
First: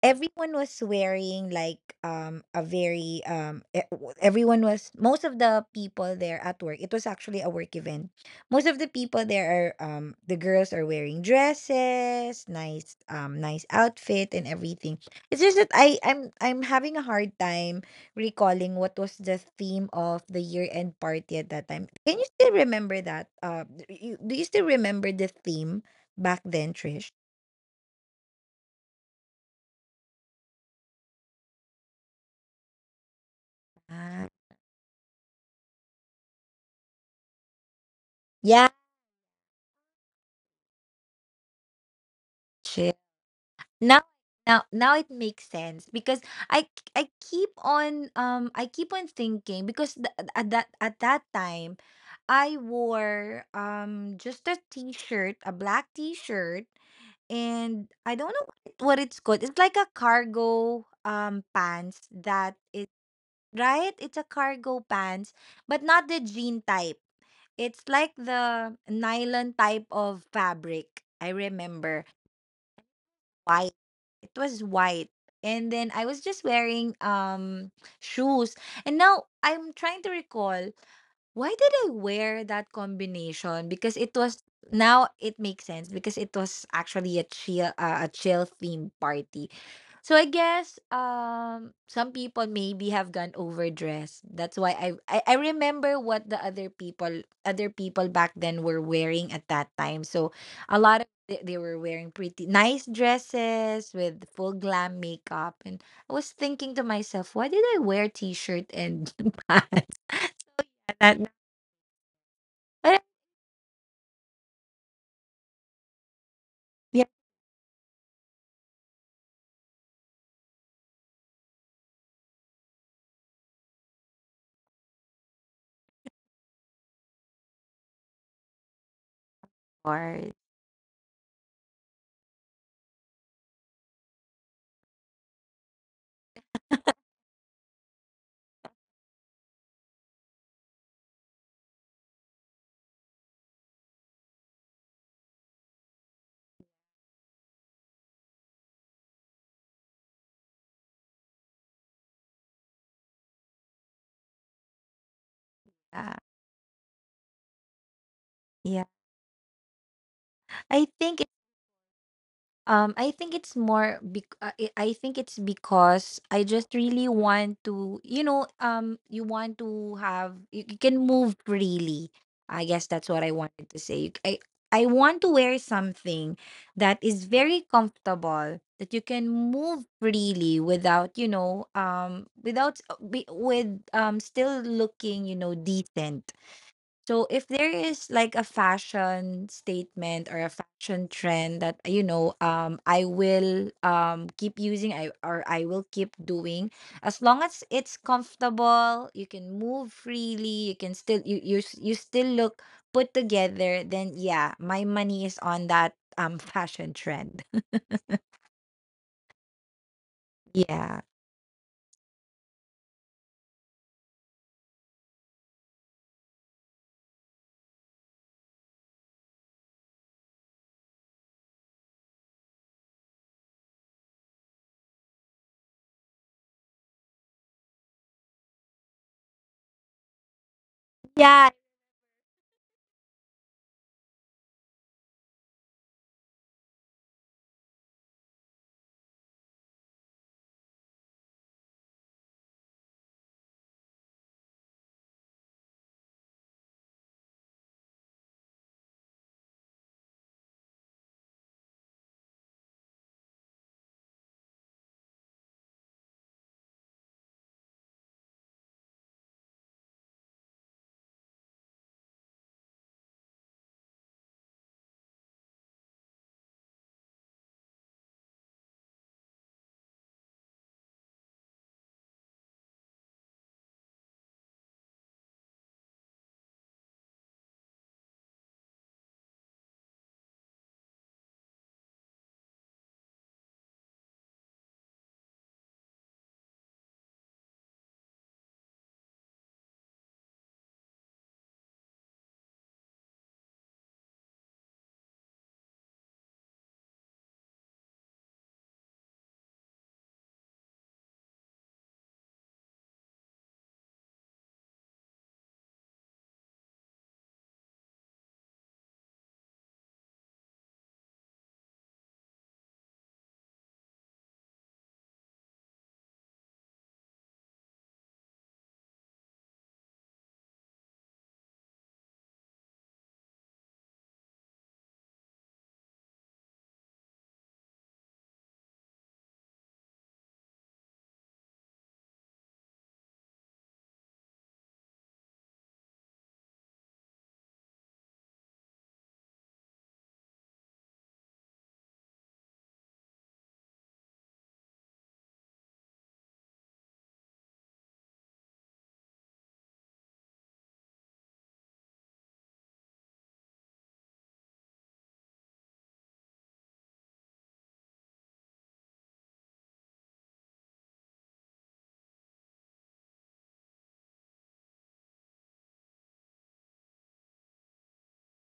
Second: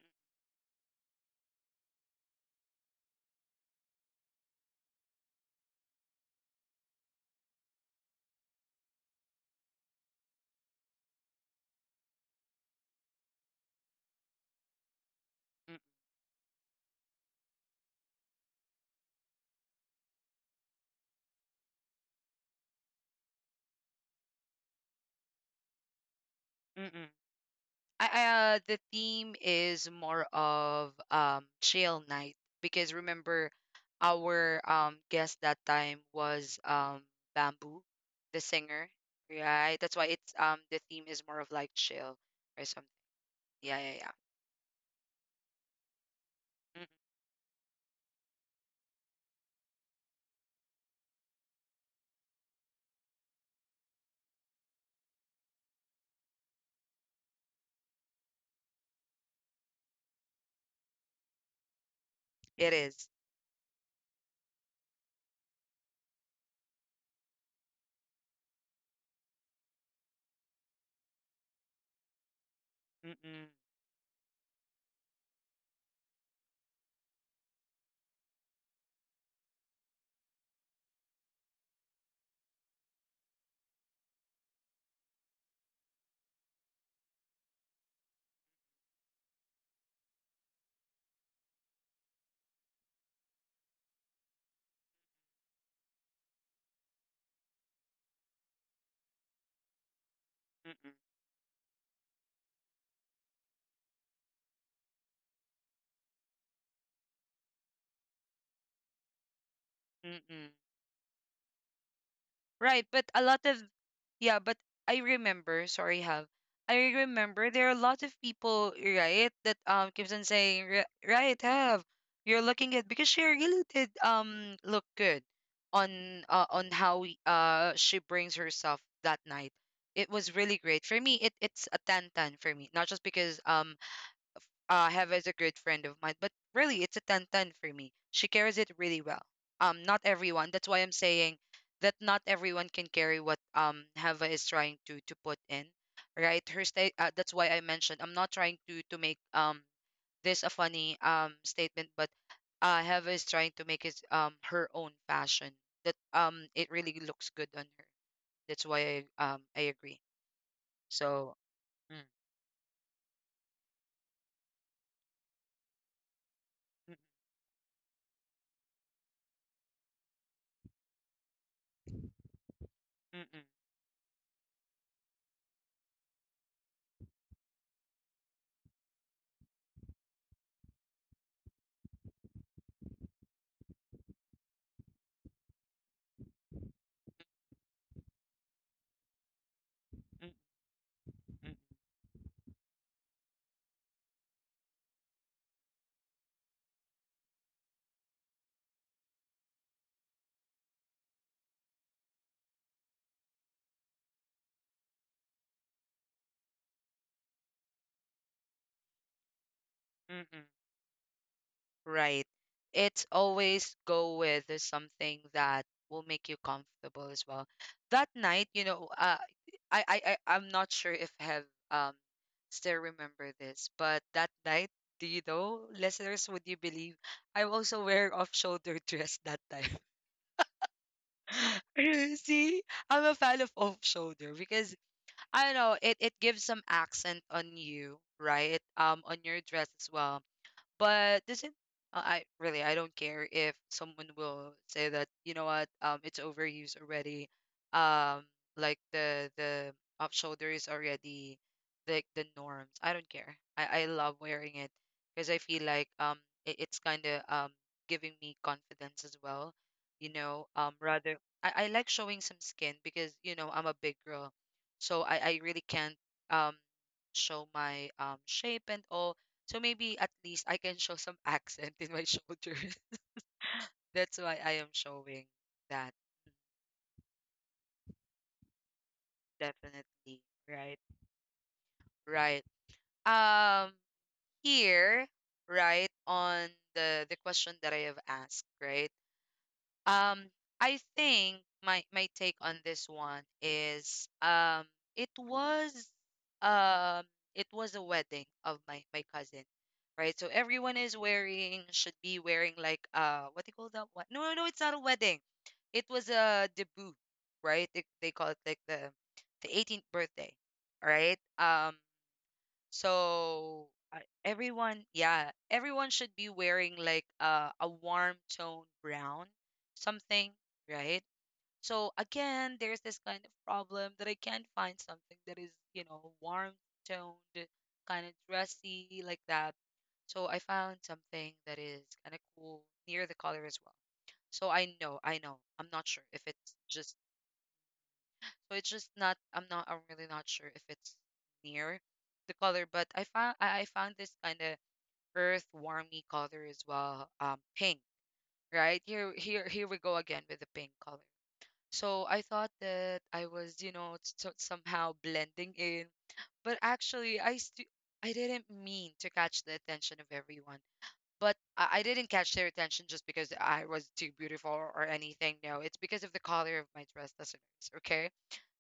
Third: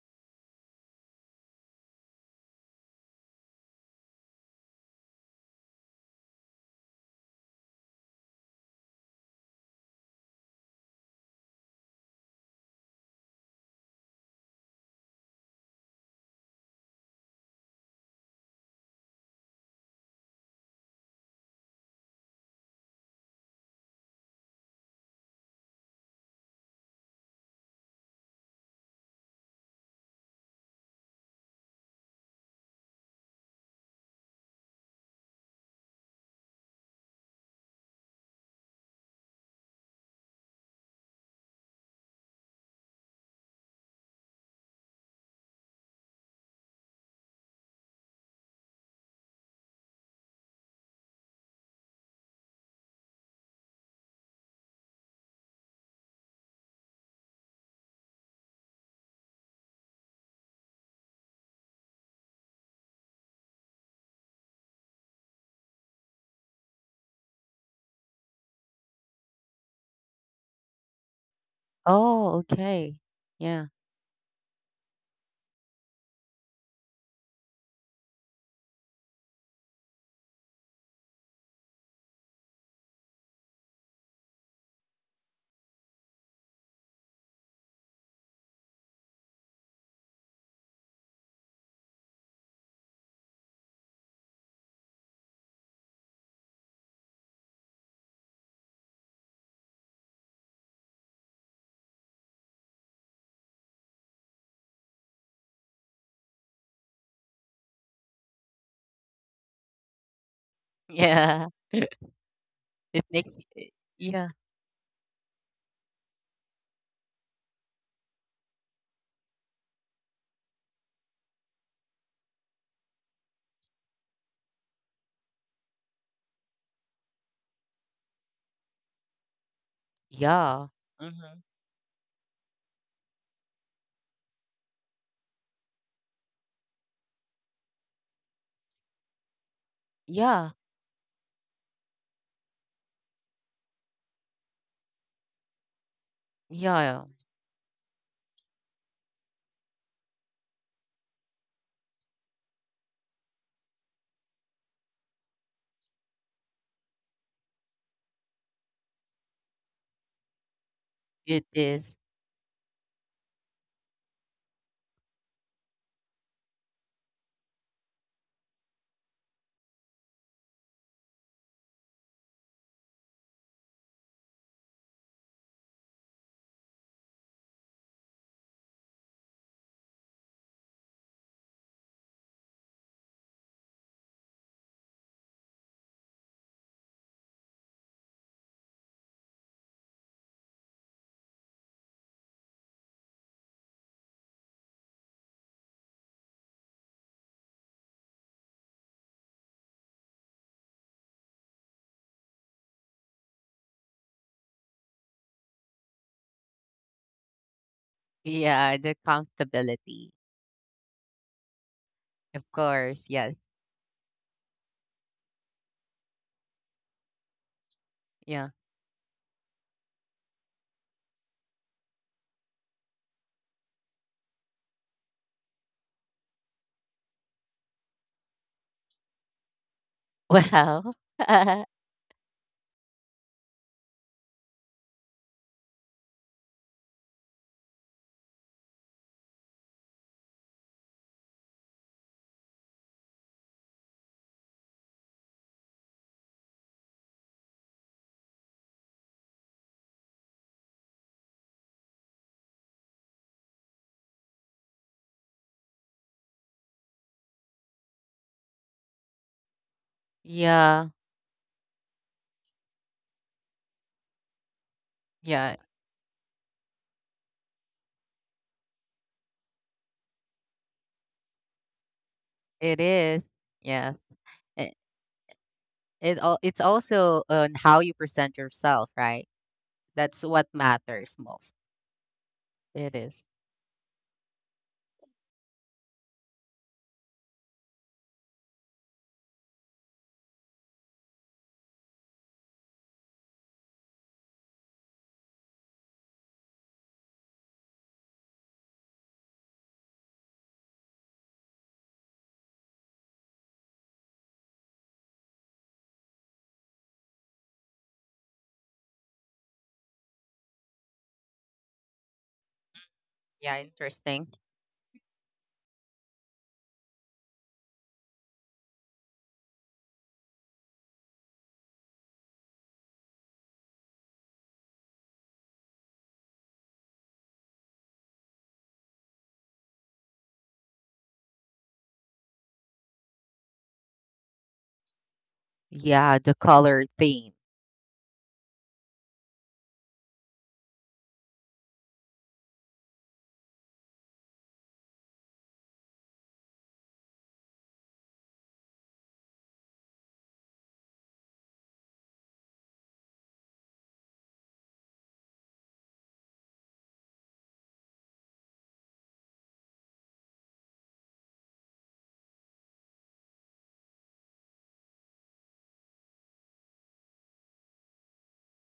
Speaker 3: everyone was wearing like a very e- w- everyone was, most of the people there at work, it was actually a work event, most of the people there are, the girls are wearing dresses, nice nice outfit and everything. It's just that
Speaker 1: Mm-mm-mm-mm.
Speaker 3: I'm having a hard time recalling what was the theme of the year end party at that time. Can you still remember that? Do you, do you still remember the theme back then, Trish?
Speaker 1: The theme is more of chill night because remember
Speaker 3: Ah,
Speaker 1: our guest that time was Bamboo, the singer, right? That's why it's the theme is more of like chill or something.
Speaker 3: yeah.
Speaker 1: Yeah, yeah,
Speaker 3: Now,
Speaker 1: yeah.
Speaker 3: now now it makes sense, because I
Speaker 1: Mm-mm.
Speaker 3: I keep on thinking, because at that time I wore just a t-shirt, a black t-shirt, and I don't know what what it's called. It's like a cargo pants that
Speaker 1: It
Speaker 3: it,
Speaker 1: is.
Speaker 3: right? It's a cargo pants, but not the jean type. It's like the nylon type of fabric. I remember
Speaker 2: Oh, okay.
Speaker 1: Mm-mm,
Speaker 2: Yeah.
Speaker 3: it was white, and then I was just wearing shoes. And now I'm trying to recall why did I wear that combination, because it was now it makes sense because it was actually a chill theme party. So I guess some people maybe have gone overdressed, that's why, I remember what the other people back then were wearing at that time. So a
Speaker 1: mm-mm,
Speaker 3: lot, they were wearing pretty nice dresses with full glam makeup, and I was thinking to myself, why did I wear t-shirt and pants?
Speaker 1: mm-mm.
Speaker 3: And that,
Speaker 2: Yeah.
Speaker 1: Right,
Speaker 2: It
Speaker 3: but
Speaker 1: but a
Speaker 2: makes
Speaker 1: lot of
Speaker 2: I yeah.
Speaker 1: yeah, but I remember, sorry, Have, I
Speaker 3: yeah, of
Speaker 1: remember there are a lot of people, right, that keeps on saying, Right, Have, you're looking at because she really did look good on how she brings herself that night. It
Speaker 3: course,
Speaker 1: was really
Speaker 2: Yeah.
Speaker 1: great for me. It
Speaker 2: Mhm.
Speaker 1: it's a ten ten for me, not just because Have as a great friend of mine. But really, it's a ten ten for me. She carries it really well. Not
Speaker 2: Yeah.
Speaker 1: everyone. That's why I'm saying that not everyone can carry what Hava is trying to put in, right? Her state.
Speaker 2: Yeah.
Speaker 1: That's why I mentioned I'm not trying to make this a funny statement, but Hava is trying to make his her own fashion that,
Speaker 3: yeah.
Speaker 1: it really looks good on her. That's
Speaker 3: Yeah,
Speaker 1: why I agree.
Speaker 3: I think,
Speaker 1: So.
Speaker 2: It is.
Speaker 1: Mm,
Speaker 3: It's more bec I think it's because I just
Speaker 1: mm,
Speaker 3: really want to, you know, you want to you can move freely. I guess that's
Speaker 1: mm,
Speaker 3: what I
Speaker 1: mm,
Speaker 3: wanted to say. You c- I want to wear something that is very comfortable, that you can move freely without, you know, without with still looking, you know, decent. So if there is like a fashion
Speaker 1: mm,
Speaker 3: statement or a fashion
Speaker 1: mm,
Speaker 3: trend that, you know, I will keep using, I will keep doing as long as it's comfortable, you can move freely, you can still, you still look put together, then yeah, my money is on that fashion trend.
Speaker 2: Yeah, the comfortability.
Speaker 1: mm, mm.
Speaker 3: Yeah.
Speaker 1: Right.
Speaker 2: Of
Speaker 1: It's
Speaker 2: course, yes.
Speaker 1: always go with something that will make you comfortable as well. That night,
Speaker 2: Yeah.
Speaker 1: I'm not sure if I have um still remember this, but that night, do you know, listeners, would you believe I'm also wearing off-shoulder dress that time?
Speaker 2: Well,
Speaker 3: Yeah.
Speaker 1: See, I'm a fan of off-shoulder because I don't know, it gives some accent on you, right? On your dress as well, but doesn't I really I don't care if someone will say that you know what it's overused already. um like the off shoulder is already like the norms. I don't care, I love wearing it because I feel like it's kind of giving me confidence as well,
Speaker 2: yeah.
Speaker 1: rather I like showing some skin because you know I'm a big girl, so I
Speaker 2: Yeah,
Speaker 1: really can't um show my shape and all. So maybe at least I can show some accent in my shoulders.
Speaker 2: it is. Yeah.
Speaker 1: That's why I am
Speaker 2: It
Speaker 1: showing that.
Speaker 2: it al it's also on how you present yourself, right?
Speaker 1: Definitely.
Speaker 2: That's what
Speaker 1: Right.
Speaker 2: matters most.
Speaker 1: Right.
Speaker 2: It is.
Speaker 1: Um Here, right, on the question that I have asked, right? Um, I think my take on this one is it was um it was a wedding of my cousin, right? So everyone is wearing, should be wearing like uh, what do you call that one? No, no, no, it's not a wedding. It was a debut, right? They call it like the 18th birthday, right?
Speaker 2: Yeah,
Speaker 1: So uh,
Speaker 2: interesting.
Speaker 1: everyone, yeah, everyone should be wearing like a warm tone brown something, right? So again, there's this kind of problem that I can't find something that is, you know, warm toned, kind of dressy like that. So I found something that is kind of cool near the color as well. So I know, I know. I'm not sure
Speaker 2: Yeah,
Speaker 1: if
Speaker 2: the
Speaker 1: it's
Speaker 2: color
Speaker 1: just,
Speaker 2: theme.
Speaker 1: so it's just not, I'm not, I'm really not sure if it's near the color, but I found this kind of earth warmy color as well, pink. Right here, here we go again with the pink color. So I thought that I was, you know, somehow blending in. But actually I I didn't mean to catch the attention of everyone. But I didn't catch their attention just because I was too beautiful or anything. No, it's because of the color of my dress, that's it. Okay,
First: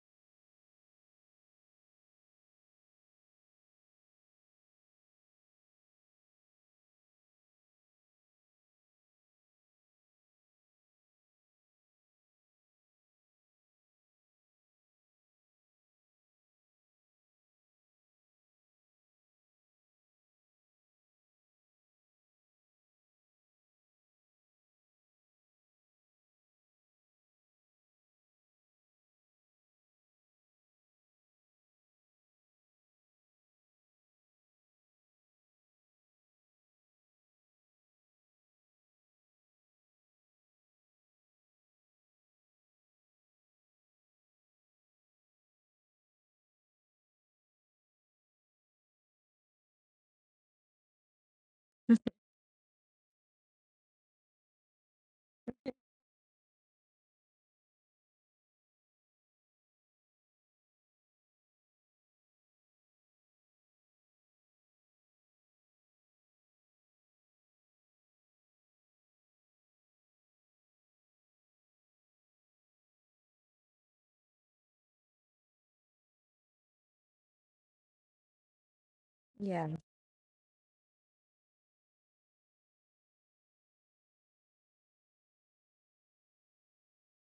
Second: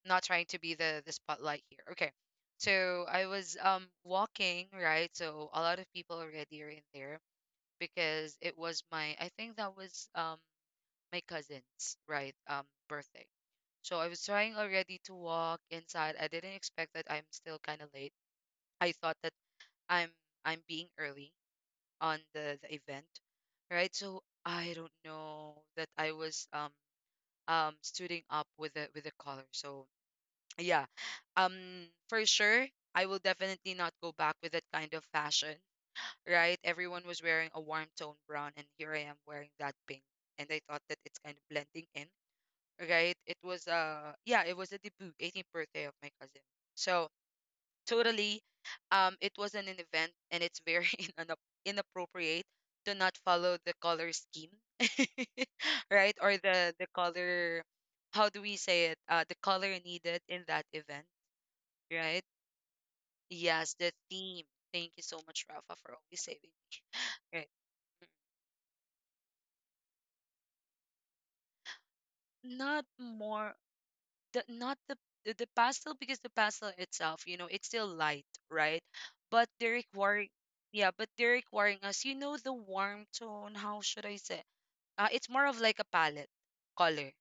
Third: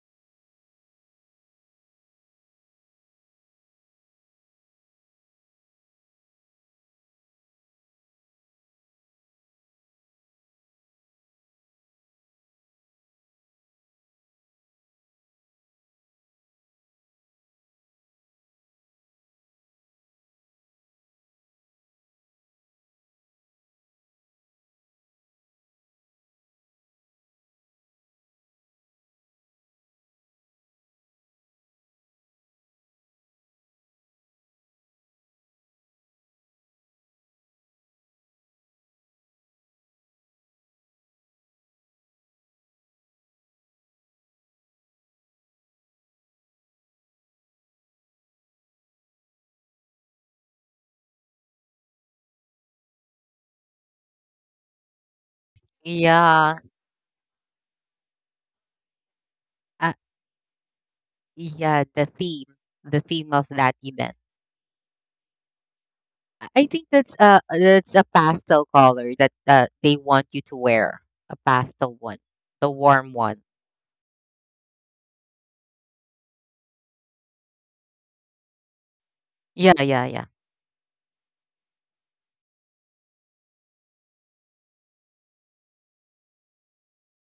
Speaker 1: not trying to be the spotlight here, okay. So I was walking, right? So a lot of people already are in there because it was my, I think that was my cousin's, right, birthday. So I was trying already to walk inside. I didn't expect that I'm still kind of late. I thought that I'm I'm being early on the event, right? So I don't know that I was suiting up with the color. So yeah, um for sure I will definitely not go back with that kind of fashion, right? Everyone was wearing a warm tone brown, and here I am wearing that pink. And I thought that it's kind of blending in, right? It was uh, yeah, it was a debut, 18th birthday of my cousin. So totally, it wasn't an event, and it's very inappropriate to not follow the color scheme, right? Or
Speaker 2: Yeah,
Speaker 1: the color, how do we say it? The color
Speaker 2: uh,
Speaker 1: needed in that event,
Speaker 2: yeah,
Speaker 1: right?
Speaker 2: the theme of that
Speaker 1: Yes, the
Speaker 2: event.
Speaker 1: theme. Thank you so much, Rafa, for always
Speaker 2: I
Speaker 1: saving.
Speaker 2: I think
Speaker 1: Right?
Speaker 2: that's a pastel color that they want you to wear. A pastel one, the
Speaker 1: Not
Speaker 2: warm one.
Speaker 1: more the, not the, the pastel, because the pastel itself, you know, it's still light, right? But they're
Speaker 3: Yeah.
Speaker 2: Yeah, yeah, yeah,
Speaker 1: requiring, yeah, but they're requiring us, you know, the warm tone, how should I say? It's more of like a palette color,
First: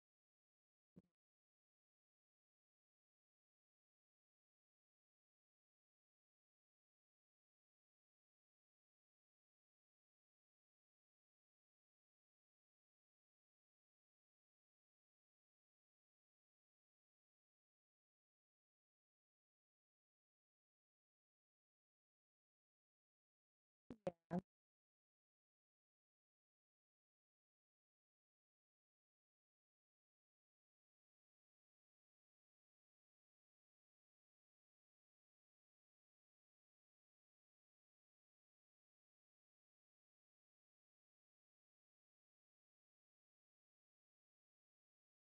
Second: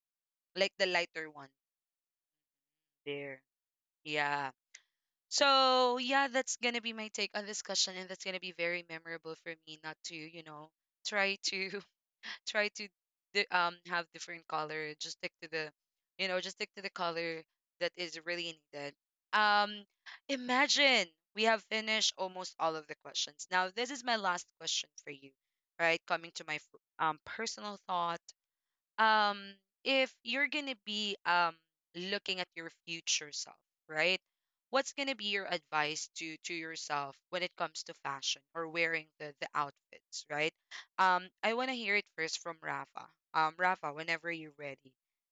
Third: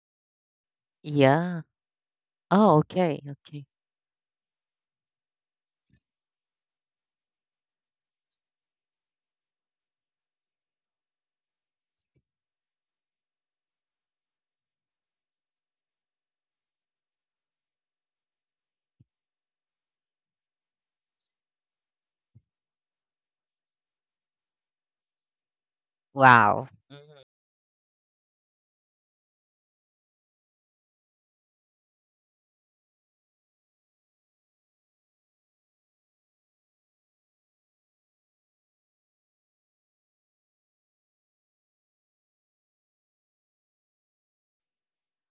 Speaker 1: like the lighter one
Speaker 2: yeah. Oh, okay,
Speaker 1: there.
Speaker 2: okay.
Speaker 1: Yeah. So yeah, that's gonna be my take on this question, and that's gonna be very memorable for me not to, you know, try to, try to have different color. Just stick to the, you know, just stick to the color that is really needed. um Imagine, we have finished almost all of the questions. Now this is my last question for you, right? Coming to my
Speaker 2: Wow. Mm-hmm.
Speaker 1: personal thought, um if you're gonna be looking at your future self, right, what's gonna be your advice to yourself when it comes to fashion or wearing the outfits, right? I want to hear it first from Rafa. Rafa, whenever you're ready,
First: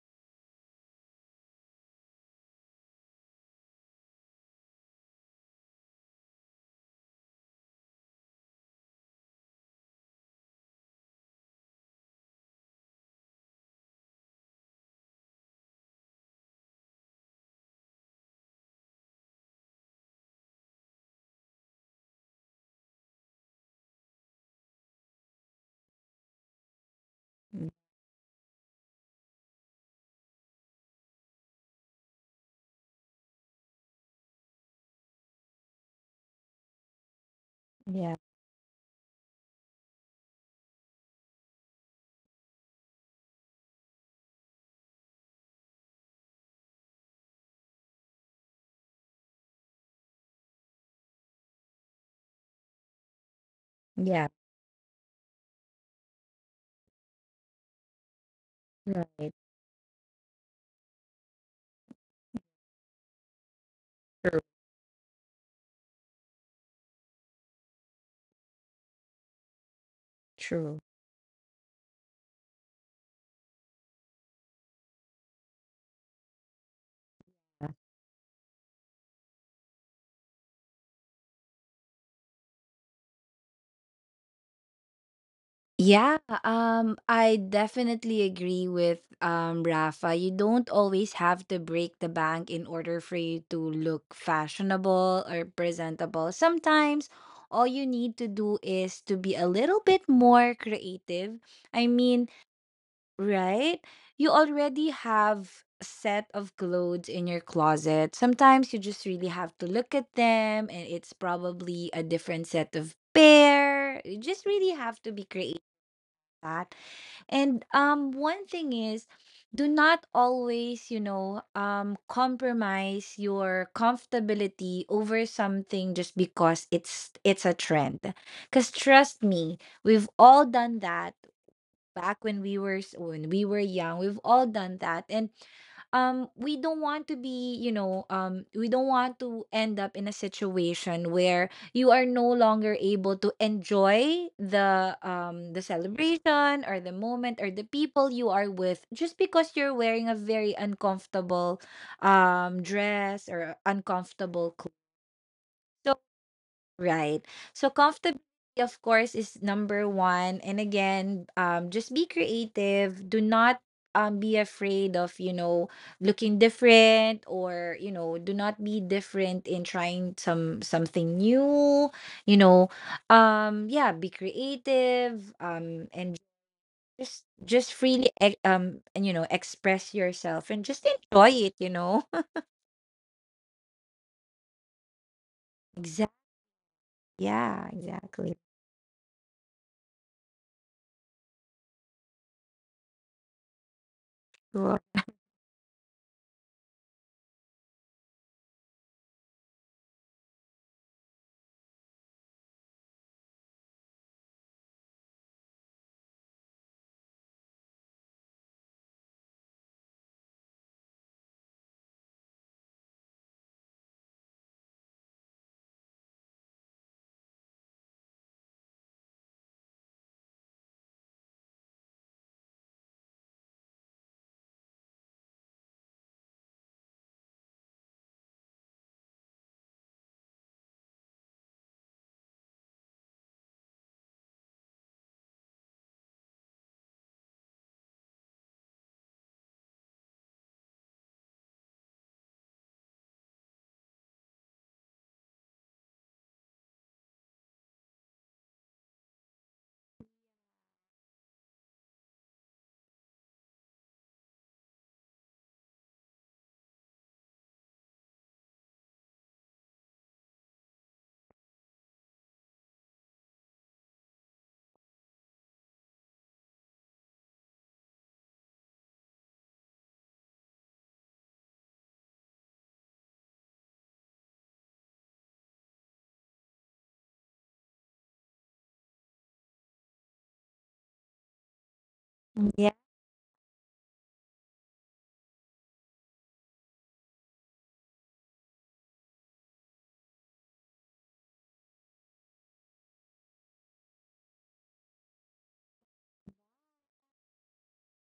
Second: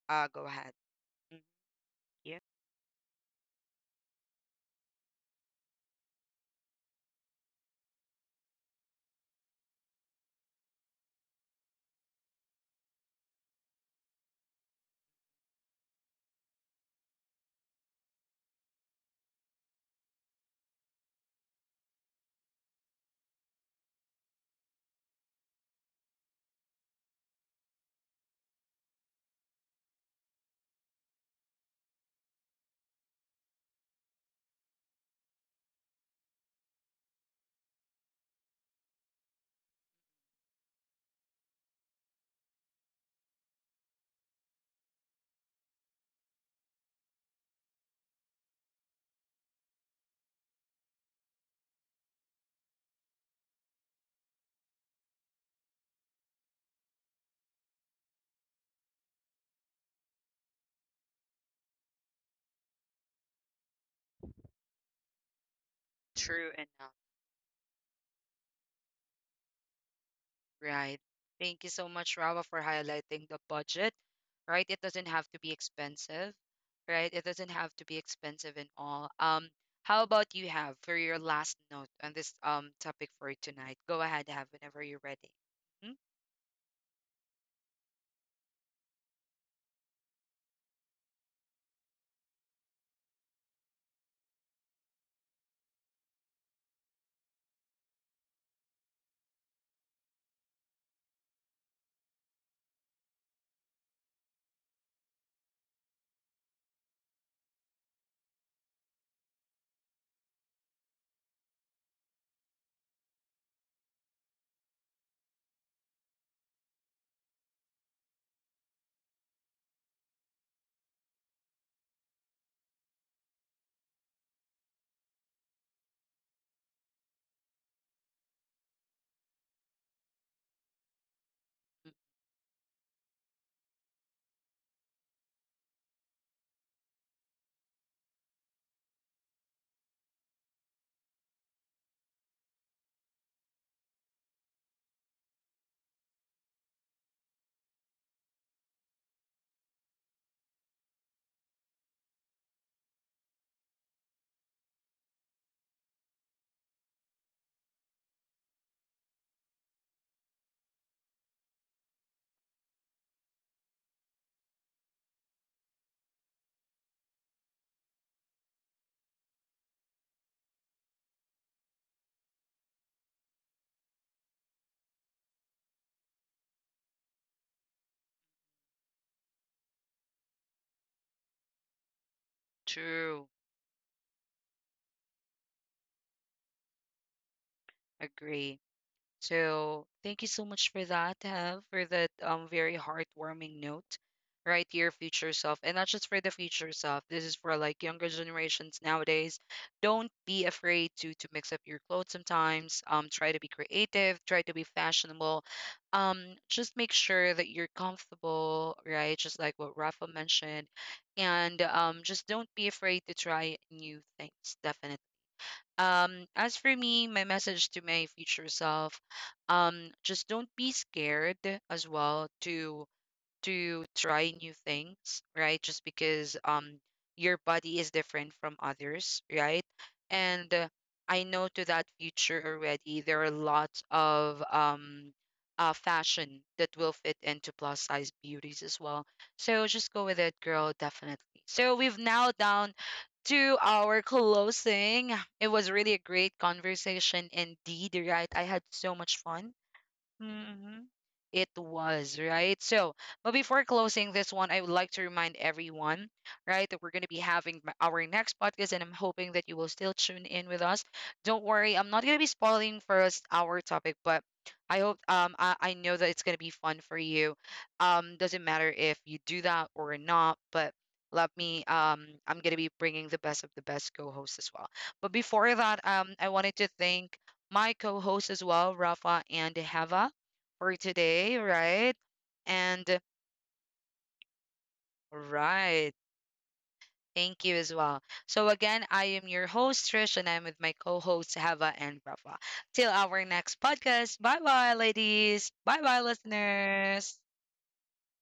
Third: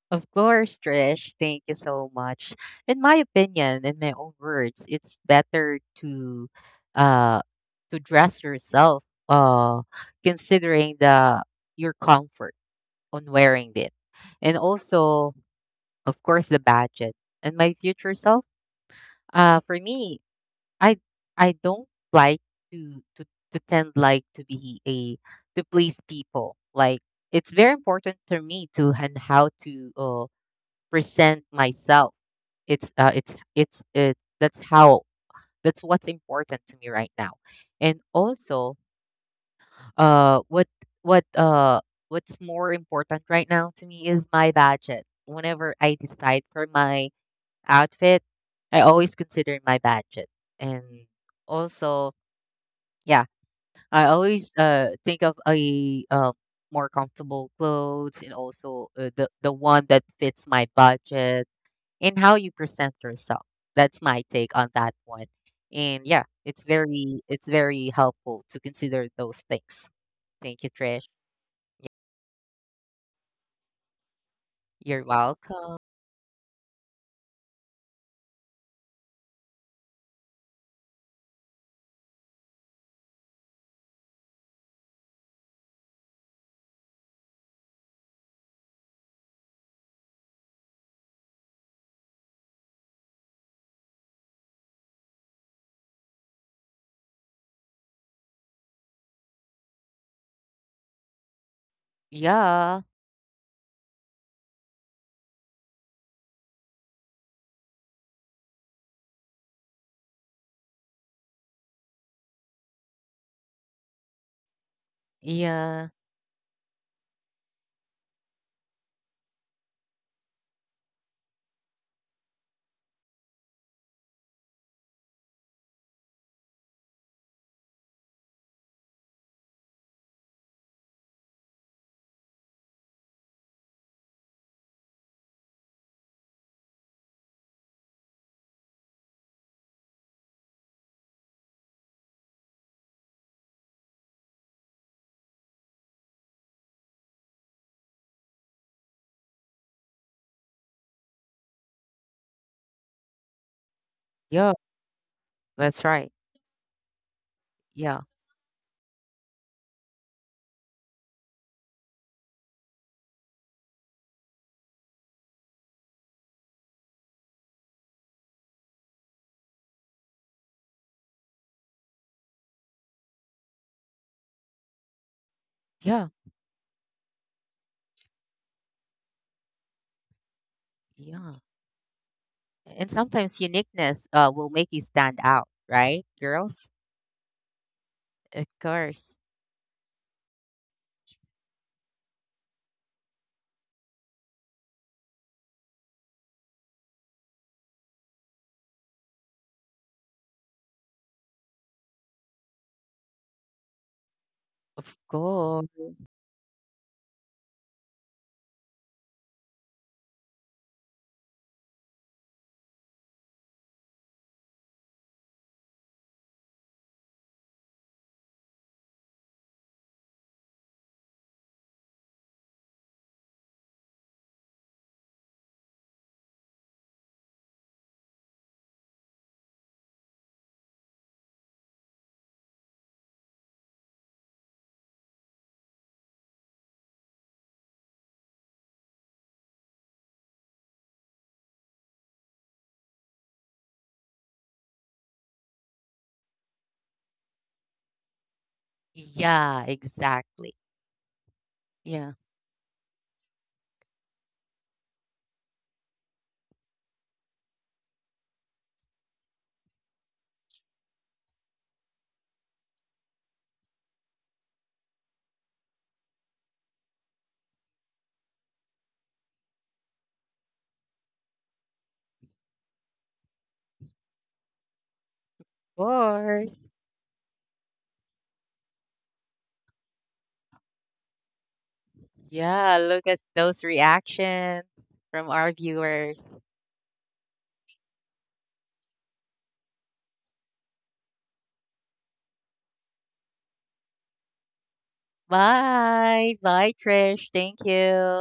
Speaker 1: uh,
Speaker 2: Of
Speaker 1: go ahead.
Speaker 2: course, Trish.
Speaker 1: Mhm.
Speaker 2: Thank you so
Speaker 1: Yeah.
Speaker 2: much. In my opinion, in my own words, it's better uh to dress yourself considering the your comfort on wearing it. And also, of course, the budget. And my future self, for me, I I don't like to tend like to be a to please people. Like it's
Speaker 3: Mm,
Speaker 2: very important for me to and how to present myself. It's it. That's how. That's what's important to me right now. And
Speaker 3: Yeah.
Speaker 2: also, what what uh what's more important right now to me is my budget. Whenever I decide for my outfit, I always consider my budget. And also, yeah, I
Speaker 3: Yeah.
Speaker 2: always think of a more comfortable clothes, and also the
Speaker 3: Right.
Speaker 2: one that fits my budget in how you present yourself. That's my
Speaker 3: True.
Speaker 2: take on that one. And yeah,
Speaker 1: True enough.
Speaker 2: it's very helpful to consider those things. Thank you,
Speaker 3: True.
Speaker 1: Right.
Speaker 2: Trish.
Speaker 1: Thank you so much, Rava, for highlighting the budget. Right. It
Speaker 2: You're
Speaker 1: doesn't have to be
Speaker 2: welcome.
Speaker 1: expensive. Right. It doesn't have to be expensive and all. How about you, Have, for your last note on this topic for tonight? Go ahead, Have, whenever you're ready. Mhm.
Speaker 3: Yeah, I definitely agree with Rafa. You don't always have to break the bank in order for you to look fashionable or presentable. Sometimes all you need to do is to be a little bit more creative. I mean,
Speaker 2: Yeah.
Speaker 3: right? You already have a set of clothes in your closet. Sometimes you just really have to look at them, and it's probably a different set of pair. You just really have to be creative
Speaker 2: Yeah.
Speaker 3: that. And one thing is, do not always, you know, compromise your comfortability over something just because it's a trend. Cuz trust me, we've all done that back when we were when we were young, we've all done that. And we don't want to be, you know, we don't want to end up in a situation where you are no longer able to enjoy the celebration or the moment or the people you are with, just because you're wearing a very uncomfortable dress or uncomfortable
Speaker 2: Yeah.
Speaker 3: clothes.
Speaker 2: That's right.
Speaker 3: Right. So
Speaker 2: Yeah.
Speaker 3: comfortability, of course, is number one. And again, just be creative. Do not be afraid of, you know, looking different, or, you know, do not be different in trying something new, you know. Yeah, be creative,
Speaker 2: Yeah.
Speaker 3: and just freely and, you know, express yourself and just enjoy
Speaker 2: Yeah.
Speaker 3: it, you know.
Speaker 2: And
Speaker 1: True.
Speaker 2: sometimes uniqueness will make you stand out, right,
Speaker 3: Exactly.
Speaker 2: girls?
Speaker 3: Yeah, exactly.
Speaker 2: Of
Speaker 1: Agree.
Speaker 2: course.
Speaker 1: So thank you so much for that, Have, for that very heartwarming note, right? Your
Speaker 3: Sure.
Speaker 1: future self, and not just for the future self. This is for like younger generations nowadays. Don't be afraid to mix up your clothes sometimes. Try to be creative. Try to be
Speaker 2: Of
Speaker 1: fashionable.
Speaker 2: course.
Speaker 1: Just make sure that you're comfortable, right? Just like what Rafa mentioned, and just don't be afraid to try new things. Definitely. As for me, my message to my future self, just don't be scared as well to try new things, right? Just because your body is different from others, right? And I know to that future already there are lots of fashion that will fit into plus size beauties as well. So just go with it, girl, definitely. So we've now down to our closing. It was really a great conversation indeed, right? I had so much fun.
Speaker 2: Yeah, exactly.
Speaker 1: Mm-hmm. It
Speaker 2: Yeah.
Speaker 1: was, right? So, but before closing this one, I would like to remind everyone, right, that we're going to be having our next podcast, and I'm hoping that you will still tune in with us. Don't worry, I'm not going to be spoiling for us our topic, but I hope, I know that it's going to be fun for you. Doesn't matter if you do that or not, but let me, I'm going to be bringing the best of the best co-hosts as well. But before that,
Speaker 2: Of
Speaker 1: I wanted to
Speaker 2: course.
Speaker 1: thank my co-hosts as well, Rafa and Hava, for today, right?
Speaker 2: Yeah,
Speaker 1: And
Speaker 2: look at those reactions from our
Speaker 1: right.
Speaker 2: viewers.
Speaker 1: Thank you as well. So again, I am your host, Trish, and I'm with my co-hosts Hava and Rafa. Till our next podcast. Bye bye, ladies. Bye bye,
Speaker 2: Bye. Bye,
Speaker 1: listeners.
Speaker 2: Trish. Thank you.